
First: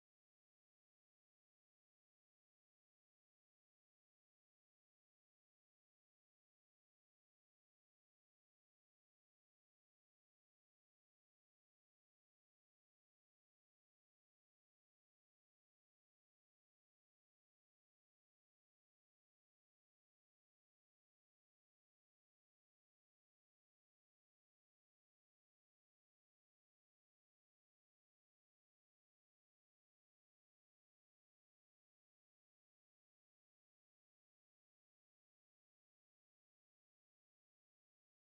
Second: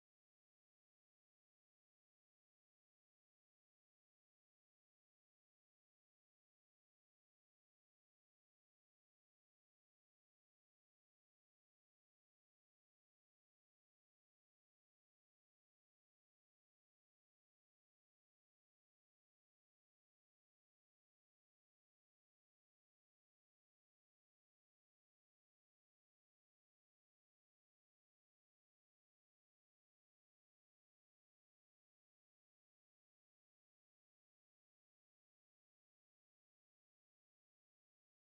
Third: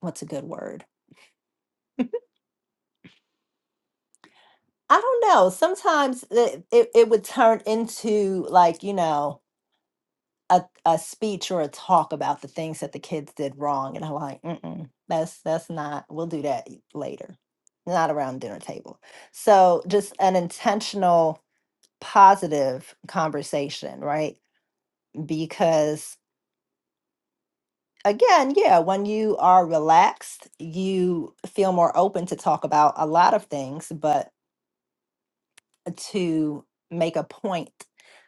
A: what's a good word i don't know sometimes it it, it would turn into like you know a, a speech or a talk about the things that the kids did wrong and i'm like mm-mm that's that's not we'll do that e, later not around dinner table so just an intentional positive conversation right because again yeah when you are relaxed you feel more open to talk about a lot of things but to make a point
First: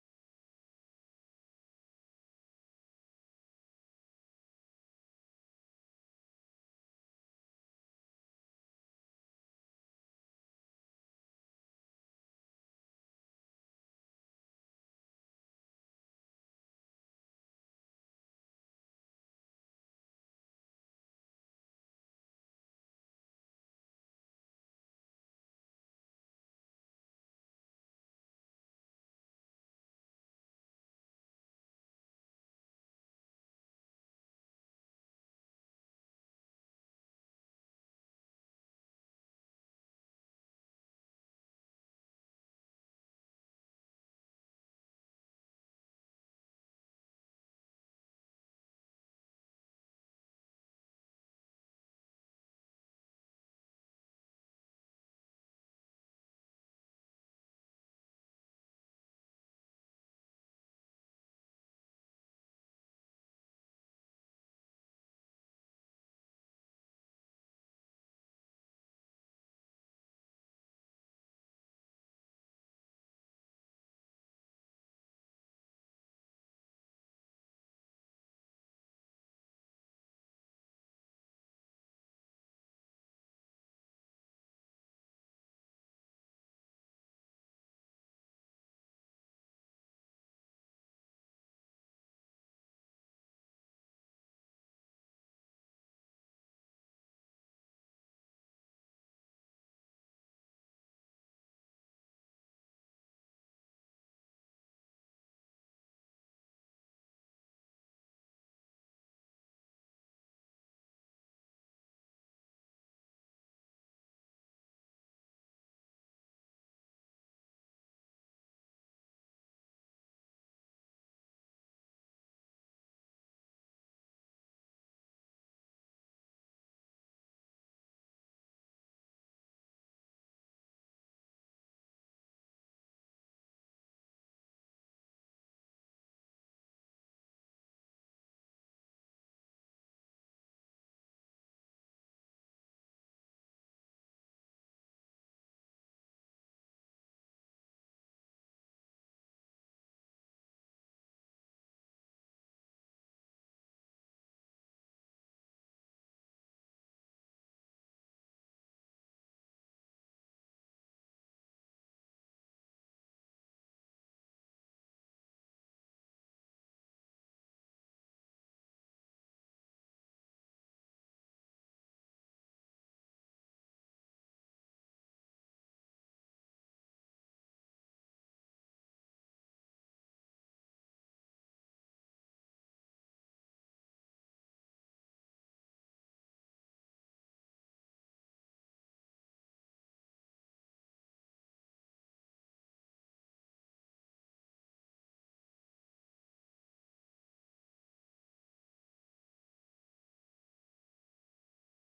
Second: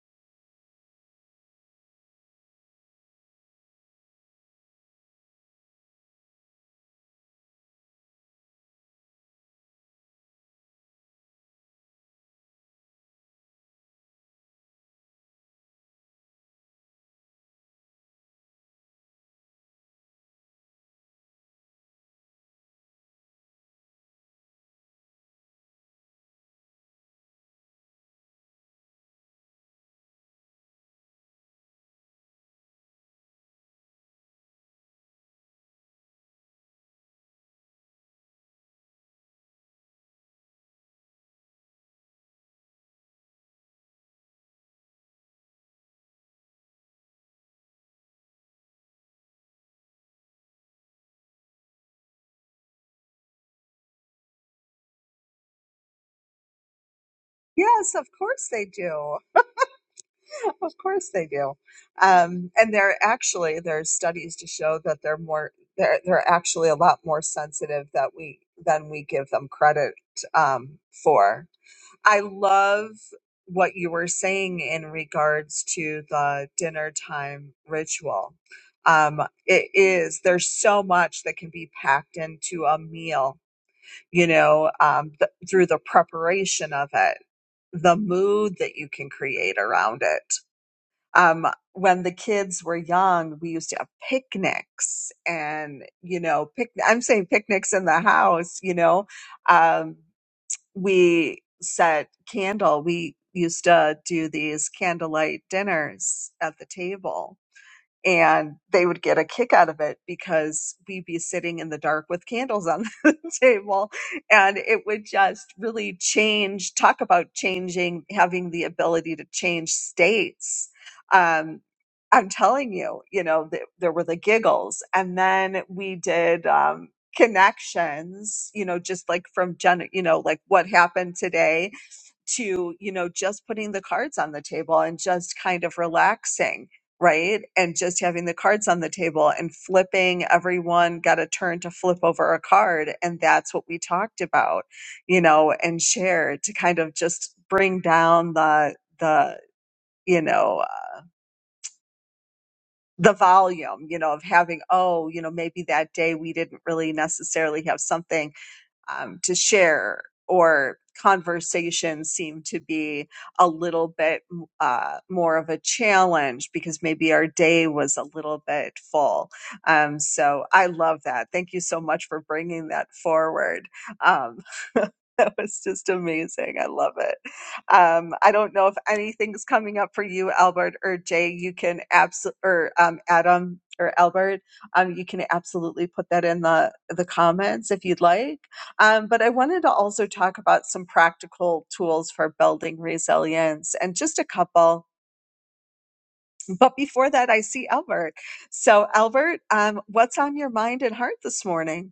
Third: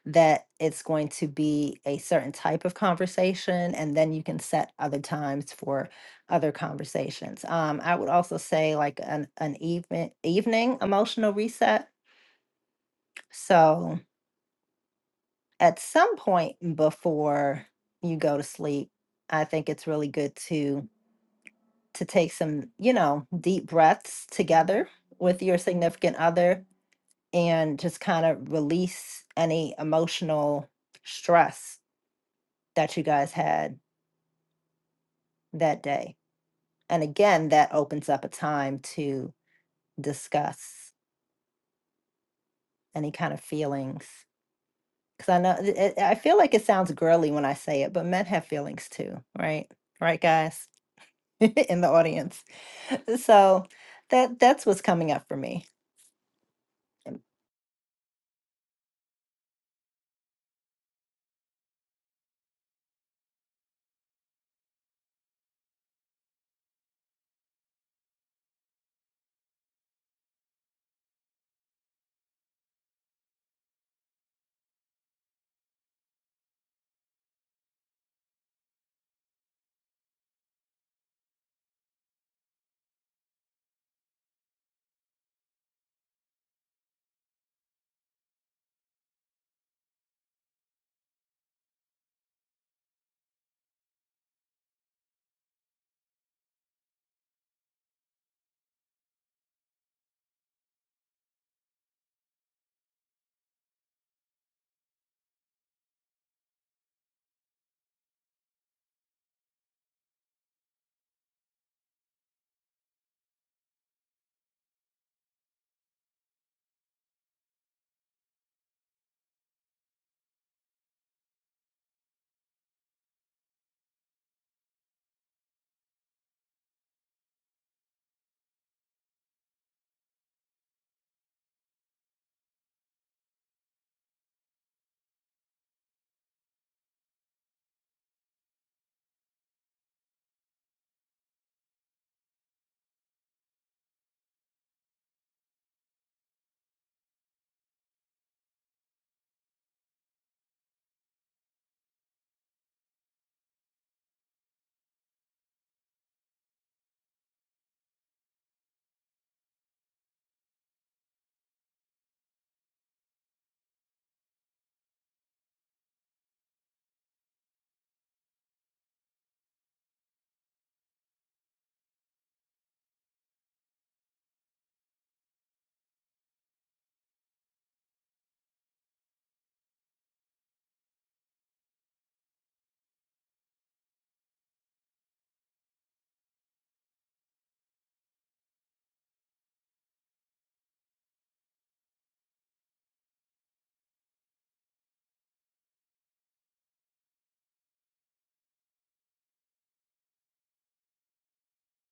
A: that it's going to be a certain type of conversation, and then you can set other times for other conversations. Um, I would also say like an an even evening emotional reset. So at some point before you go to sleep, I think it's really good to to take some you know deep breaths together with your significant other and just kind of release any emotional stress that you guys had that day. And again, that opens up a time to discuss any kind of feelings. Because I know, it, it- I feel like it sounds girly when I say it, but men have feelings too, right? Right, guys in the audience. So that that's what's coming up for me.
B: Yes, of course they do. of course they do. Um, and they're actually there's studies to show that they're more they're they're actually a lot more sensitive that we than we give them credit um, for. I love what you were saying in regards to the dinner time ritual. Um, it is there's so much that can be packed into a meal, you know, um, th- through the preparation of it, the mood that you can create around it um, when the kids were young, we used to have picnics and, you know, pic- I'm saying picnics in the house, you know, um, we set candle. We used to do these candlelight dinners at the table and they would get a kick out of it because we'd be sitting in the dark with candles on the table and it would just really change talk about changing having the ability to change states um i'm telling you you know th- there were the giggles and then we did um connections you know just like from gen you know like what happened today to you know just putting the cards on the table and just kind of relaxing right and just having the cards on the table and flipping everyone got a turn to flip over a card and that's what we talked about you know and shared to kind of just bring down the the you know uh, the volume you know of having oh you know maybe that day we didn't really necessarily have something um, to share or conversations seem to be a little bit uh, more of a challenge because maybe our day was a little bit full. Um, so I love that. Thank you so much for bringing that forward. Um, that was just amazing. I love it. Um, I don't know if anything's coming up for you, Albert or Jay. You can absolutely, or um, Adam or Albert, um, you can absolutely put that in the the comments if you'd like um, but I wanted to also talk about some practical tools for building resilience and just a couple. But before that, I see Albert. So, Albert, um, what's on your mind and heart this morning?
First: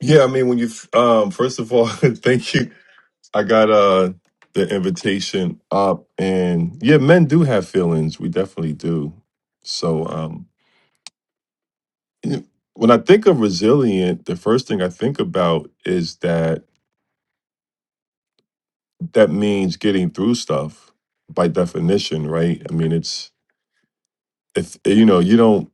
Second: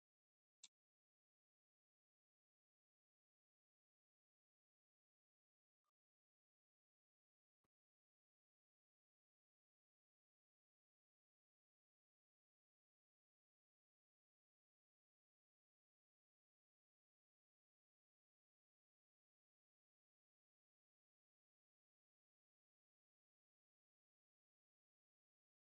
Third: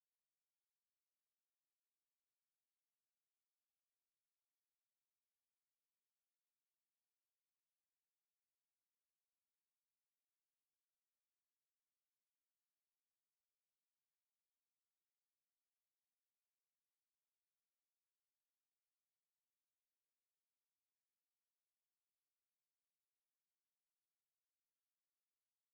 C: Yeah, I mean, when you um, first of all, thank you. I got uh the invitation up, and yeah, men do have feelings. We definitely do. So, um, when I think of resilient, the first thing I think about is that that means getting through stuff by definition, right? I mean, it's if you know you don't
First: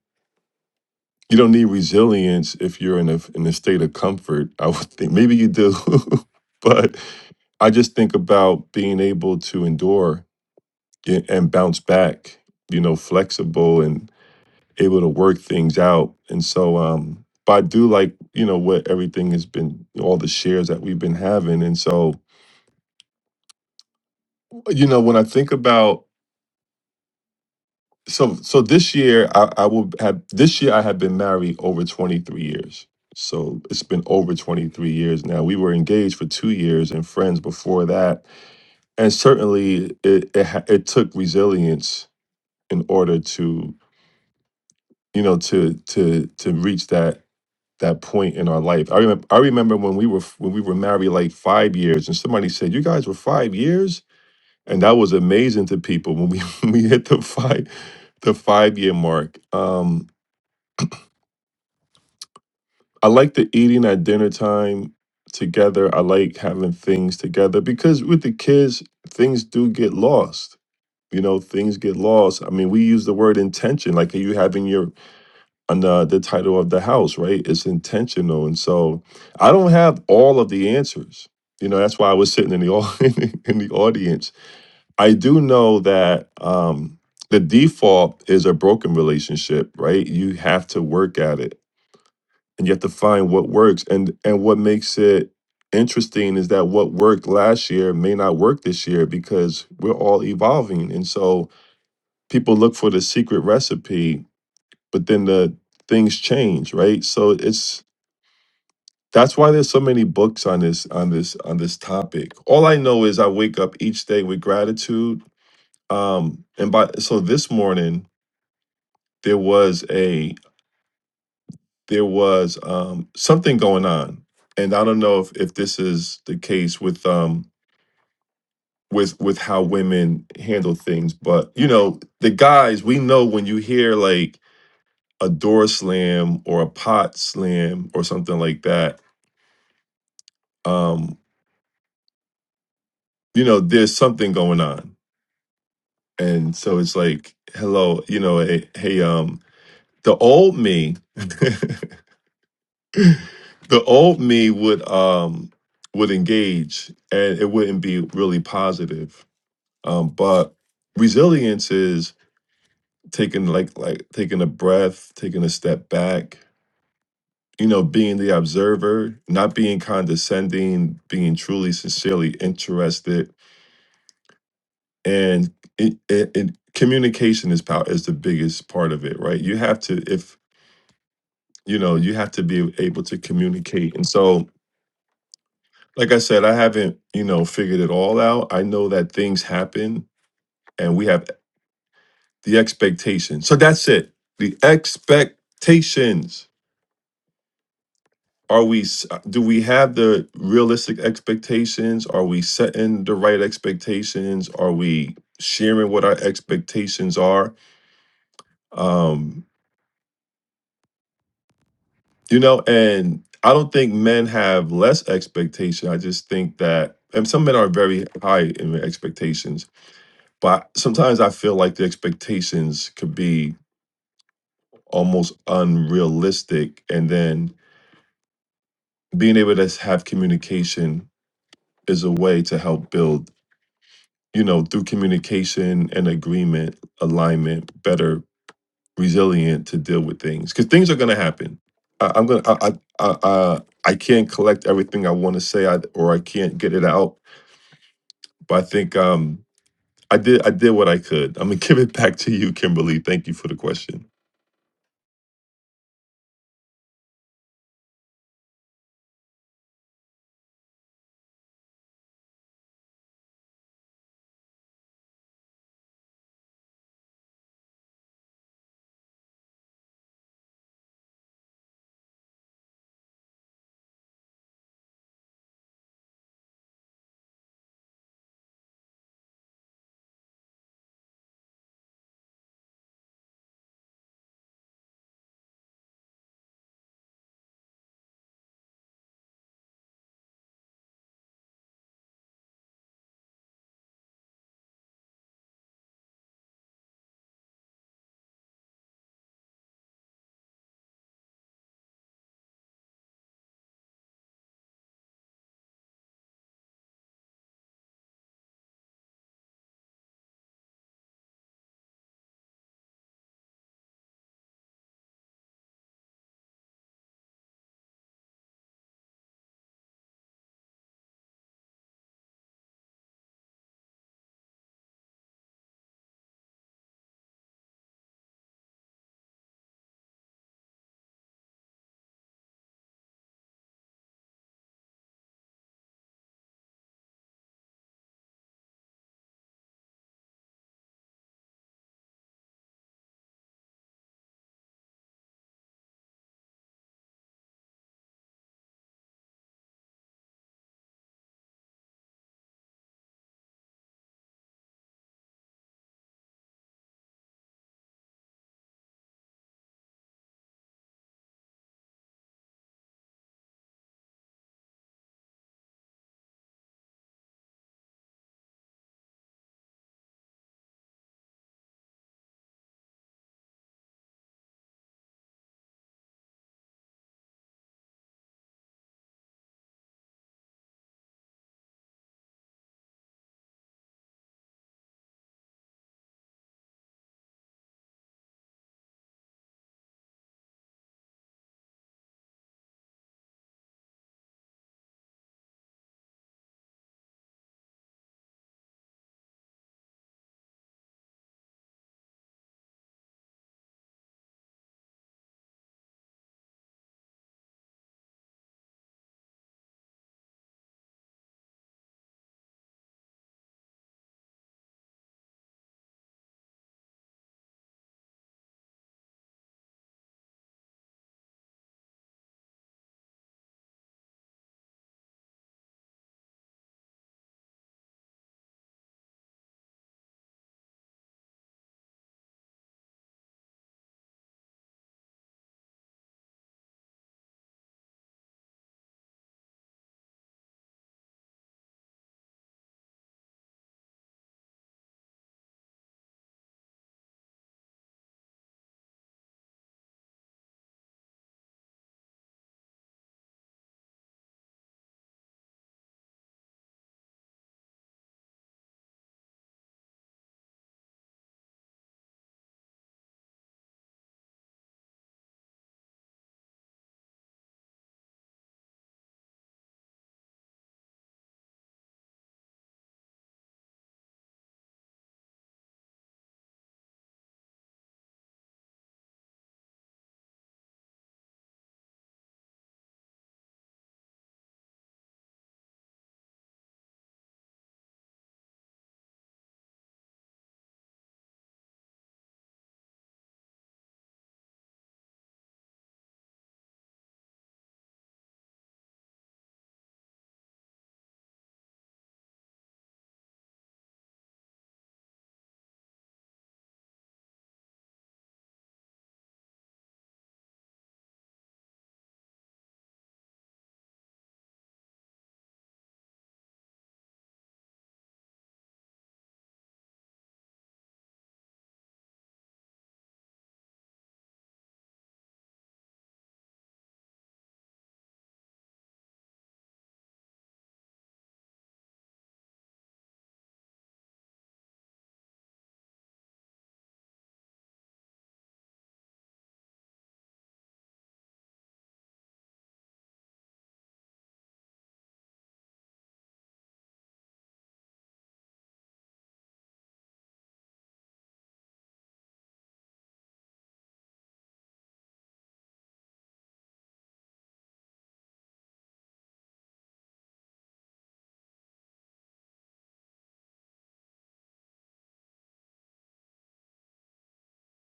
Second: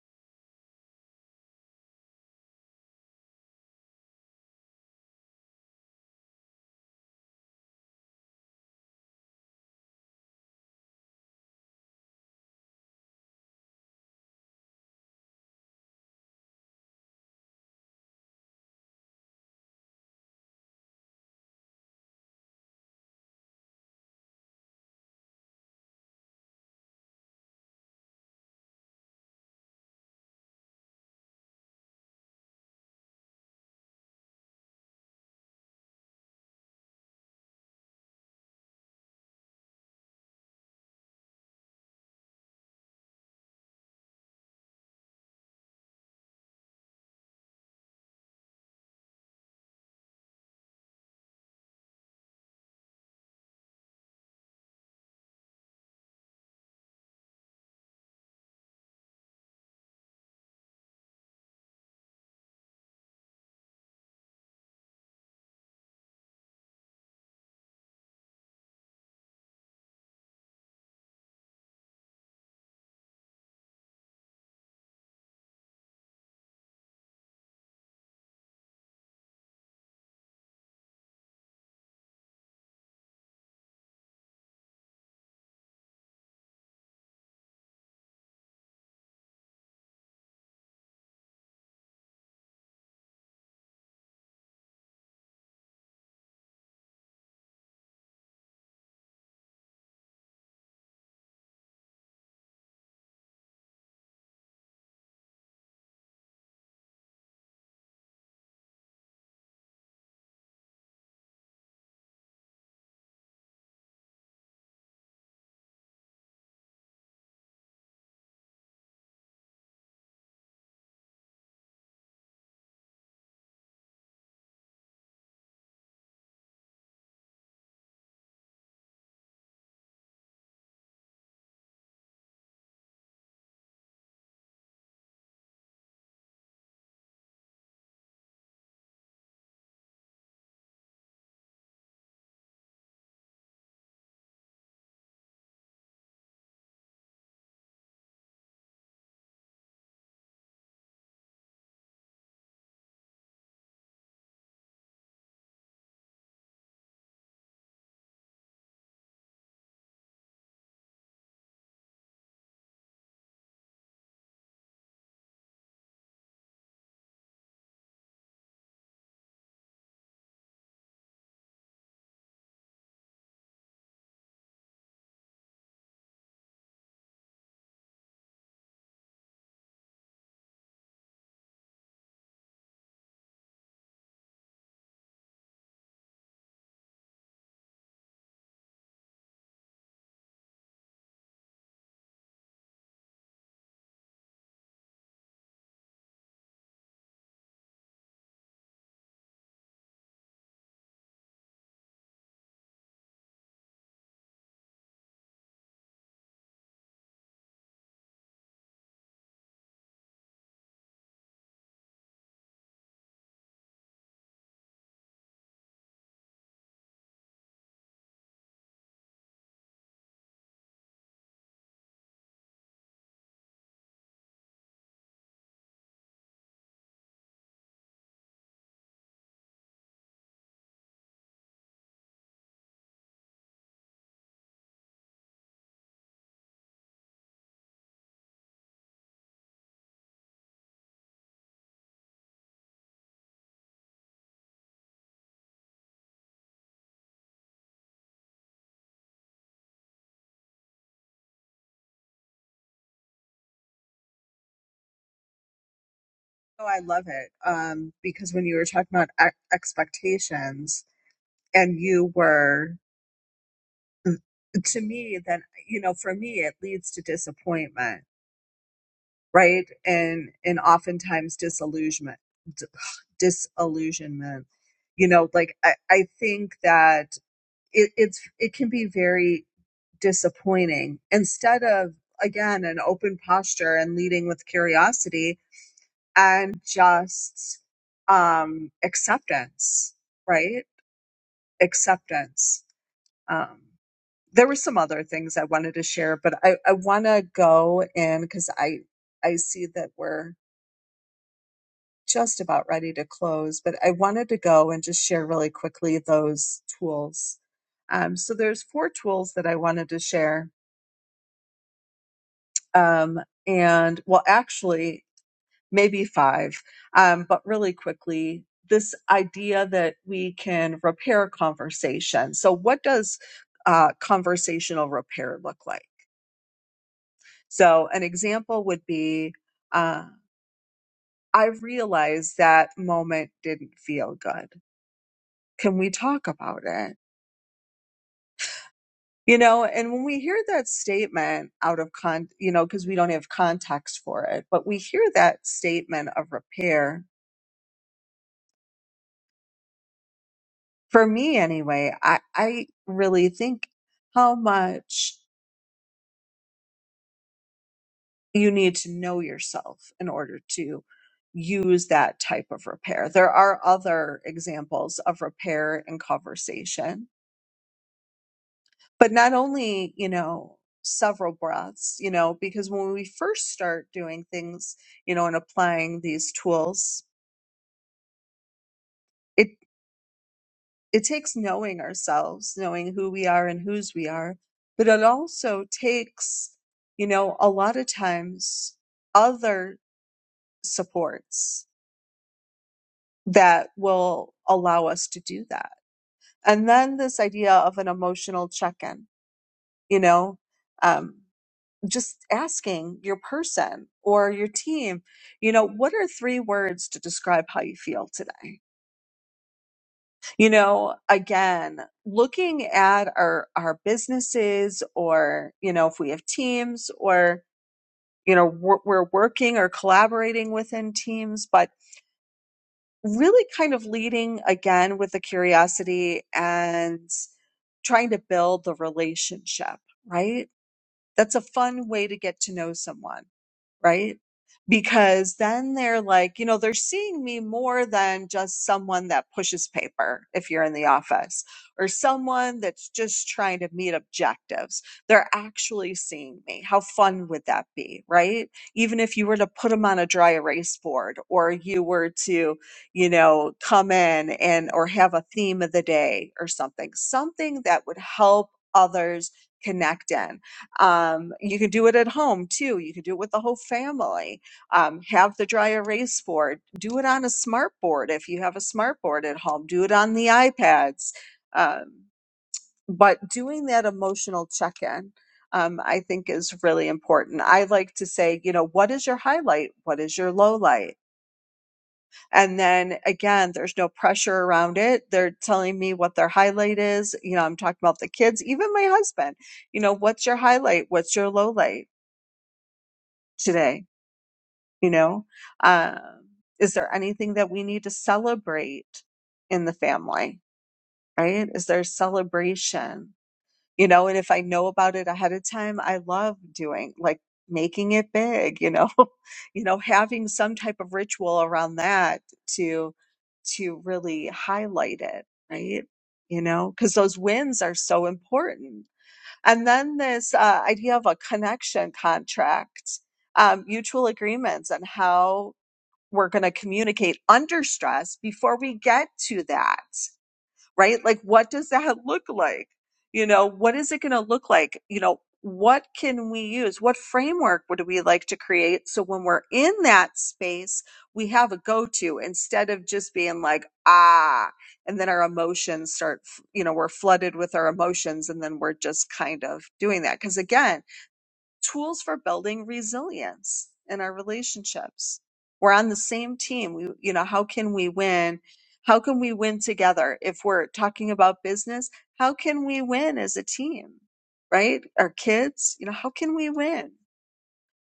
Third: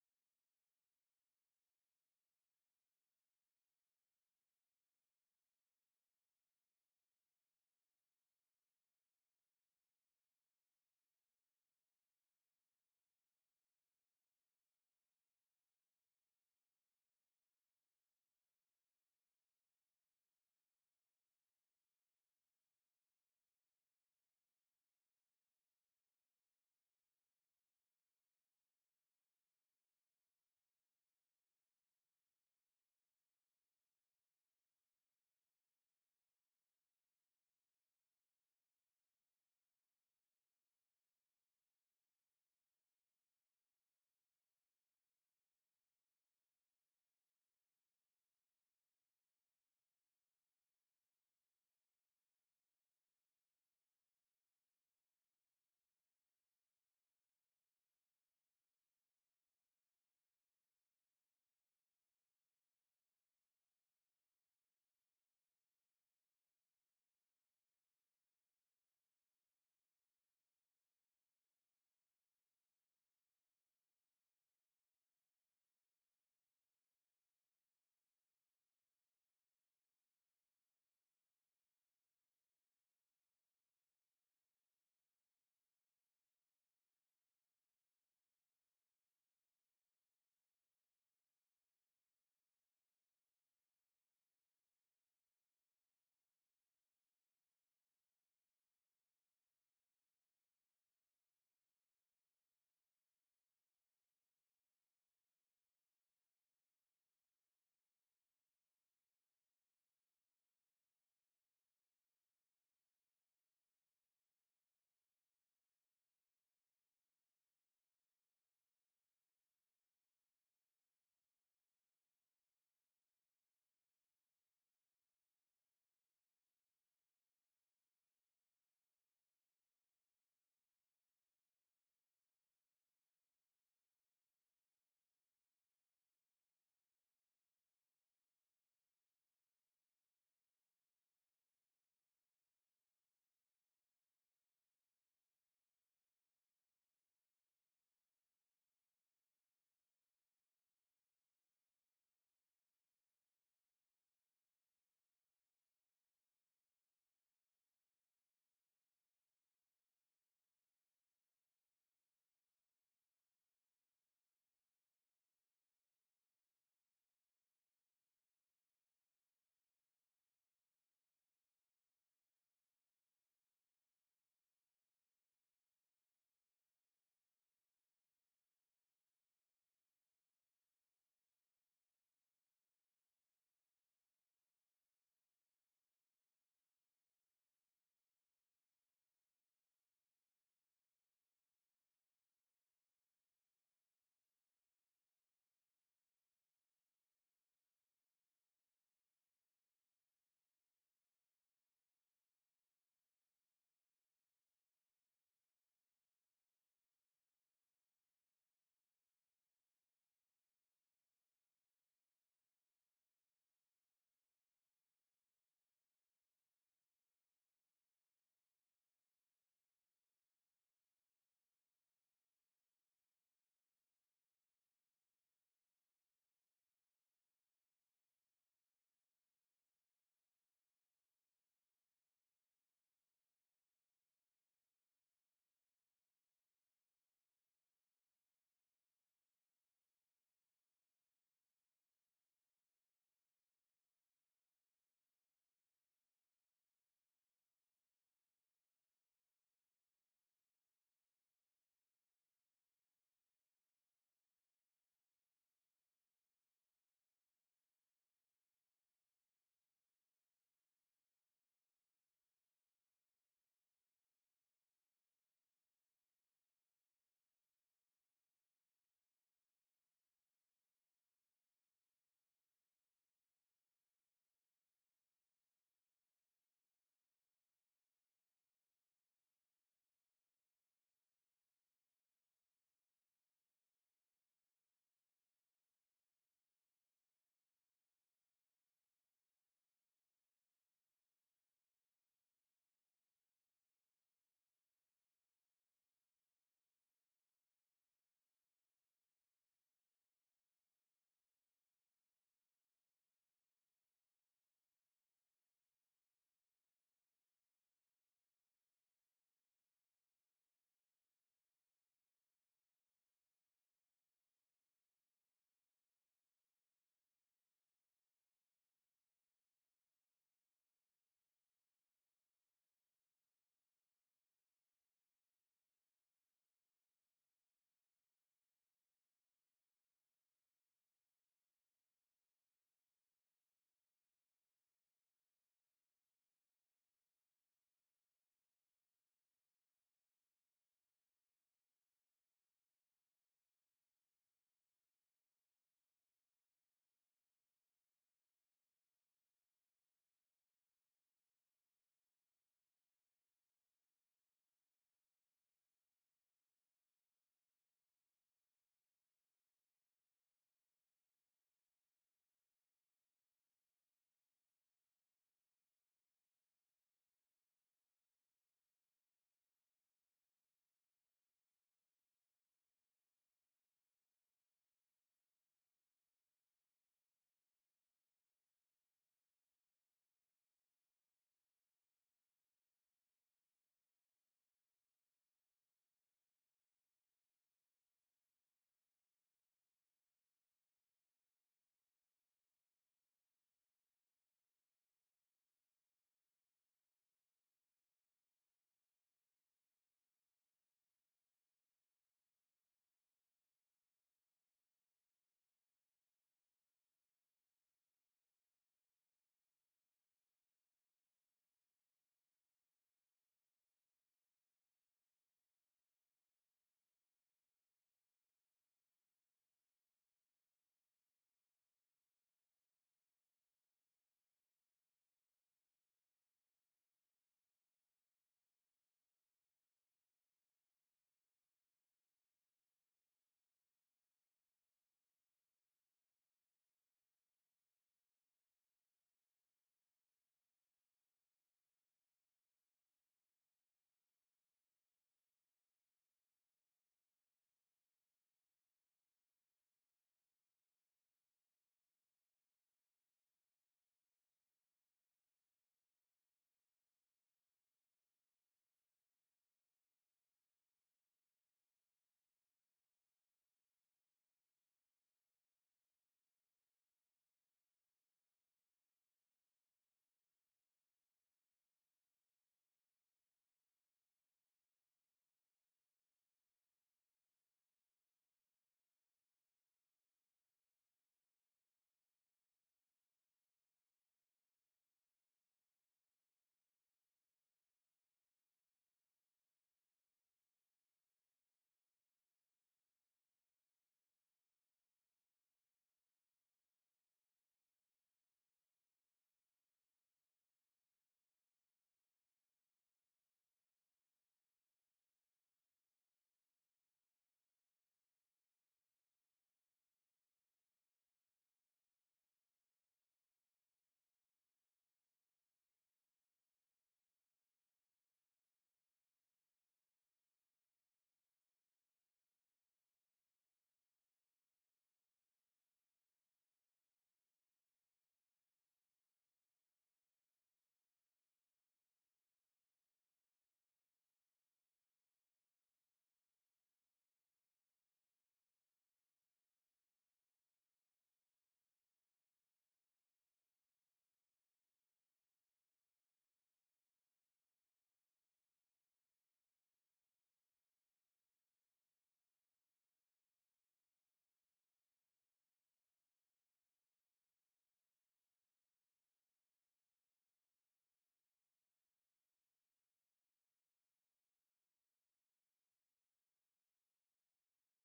C: you don't need resilience if you're in a in a state of comfort. I would think maybe you do, but I just think about being able to endure a- and bounce back, you know, flexible and able to work things out. And so, um, but I do like, you know, what everything has been, all the shares that we've been having. And so, you know, when I think about, so, so this year I, I will have, this year I have been married over 23 years. So it's been over 23 years now. We were engaged for two years and friends before that. And certainly it, it, ha- it took resilience in order to you know to to to reach that that point in our life. I remember I remember when we were when we were married like 5 years and somebody said you guys were 5 years and that was amazing to people when we when we hit the 5 the 5 year mark. Um I like the eating at dinner time together. I like having things together because with the kids things do get lost. You know, things get lost. I mean, we use the word intention like you having your under the title of the house, right? It's intentional. And so I don't have all of the answers. You know, that's why I was sitting in the au- in the audience. I do know that um the default is a broken relationship, right? You have to work at it and you have to find what works. And and what makes it interesting is that what worked last year may not work this year because we're all evolving. And so people look for the secret recipe but then the things change right so it's that's why there's so many books on this on this on this topic all i know is i wake up each day with gratitude um and by so this morning there was a there was um something going on and i don't know if if this is the case with um with with how women handle things but you know the guys we know when you hear like a door slam or a pot slam or something like that um you know, there's something going on. And so it's like, hello, you know, hey, hey um, the old me, the old me would um would engage and it wouldn't be really positive. Um, but resilience is taking like like taking a breath, taking a step back, you know, being the observer, not being condescending, being truly sincerely interested and it, it, it communication is power is the biggest part of it right you have to if you know you have to be able to communicate and so like i said i haven't you know figured it all out i know that things happen and we have the expectations. so that's it the expectations are we s- do we have the realistic expectations are we setting the right expectations are we sharing what our expectations are um You know, and I don't think men have less expectation. I just think that, and some men are very high in their expectations, but sometimes I feel like the expectations could be almost unrealistic. And then being able to have communication is a way to help build, you know, through communication and agreement, alignment, better resilient to deal with things because things are going to happen. I, I'm gonna I I, I I I can't collect everything I want to say I, or I can't get it out, but I think um I did I did what I could. I'm gonna give it back to you, Kimberly. Thank you for the question.
B: Oh, I love it. Um, because when you were talking about ex- expectations and you were, to me, then, you know, for me, it leads to disappointment right? And and oftentimes disillusionment, d- disillusionment. You know, like I, I think that it, it's it can be very disappointing. Instead of again an open posture and leading with curiosity and just um, acceptance, right? Acceptance. Um, there were some other things I wanted to share, but I, I want to go in because I I see that we're just about ready to close, but I wanted to go and just share really quickly those tools. Um, so there's four tools that I wanted to share, um, and well, actually, maybe five, um, but really quickly, this idea that we can repair conversation. So what does uh, conversational repair look like? So an example would be. Uh, I realized that moment didn't feel good. Can we talk about it? You know, and when we hear that statement out of con, you know, because we don't have context for it, but we hear that statement of repair. For me, anyway, I, I really think how much you need to know yourself in order to use that type of repair. There are other examples of repair and conversation, but not only, you know, several breaths, you know, because when we first start doing things, you know, and applying these tools, it it takes knowing ourselves knowing who we are and whose we are but it also takes you know a lot of times other supports that will allow us to do that and then this idea of an emotional check-in you know um, just asking your person or your team you know what are three words to describe how you feel today You know, again, looking at our our businesses or, you know, if we have teams or, you know, we're, we're working or collaborating within teams, but really kind of leading again with the curiosity and trying to build the relationship, right? That's a fun way to get to know someone right? Because then they're like, you know, they're seeing me more than just someone that pushes paper if you're in the office or someone that's just trying to meet objectives. They're actually seeing me. How fun would that be, right? Even if you were to put them on a dry erase board or you were to, you know, come in and or have a theme of the day or something, something that would help others connect in. Um, you can do it at home too. You can do it with the whole family. Um, have the dry erase board. Do it on a smart board if you have a smart board at home. Do it on the iPads. Um, but doing that emotional check in, um, I think, is really important. I like to say, you know, what is your highlight? What is your low light? And then again, there's no pressure around it. They're telling me what their highlight is. You know, I'm talking about the kids, even my husband. You know, what's your highlight? What's your low light? today? You know, uh, is there anything that we need to celebrate in the family? Right? Is there celebration? You know, and if I know about it ahead of time, I love doing like making it big. You know, you know, having some type of ritual around that to to really highlight it. Right? You know, because those wins are so important and then this uh, idea of a connection contract, um, mutual agreements, and how we're going to communicate under stress before we get to that right? Like, what does that look like? You know, what is it going to look like? You know, what can we use? What framework would we like to create? So when we're in that space, we have a go to instead of just being like, ah, and then our emotions start, you know, we're flooded with our emotions and then we're just kind of doing that. Cause again, tools for building resilience in our relationships. We're on the same team. We, you know, how can we win? How can we win together? If we're talking about business, how can we win as a team? Right? Our kids, you know, how can we win?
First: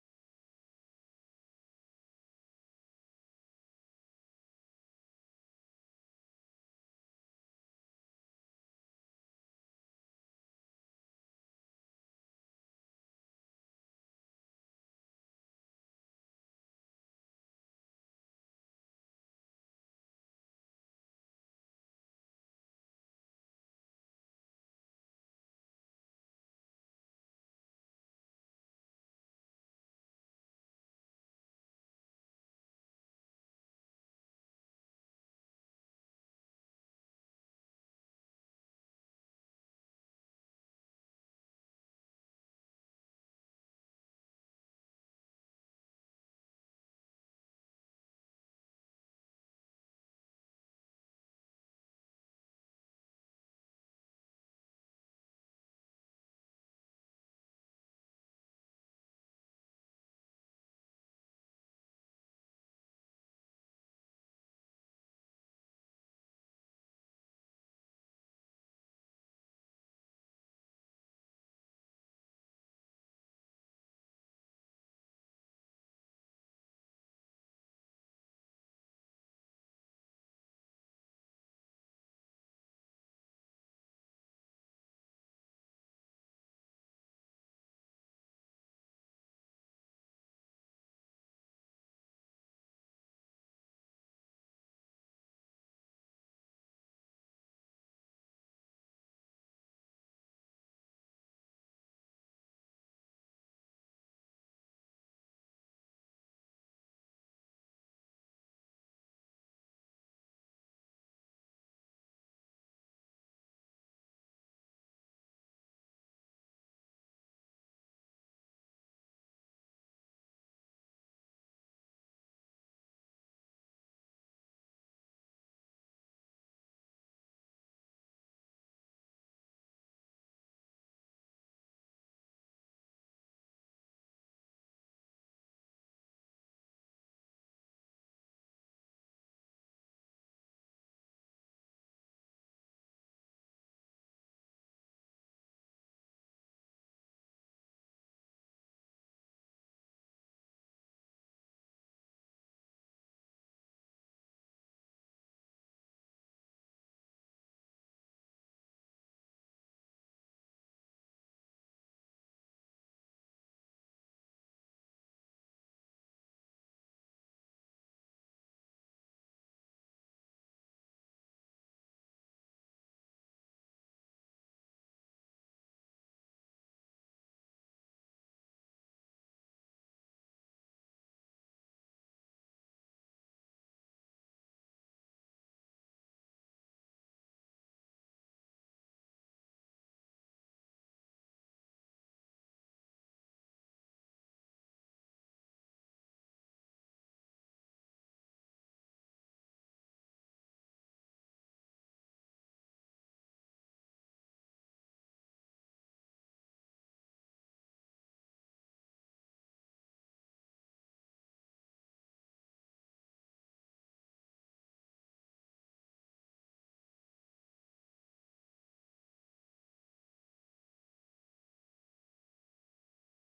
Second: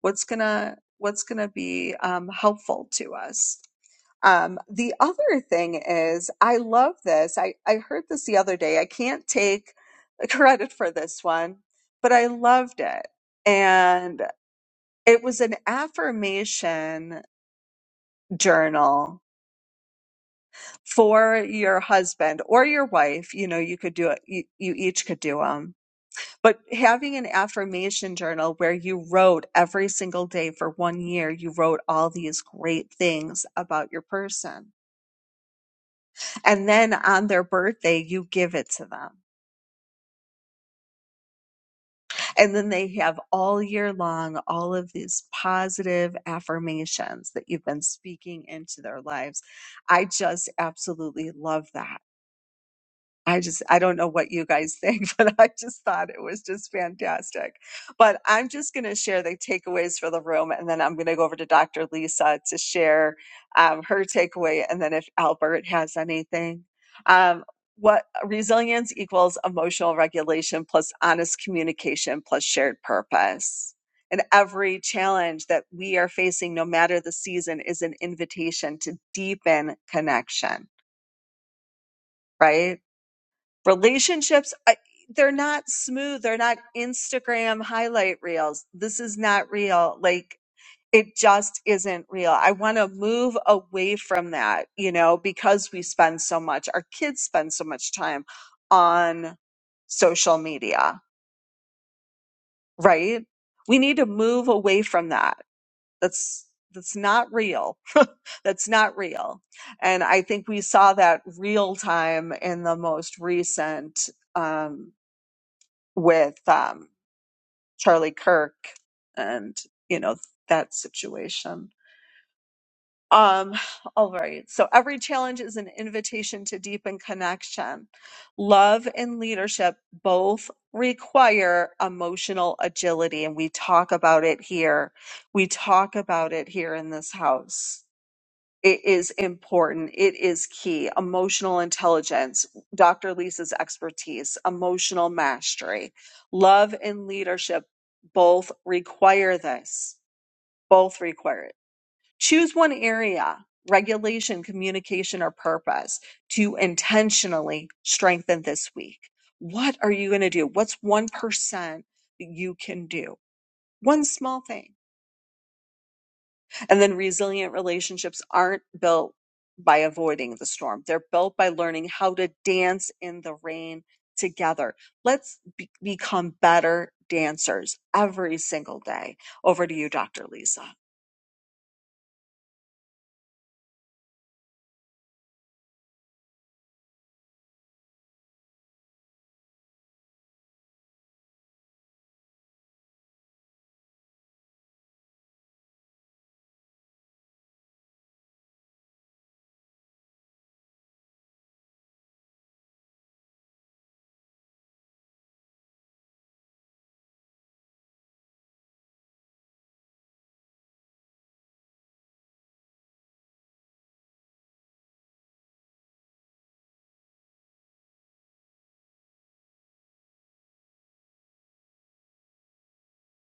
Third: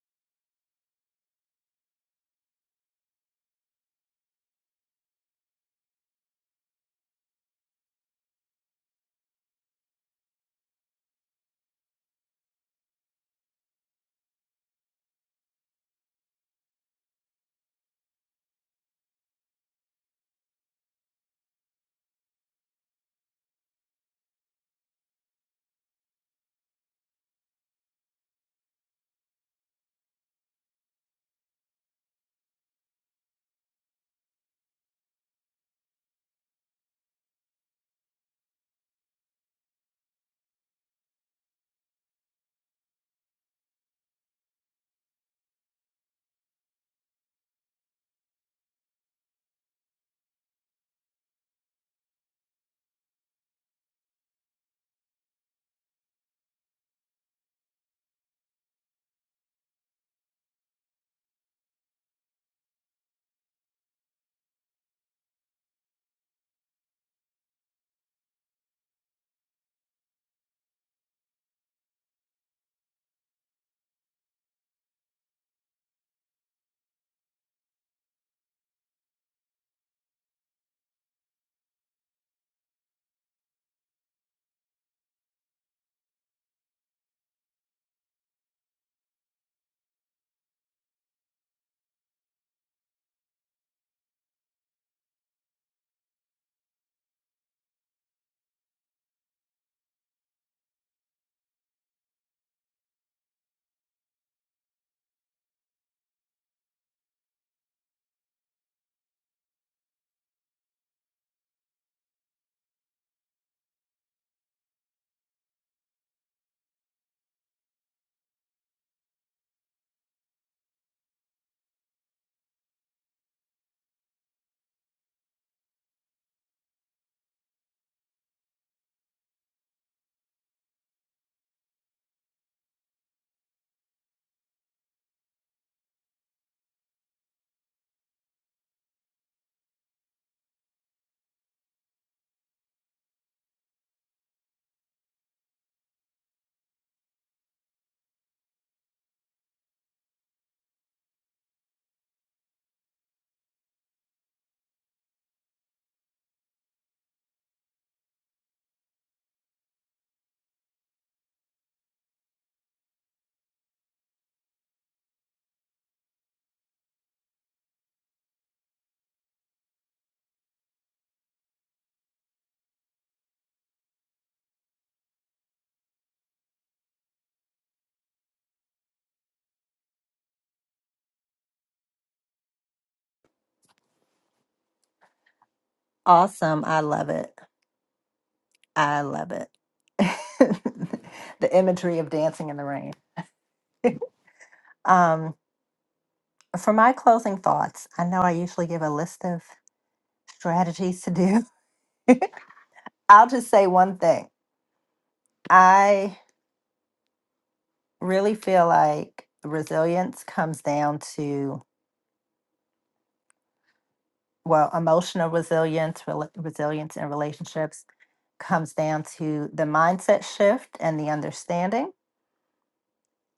B: What's gonna What's gonna be um, helpful to us? Um, the other thing is, I love this. I I heard this the other day. I can't take credit for this one, but I loved it. And it was an affirmation journal for your husband or your wife. You know, you could do it, you, you each could do them. But having an affirmation journal where you wrote every single day for one year, you wrote all these great things about your person. And then on their birthday, you give it to them And then they have all year long all of these positive affirmations that you've been speaking into their lives. I just absolutely love that. I just, I don't know what you guys think, but I just thought it was just fantastic. But I'm just going to share the takeaways for the room, and then I'm going to go over to Dr. Lisa to share um, her takeaway, and then if Albert has anything. Um, what resilience equals emotional regulation plus honest communication plus shared purpose. And every challenge that we are facing, no matter the season, is an invitation to deepen connection, right? relationships I, they're not smooth they're not instagram highlight reels this is not real like it just isn't real i want to move away from that you know because we spend so much our kids spend so much time on social media right we need to move away from that that's that's not real that's not real and i think we saw that real time in the most recent um, with um, Charlie Kirk and, you know, that situation. Um, all right. So every challenge is an invitation to deepen connection. Love and leadership both require emotional agility, and we talk about it here. We talk about it here in this house it is important. It is key. Emotional intelligence, Dr. Lisa's expertise, emotional mastery, love and leadership both require this. Both require it. Choose one area, regulation, communication, or purpose to intentionally strengthen this week. What are you going to do? What's 1% that you can do? One small thing And then resilient relationships aren't built by avoiding the storm. They're built by learning how to dance in the rain together. Let's be- become better dancers every single day. Over to you, Dr. Lisa.
A: Awesome. I love it. I love it. the imagery of dancing in the rain. Um, for my closing thoughts, I know I usually give a list of strategies to do. I'll just say one thing. I really feel like resilience comes down to well, emotional resilience, rela- resilience in relationships comes down to the mindset shift and the understanding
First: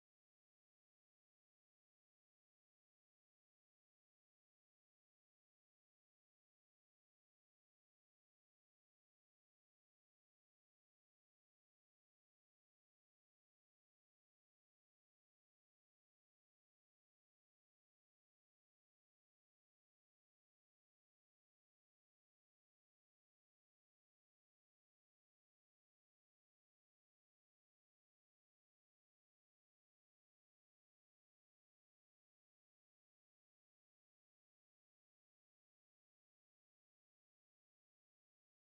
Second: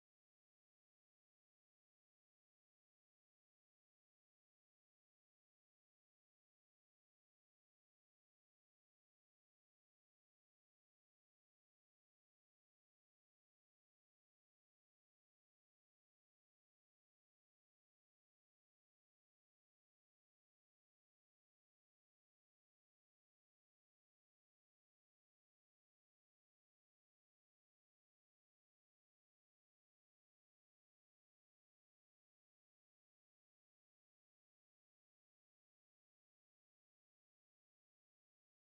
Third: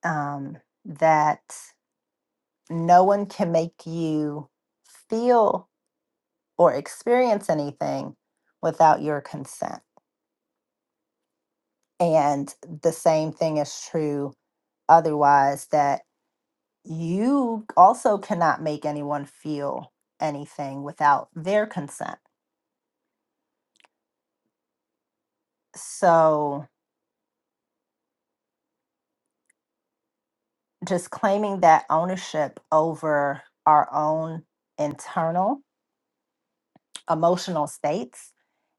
A: um, that no one can make you feel or experience anything without your consent. And the same thing is true otherwise, that you also cannot make anyone feel anything without their consent. So, just claiming that ownership over our own internal emotional states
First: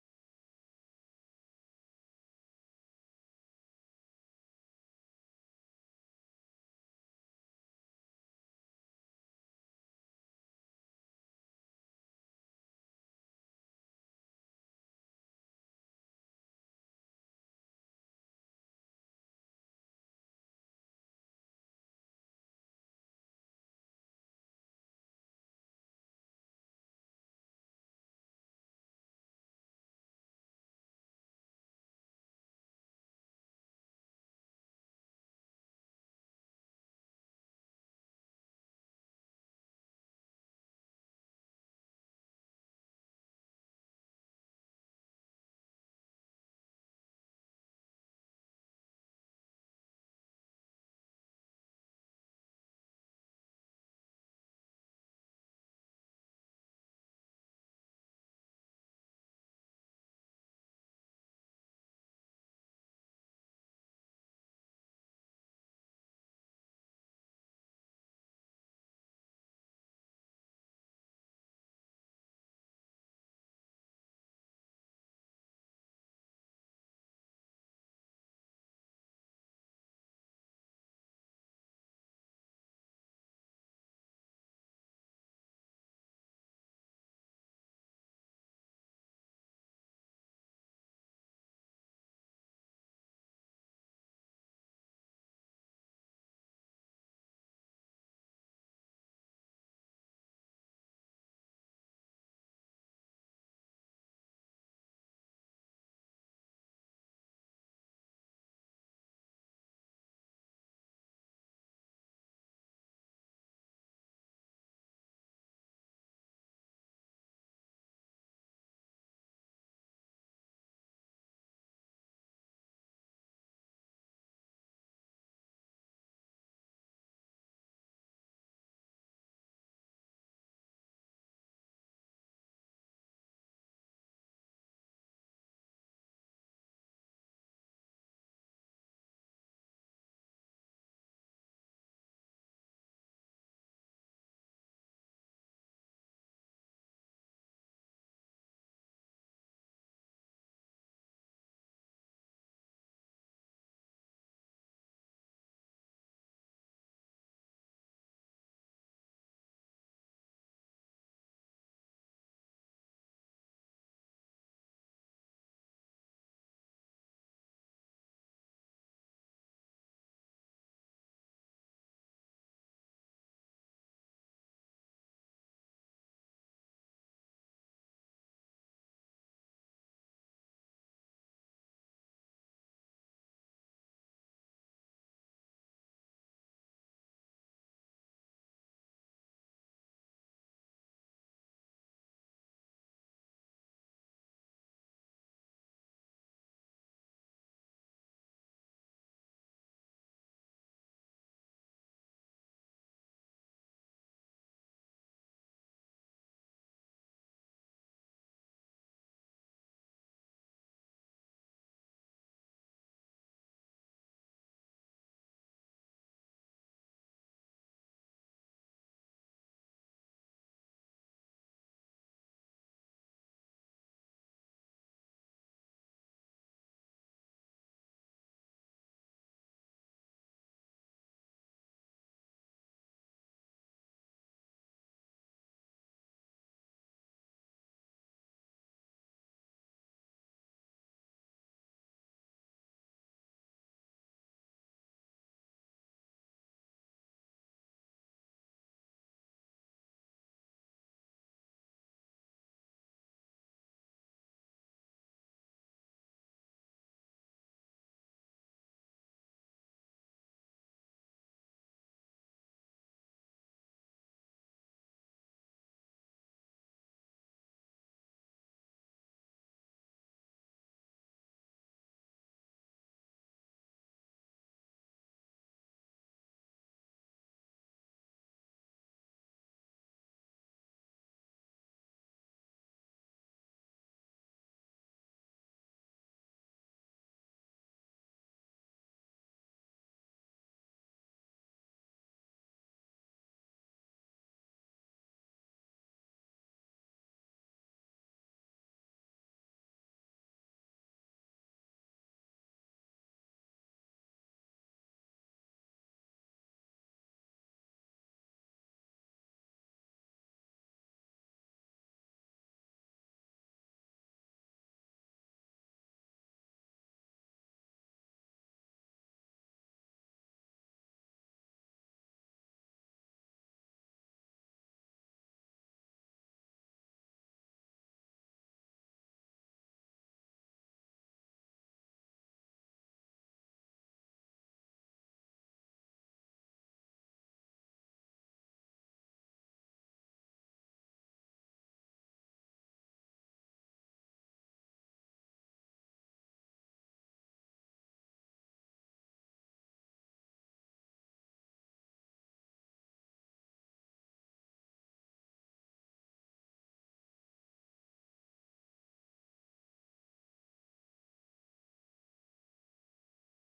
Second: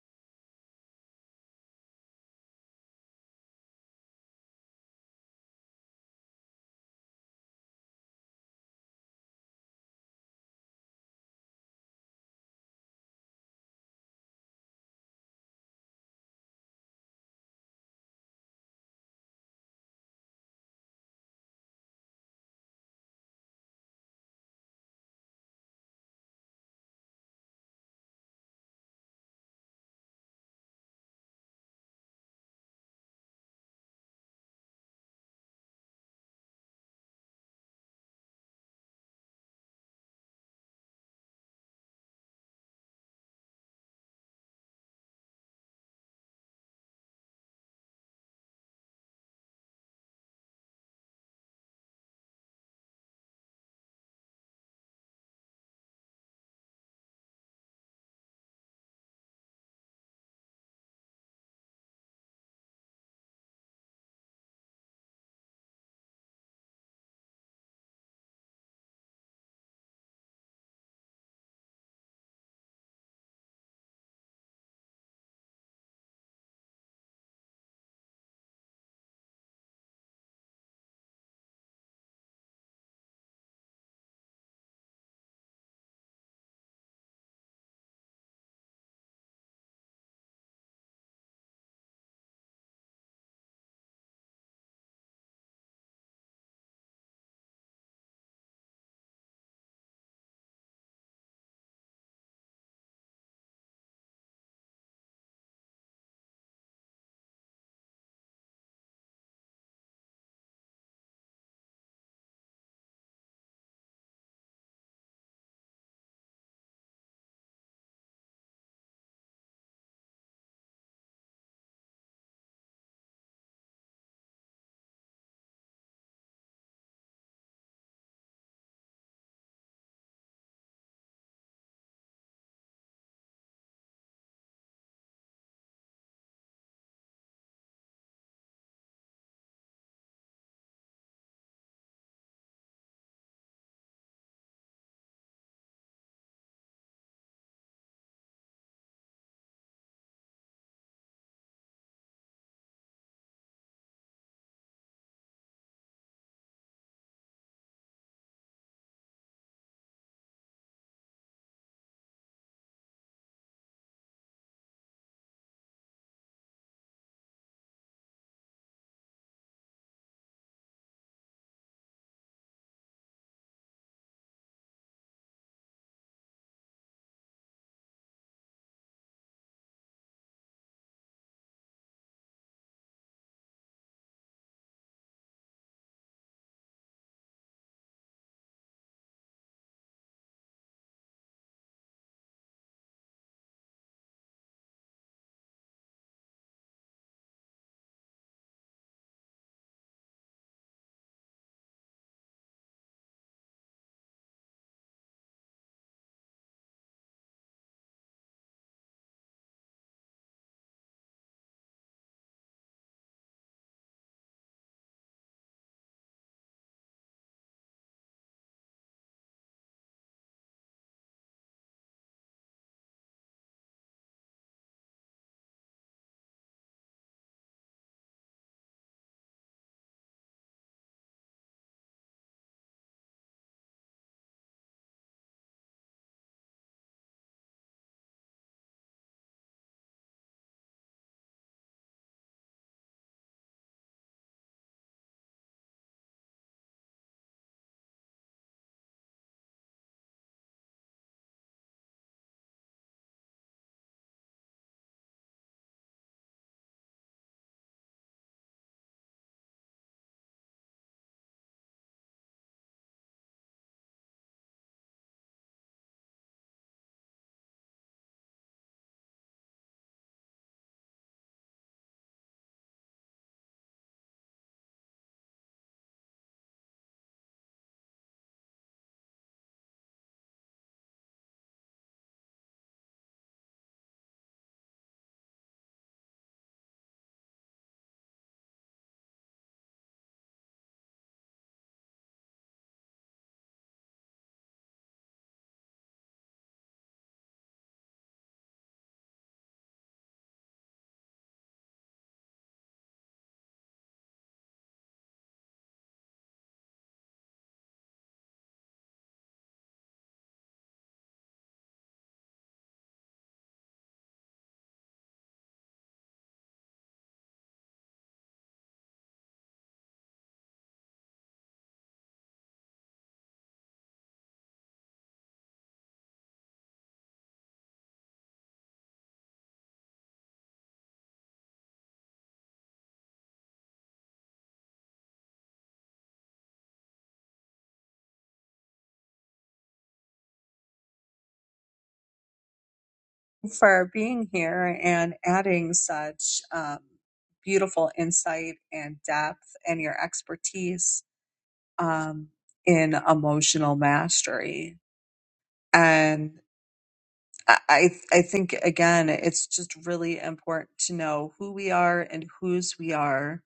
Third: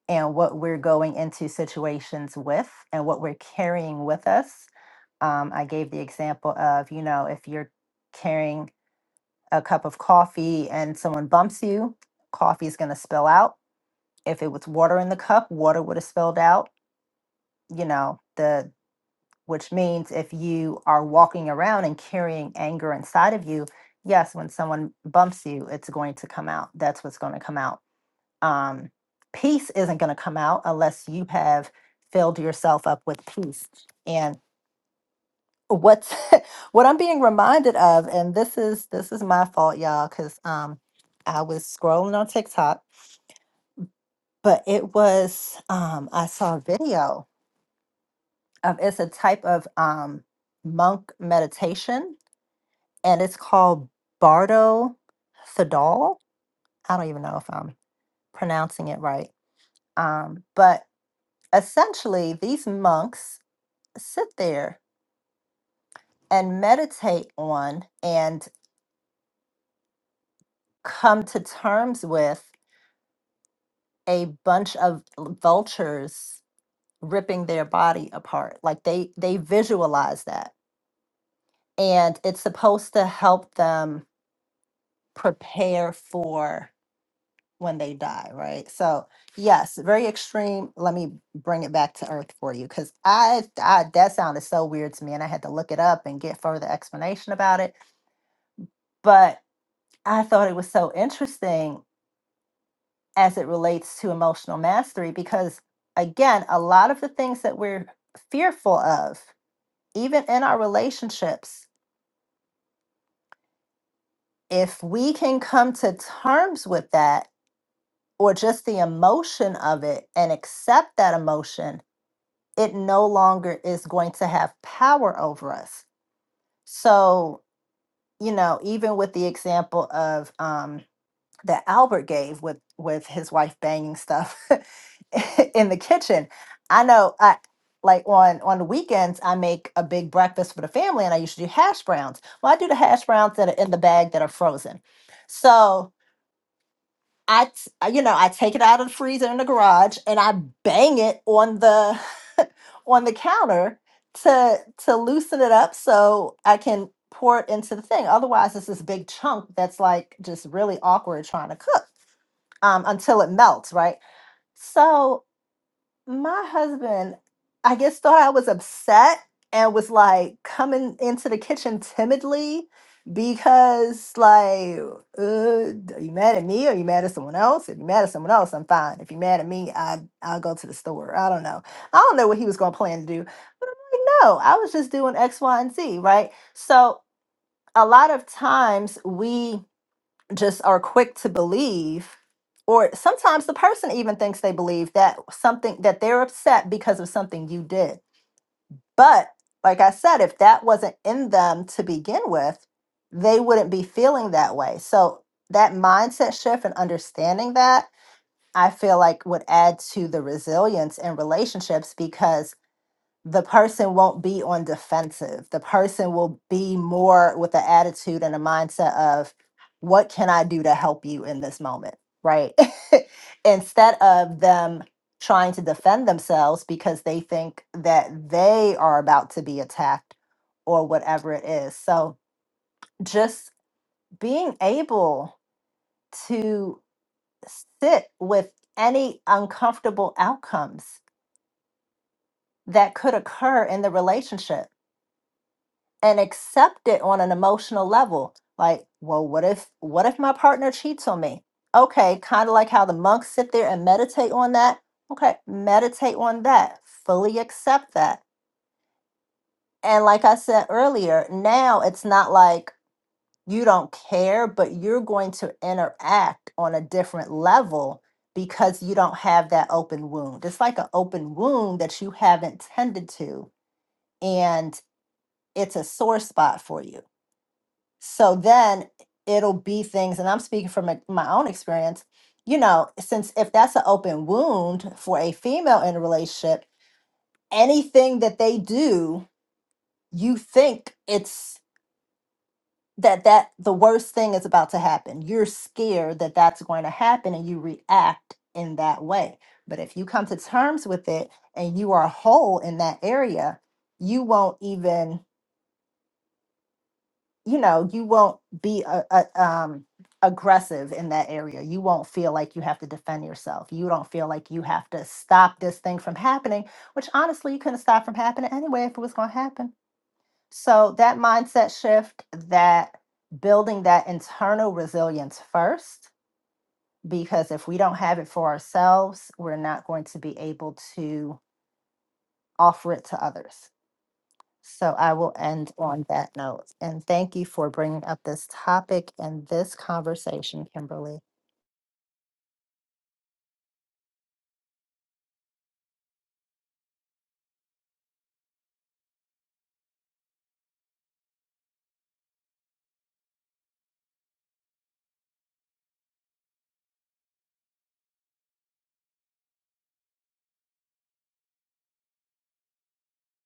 A: and what we're going into situations with and what we're carrying with us. Um, I gave the example of, you know, if you're carrying a cup of coffee and someone bumps you, coffee is going to spill out. If it was water in the cup, water would have spilled out. You know, the which means if you are walking around and carrying anger inside of you, yes, when someone bumps you, it's going to come out. That's what's going to come out. Um, peace isn't going to come out unless you have filled yourself up with peace. And what's what I'm being reminded of, and this is this is my fault, y'all, because um, I was scrolling on TikTok, but it was um, I saw a video of it's a type of um, monk meditation and it's called Bardo Fidal. I don't even know if I'm pronouncing it right. Um, but essentially, these monks sit there and meditate on and come to terms with a bunch of l- vultures ripping their body apart. Like they they visualize that, and it's supposed to help them prepare for when they die, right? So yes, very extreme. Let me bring it back to earth for you because I, I that sounded so weird to me, and I had to look it up and get further explanation about it. But I thought it was so interesting as it relates to emotional mastery because again, a lot of the things that we're fearful of, even in our relationships, if we can come to terms with that or just the emotion of it and accept that emotion it no longer is going to have power over us. So, you know, even with the example of um, that Albert gave with with his wife banging stuff in the kitchen, I know I like on on the weekends I make a big breakfast for the family, and I usually do hash browns. Well, I do the hash browns that are in the bag that are frozen. So I, t- I- you know, I take it out of the freezer in the garage and I bang it on the on the counter to to loosen it up so I can pour it into the thing. Otherwise, it's this big chunk that's like just really awkward trying to cook um, until it melts, right? So my husband, I guess, thought I was upset and was like coming into the kitchen timidly because, like, uh, are you mad at me? Are you mad at someone else? If you're mad at someone else, I'm fine. If you're mad at me, I, I'll go to the store. I don't know. I don't know what he was going to plan to do. But I'm like, no, I was just doing X, Y, and Z, right? So a lot of times we just are quick to believe or sometimes the person even thinks they believe that something that they're upset because of something you did but like i said if that wasn't in them to begin with they wouldn't be feeling that way so that mindset shift and understanding that i feel like would add to the resilience in relationships because the person won't be on defensive. The person will be more with the attitude and a mindset of, what can I do to help you in this moment? Right. Instead of them trying to defend themselves because they think that they are about to be attacked or whatever it is. So just being able to sit with any uncomfortable outcomes that could occur in the relationship and accept it on an emotional level. Like, well, what if what if my partner cheats on me? Okay, kind of like how the monks sit there and meditate on that. Okay, meditate on that. Fully accept that. And like I said earlier, now it's not like you don't care, but you're going to interact on a different level because you don't have that open wound. It's like an open wound that you haven't tended to, and it's a sore spot for you So then it'll be things, and I'm speaking from my my own experience, you know, since if that's an open wound for a female in a relationship, anything that they do, you think it's that that the worst thing is about to happen. You're scared that that's going to happen and you react in that way. But if you come to terms with it and you are whole in that area, you won't even you know you won't be a, a, um, aggressive in that area you won't feel like you have to defend yourself you don't feel like you have to stop this thing from happening which honestly you couldn't stop from happening anyway if it was going to happen so that mindset shift that building that internal resilience first because if we don't have it for ourselves we're not going to be able to offer it to others so I will end on that note. And thank you for bringing up this topic and this conversation, Kimberly.
B: For being here and adding such um, beautiful insight and depth and your expertise um, in emotional mastery. and. I I I think again, it's just really important to know who we are and whose we are.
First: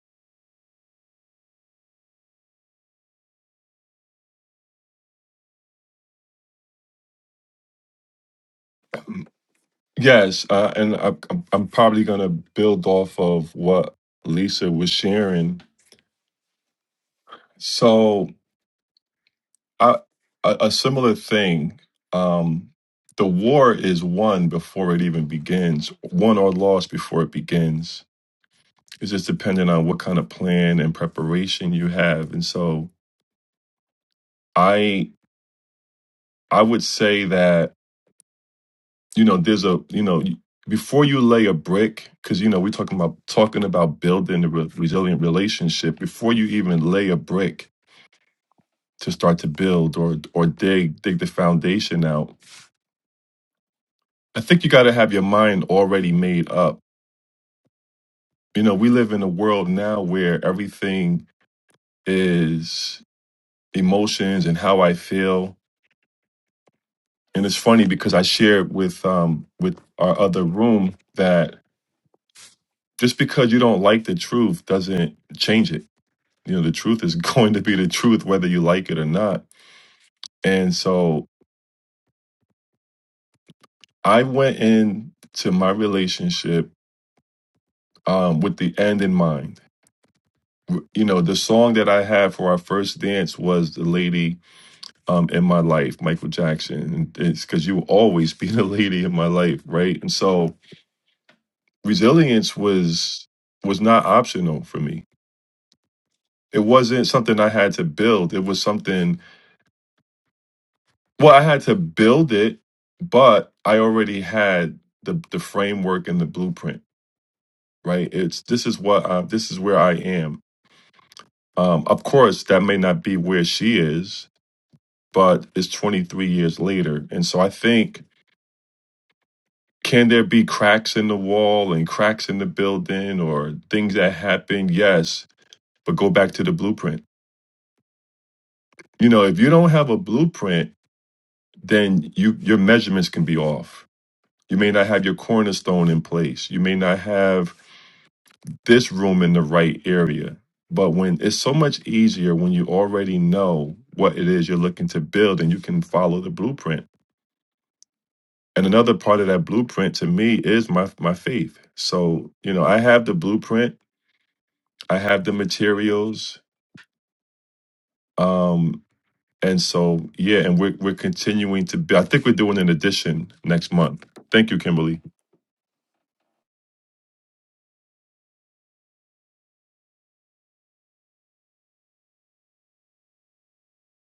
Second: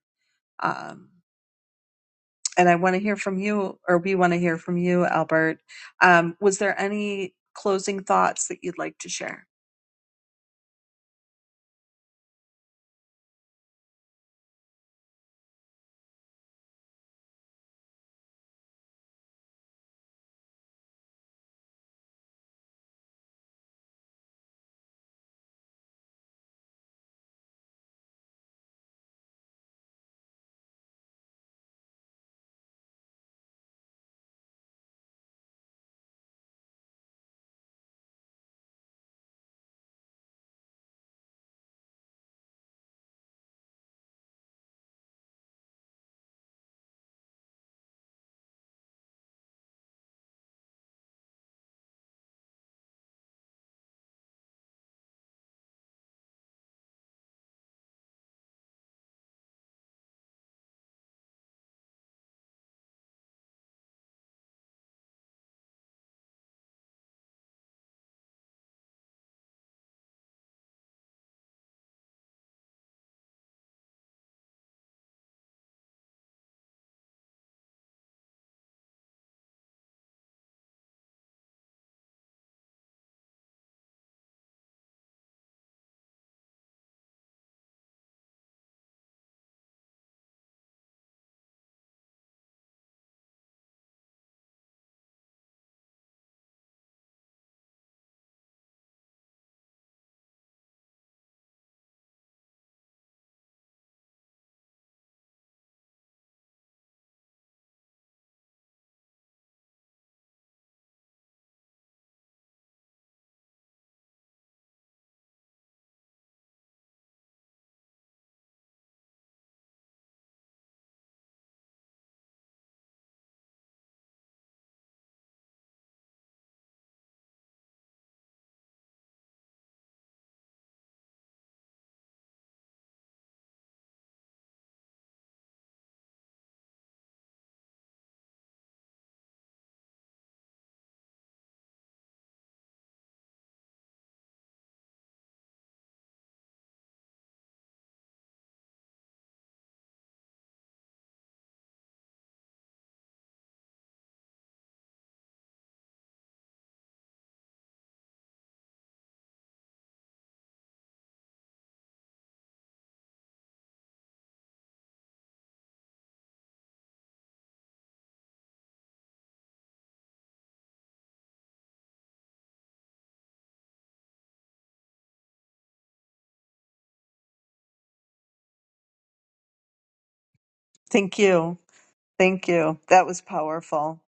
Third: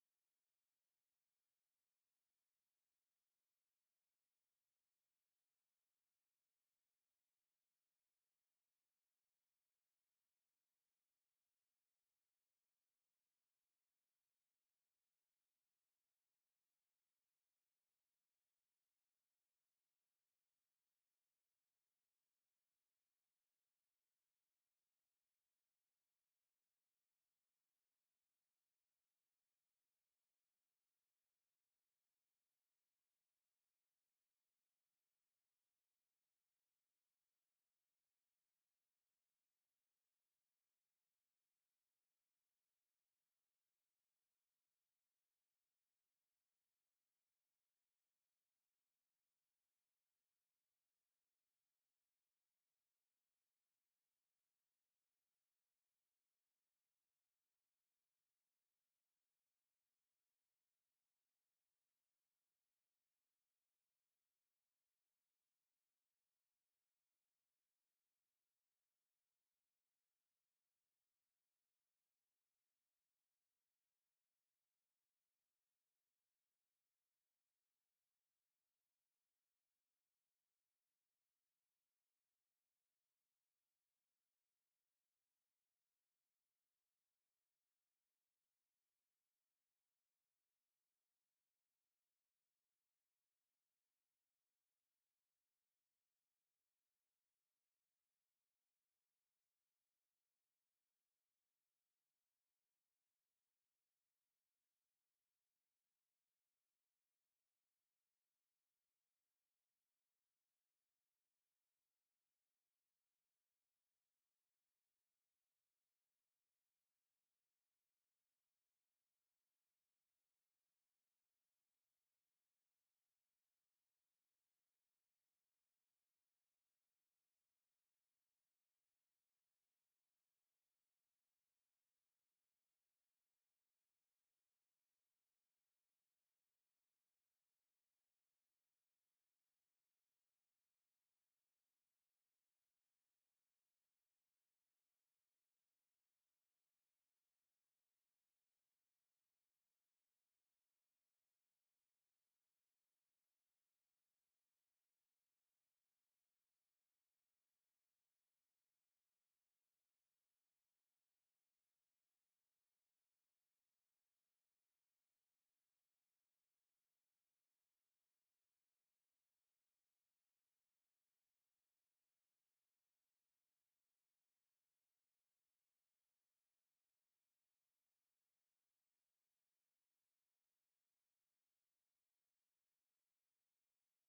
B: Um, and I want to hear from you, or we want to hear from you, Albert. Um, was there any closing thoughts that you'd like to share?
C: Yes, uh, and I, I'm I'm probably gonna build off of what Lisa was sharing So I, a, a similar thing. Um, the war is won before it even begins, won or lost before it begins. It's just dependent on what kind of plan and preparation you have. And so I I would say that you know there's a you know before you lay a brick because you know we're talking about talking about building a re- resilient relationship before you even lay a brick to start to build or or dig dig the foundation out I think you got to have your mind already made up. You know, we live in a world now where everything is emotions and how I feel. And it's funny because I shared with um with our other room that just because you don't like the truth doesn't change it. You know, the truth is going to be the truth whether you like it or not. And so I went in to my relationship um with the end in mind. You know, the song that I had for our first dance was the lady um, in my life, Michael Jackson. And it's because you will always be the lady in my life, right? And so resilience was was not optional for me. It wasn't something I had to build. It was something well, I had to build it, but I already had the the framework and the blueprint, right? It's this is what I, this is where I am. Um, of course, that may not be where she is, but it's 23 years later, and so I think can there be cracks in the wall and cracks in the building or things that happen? Yes, but go back to the blueprint. You know, if you don't have a blueprint, then you your measurements can be off. You may not have your cornerstone in place. You may not have this room in the right area. But when it's so much easier when you already know what it is you're looking to build and you can follow the blueprint. And another part of that blueprint to me is my my faith. So, you know, I have the blueprint I have the materials. Um, and so yeah, and we're we're continuing to be I think we're doing an edition next month. Thank you, Kimberly.
B: Thank you. Thank you. That was powerful.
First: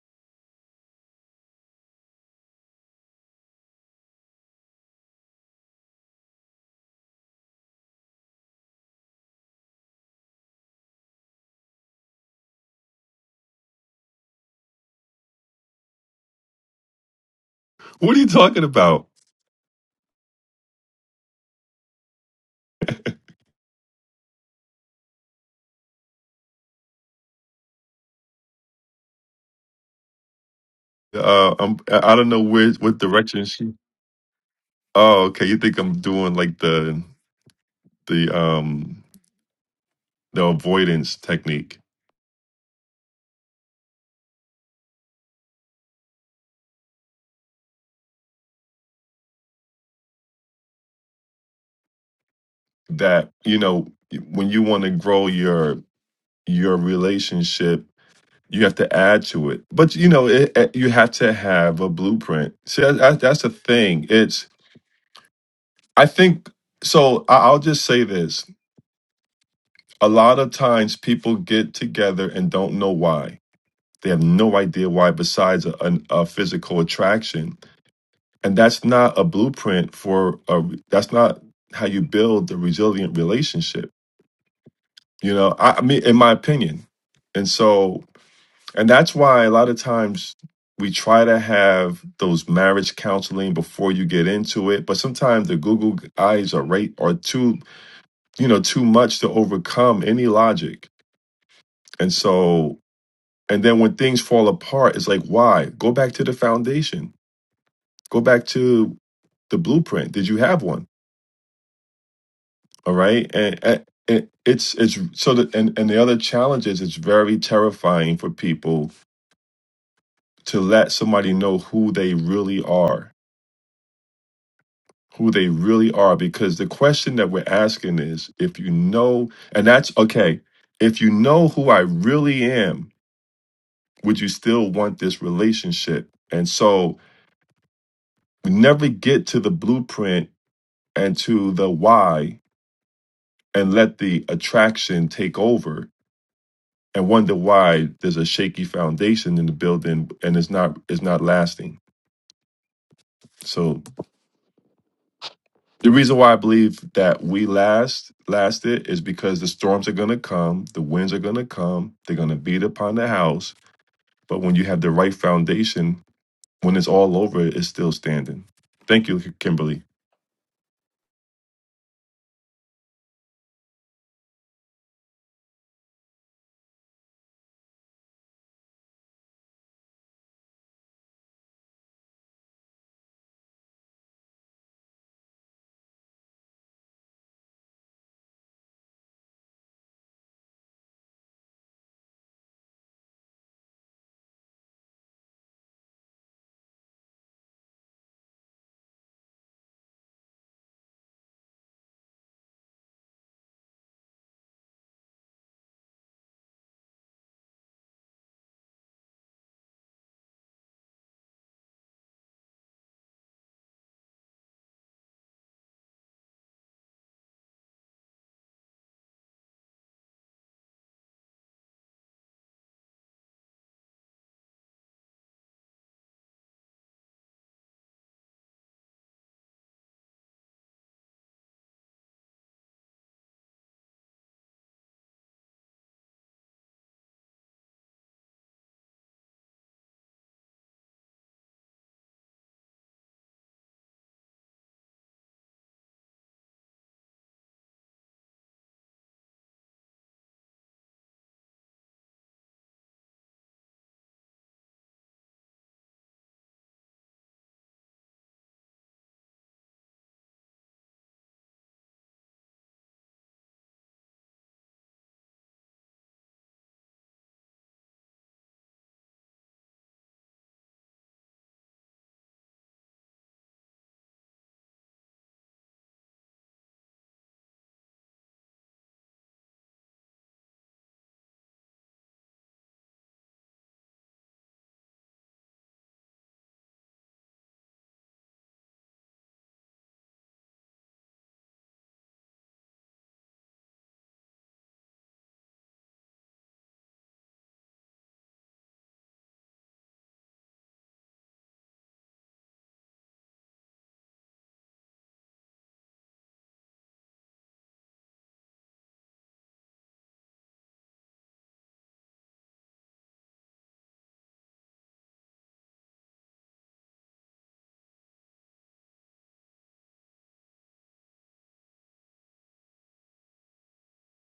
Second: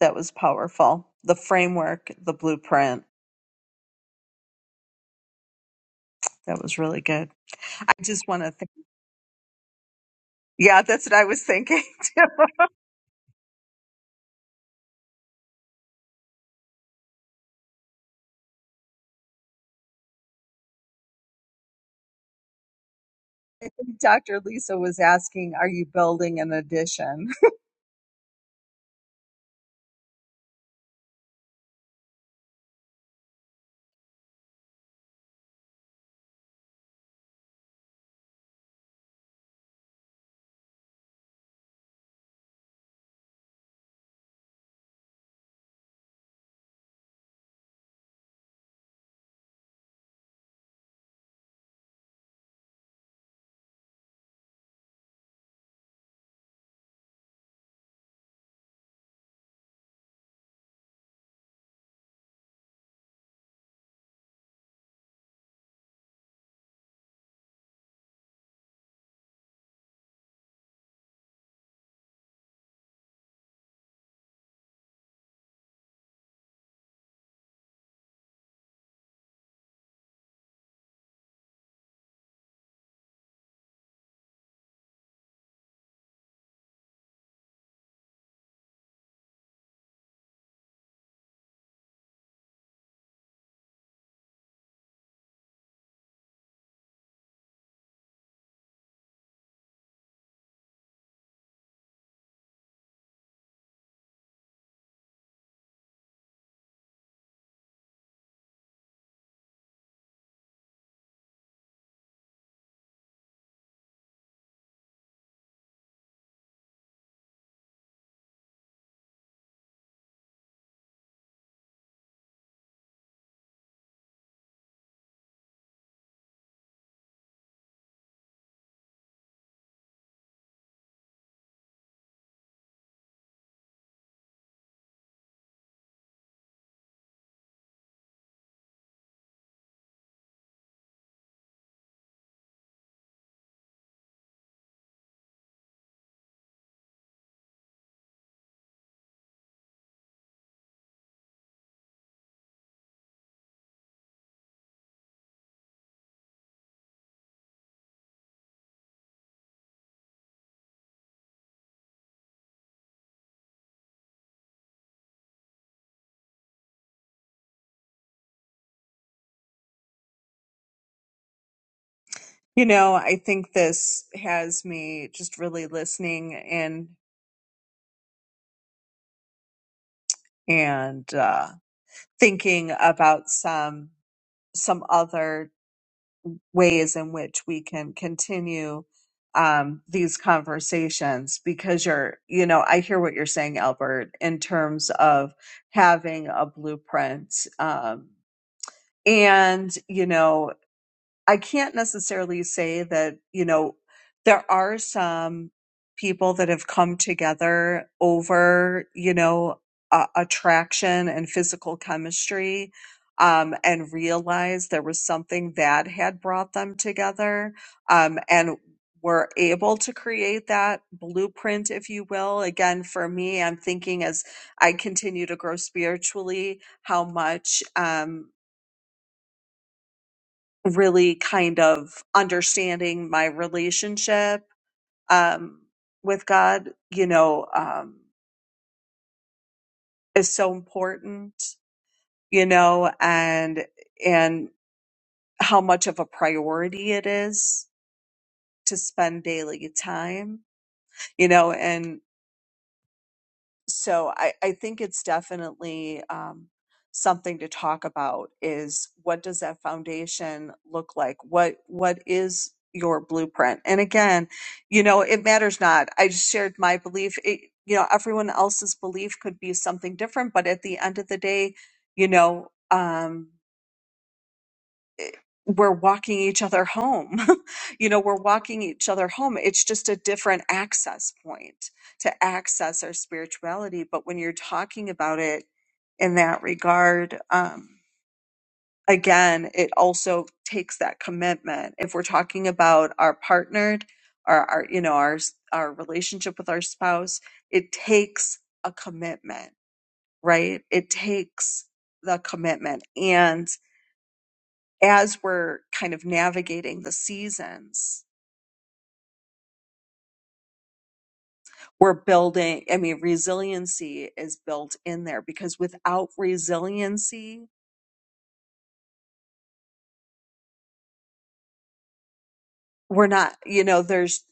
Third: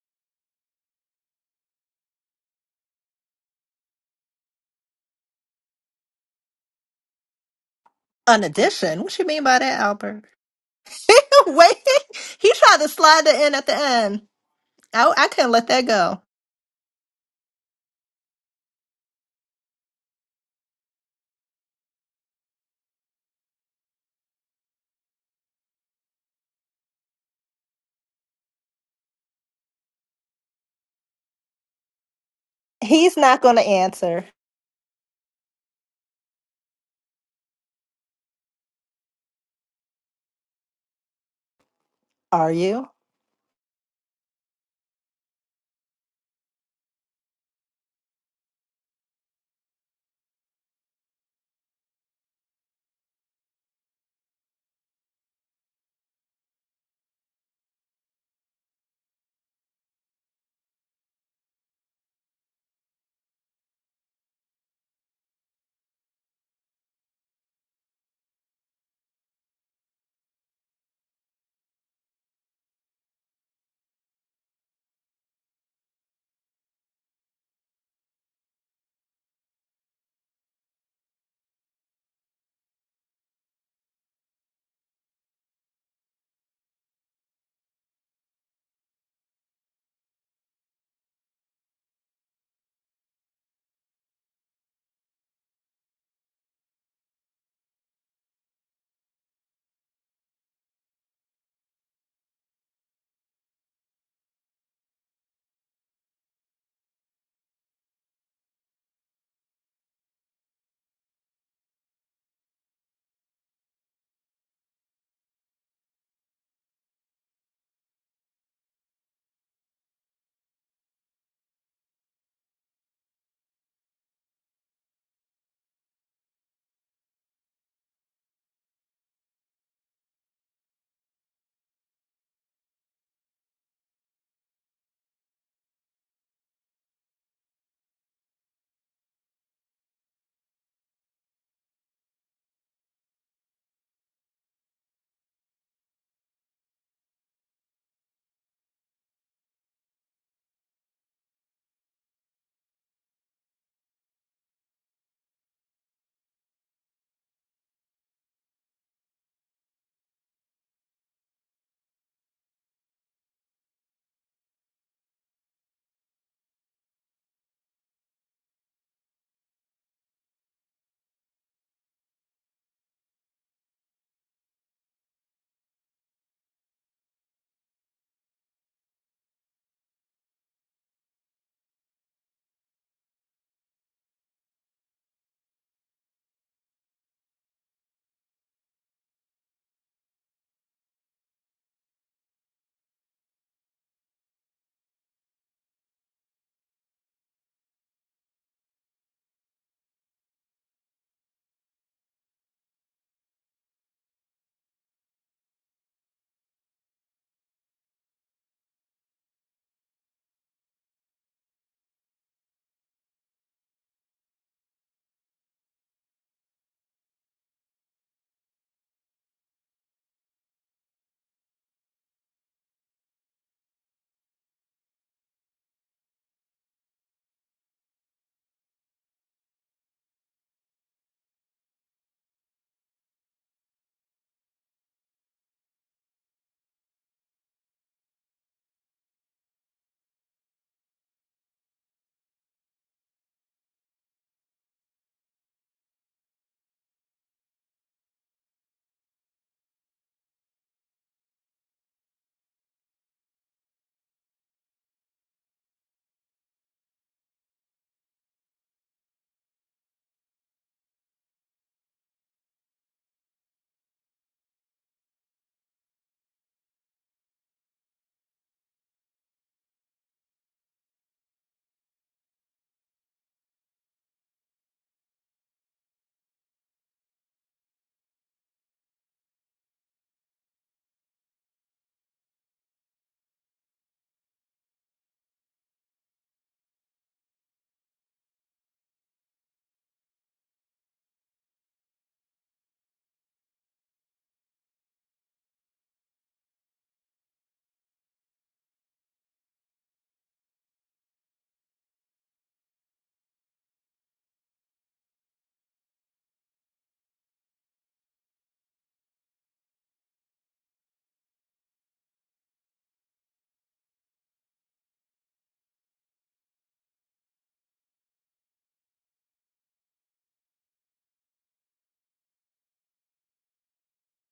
B: That was powerful. The framework, the blueprint. That was really good. I just want
A: An
B: to thank.
A: addition? What you mean by that, Albert?
B: Yeah, that's what I was
A: Wait,
B: thinking. too.
A: he tried to slide it in at the end. I, I couldn't let that go.
C: What are you talking about?
B: I think Dr. Lisa was asking, "Are you building an addition?"
C: Uh I'm I I don't know where what
A: He's not
C: direction
A: going to
C: she
A: answer,
C: Oh, okay. You think I'm doing like the the um the avoidance technique
A: are you?
C: that, you know, when you want to grow your your relationship You have to add to it, but you know, it, it- you have to have a blueprint. See, that, that- that's the thing. It's I think so. I- I'll just say this: a lot of times people get together and don't know why. They have no idea why, besides a, an a physical attraction, and that's not a blueprint for a. That's not how you build a resilient relationship. You know, I, I mean, in my opinion, and so And that's why a lot of times we try to have those marriage counseling before you get into it, but sometimes the Google eyes are right are too, you know, too much to overcome any logic. And so and then when things fall apart, it's like, why? Go back to the foundation. Go back to the blueprint. Did you have one? All right. And, and it, it's it's so that and, and the other challenge is it's very terrifying for people to let somebody know who they really are who they really are because the question that we're asking is if you know and that's okay if you know who i really am would you still want this relationship and so we never get to the blueprint and to the why and let the attraction take over and wonder why there's a shaky foundation in the building and it's not it's not lasting so The reason why I believe that we last lasted is because the storms are going to come, the winds are going to come, they're going to beat upon the house. But when you have the right foundation, when it's all over, it's still standing. Thank you, Kimberly.
B: You know, I think this has me just really listening and and uh, thinking about some some other ways in which we can continue um, these conversations because you're you know I hear what you're saying, Albert, in terms of having a blueprint um, and you know I can't necessarily say that, you know, there are some people that have come together over, you know, uh, attraction and physical chemistry um, and realized there was something that had brought them together um, and were able to create that blueprint, if you will. Again, for me, I'm thinking as I continue to grow spiritually, how much. Um, really kind of understanding my relationship um, with God, you know, um, is so important, you know, and and how much of a priority it is to spend daily time, you know, and. so I, I think it's definitely um, something to talk about is what does that foundation look like what what is your blueprint and again you know it matters not i just shared my belief it, you know everyone else's belief could be something different but at the end of the day you know um, we're walking each other home. you know, we're walking each other home. It's just a different access point to access our spirituality. But when you're talking about it in that regard, um, again, it also takes that commitment. If we're talking about our partnered our our, you know, our, our relationship with our spouse, it takes a commitment, right? It takes the commitment. and as we're kind of navigating the seasons, we're building, I mean, resiliency is built in there because without resiliency, we're not, you know, there's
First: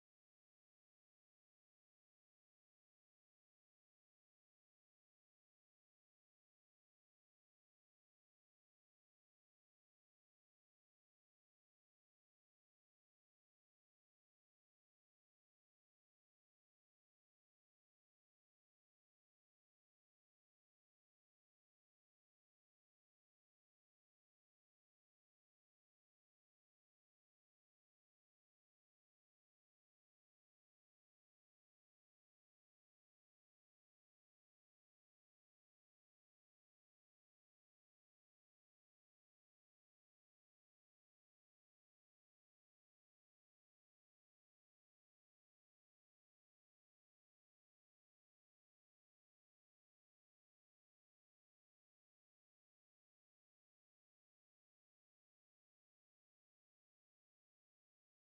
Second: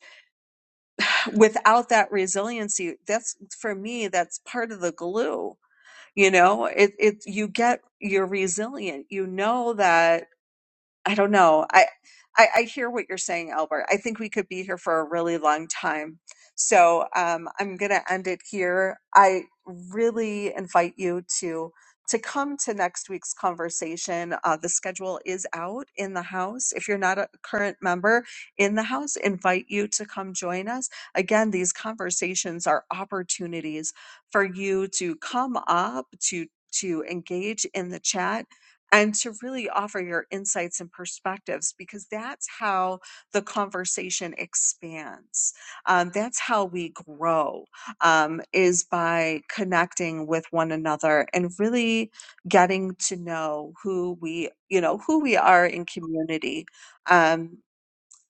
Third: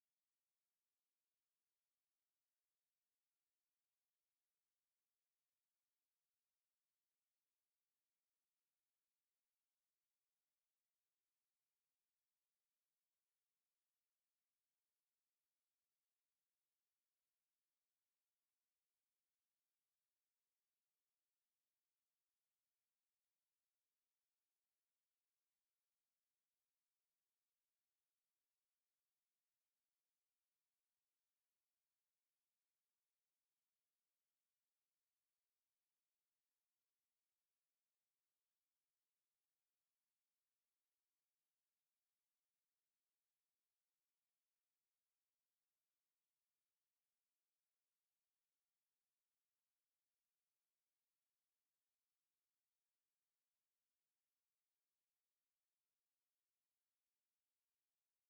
B: without that resiliency, that's for me, that's part of the glue. You know, it, it, you get, you're resilient. You know that I don't know. I, I I hear what you're saying, Albert. I think we could be here for a really long time. So um, I'm going to end it here. I really invite you to to come to next week's conversation. Uh, the schedule is out in the house. If you're not a current member in the house, invite you to come join us. Again, these conversations are opportunities for you to come up to to engage in the chat and to really offer your insights and perspectives because that's how the conversation expands. Um, that's how we grow um, is by connecting with one another and really getting to know who we, you know, who we are in community. Um,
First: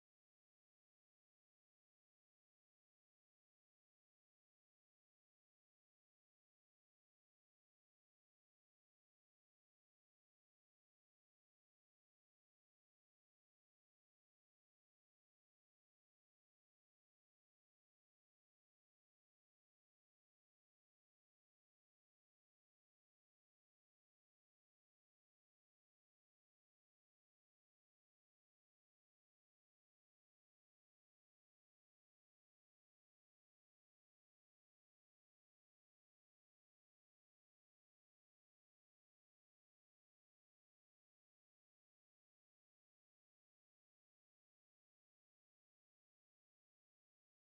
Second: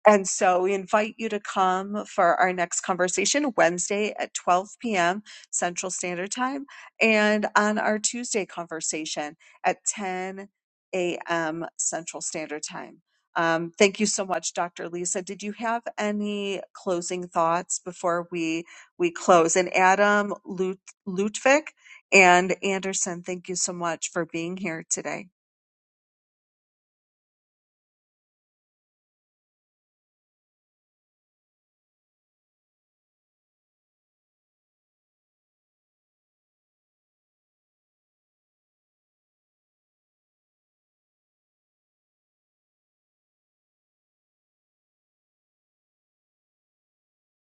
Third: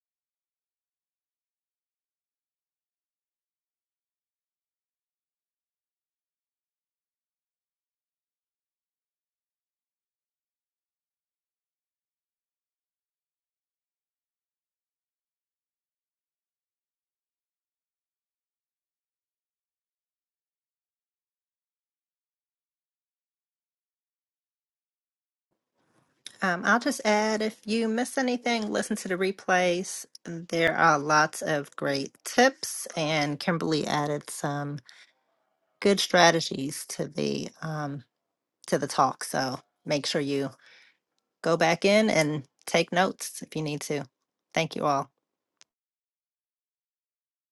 B: and so we invite you to come for our next conversation Wednesday at 12 p.m. Central Standard Time and on our Tuesday conversation at 10 a.m. Central Standard Time. Um, thank you so much, Dr. Lisa. Did you have any closing thoughts before we we close? And Adam Lut- Lutvik and Anderson, thank you so much for being here today.
A: Um, I'll just add if you miss anything, listen to the replays. There are lots of great tips, and Kimberly added some good strategies to the um, to the talk. So make sure you go back in and take notes if you need to. Thank you all.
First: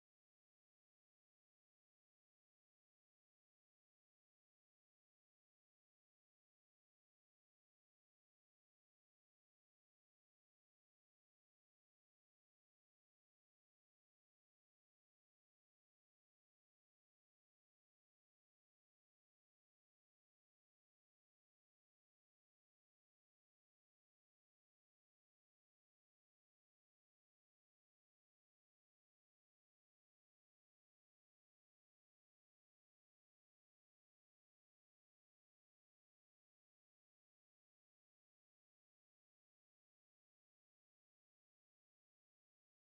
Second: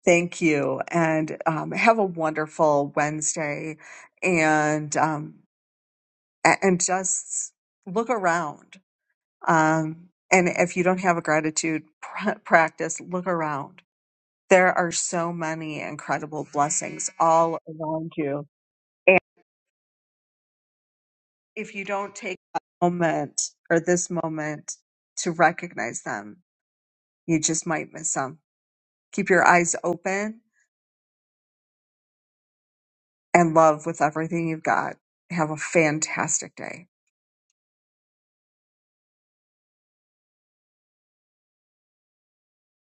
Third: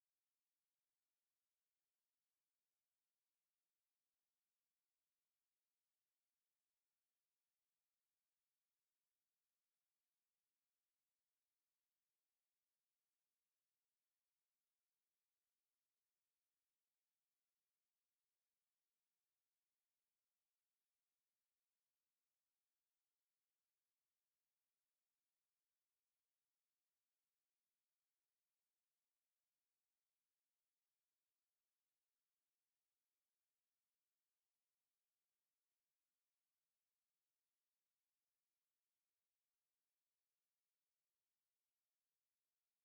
B: Thank you, and um, have a wonderful Wednesday, and um, a- and just look around. Um, and if you don't have a gratitude pr- practice, look around. There are so many incredible blessings all around you, and if you don't take a moment or this moment to recognize them, you just might miss them. Keep your eyes open and love with everything you've got. Have a fantastic day.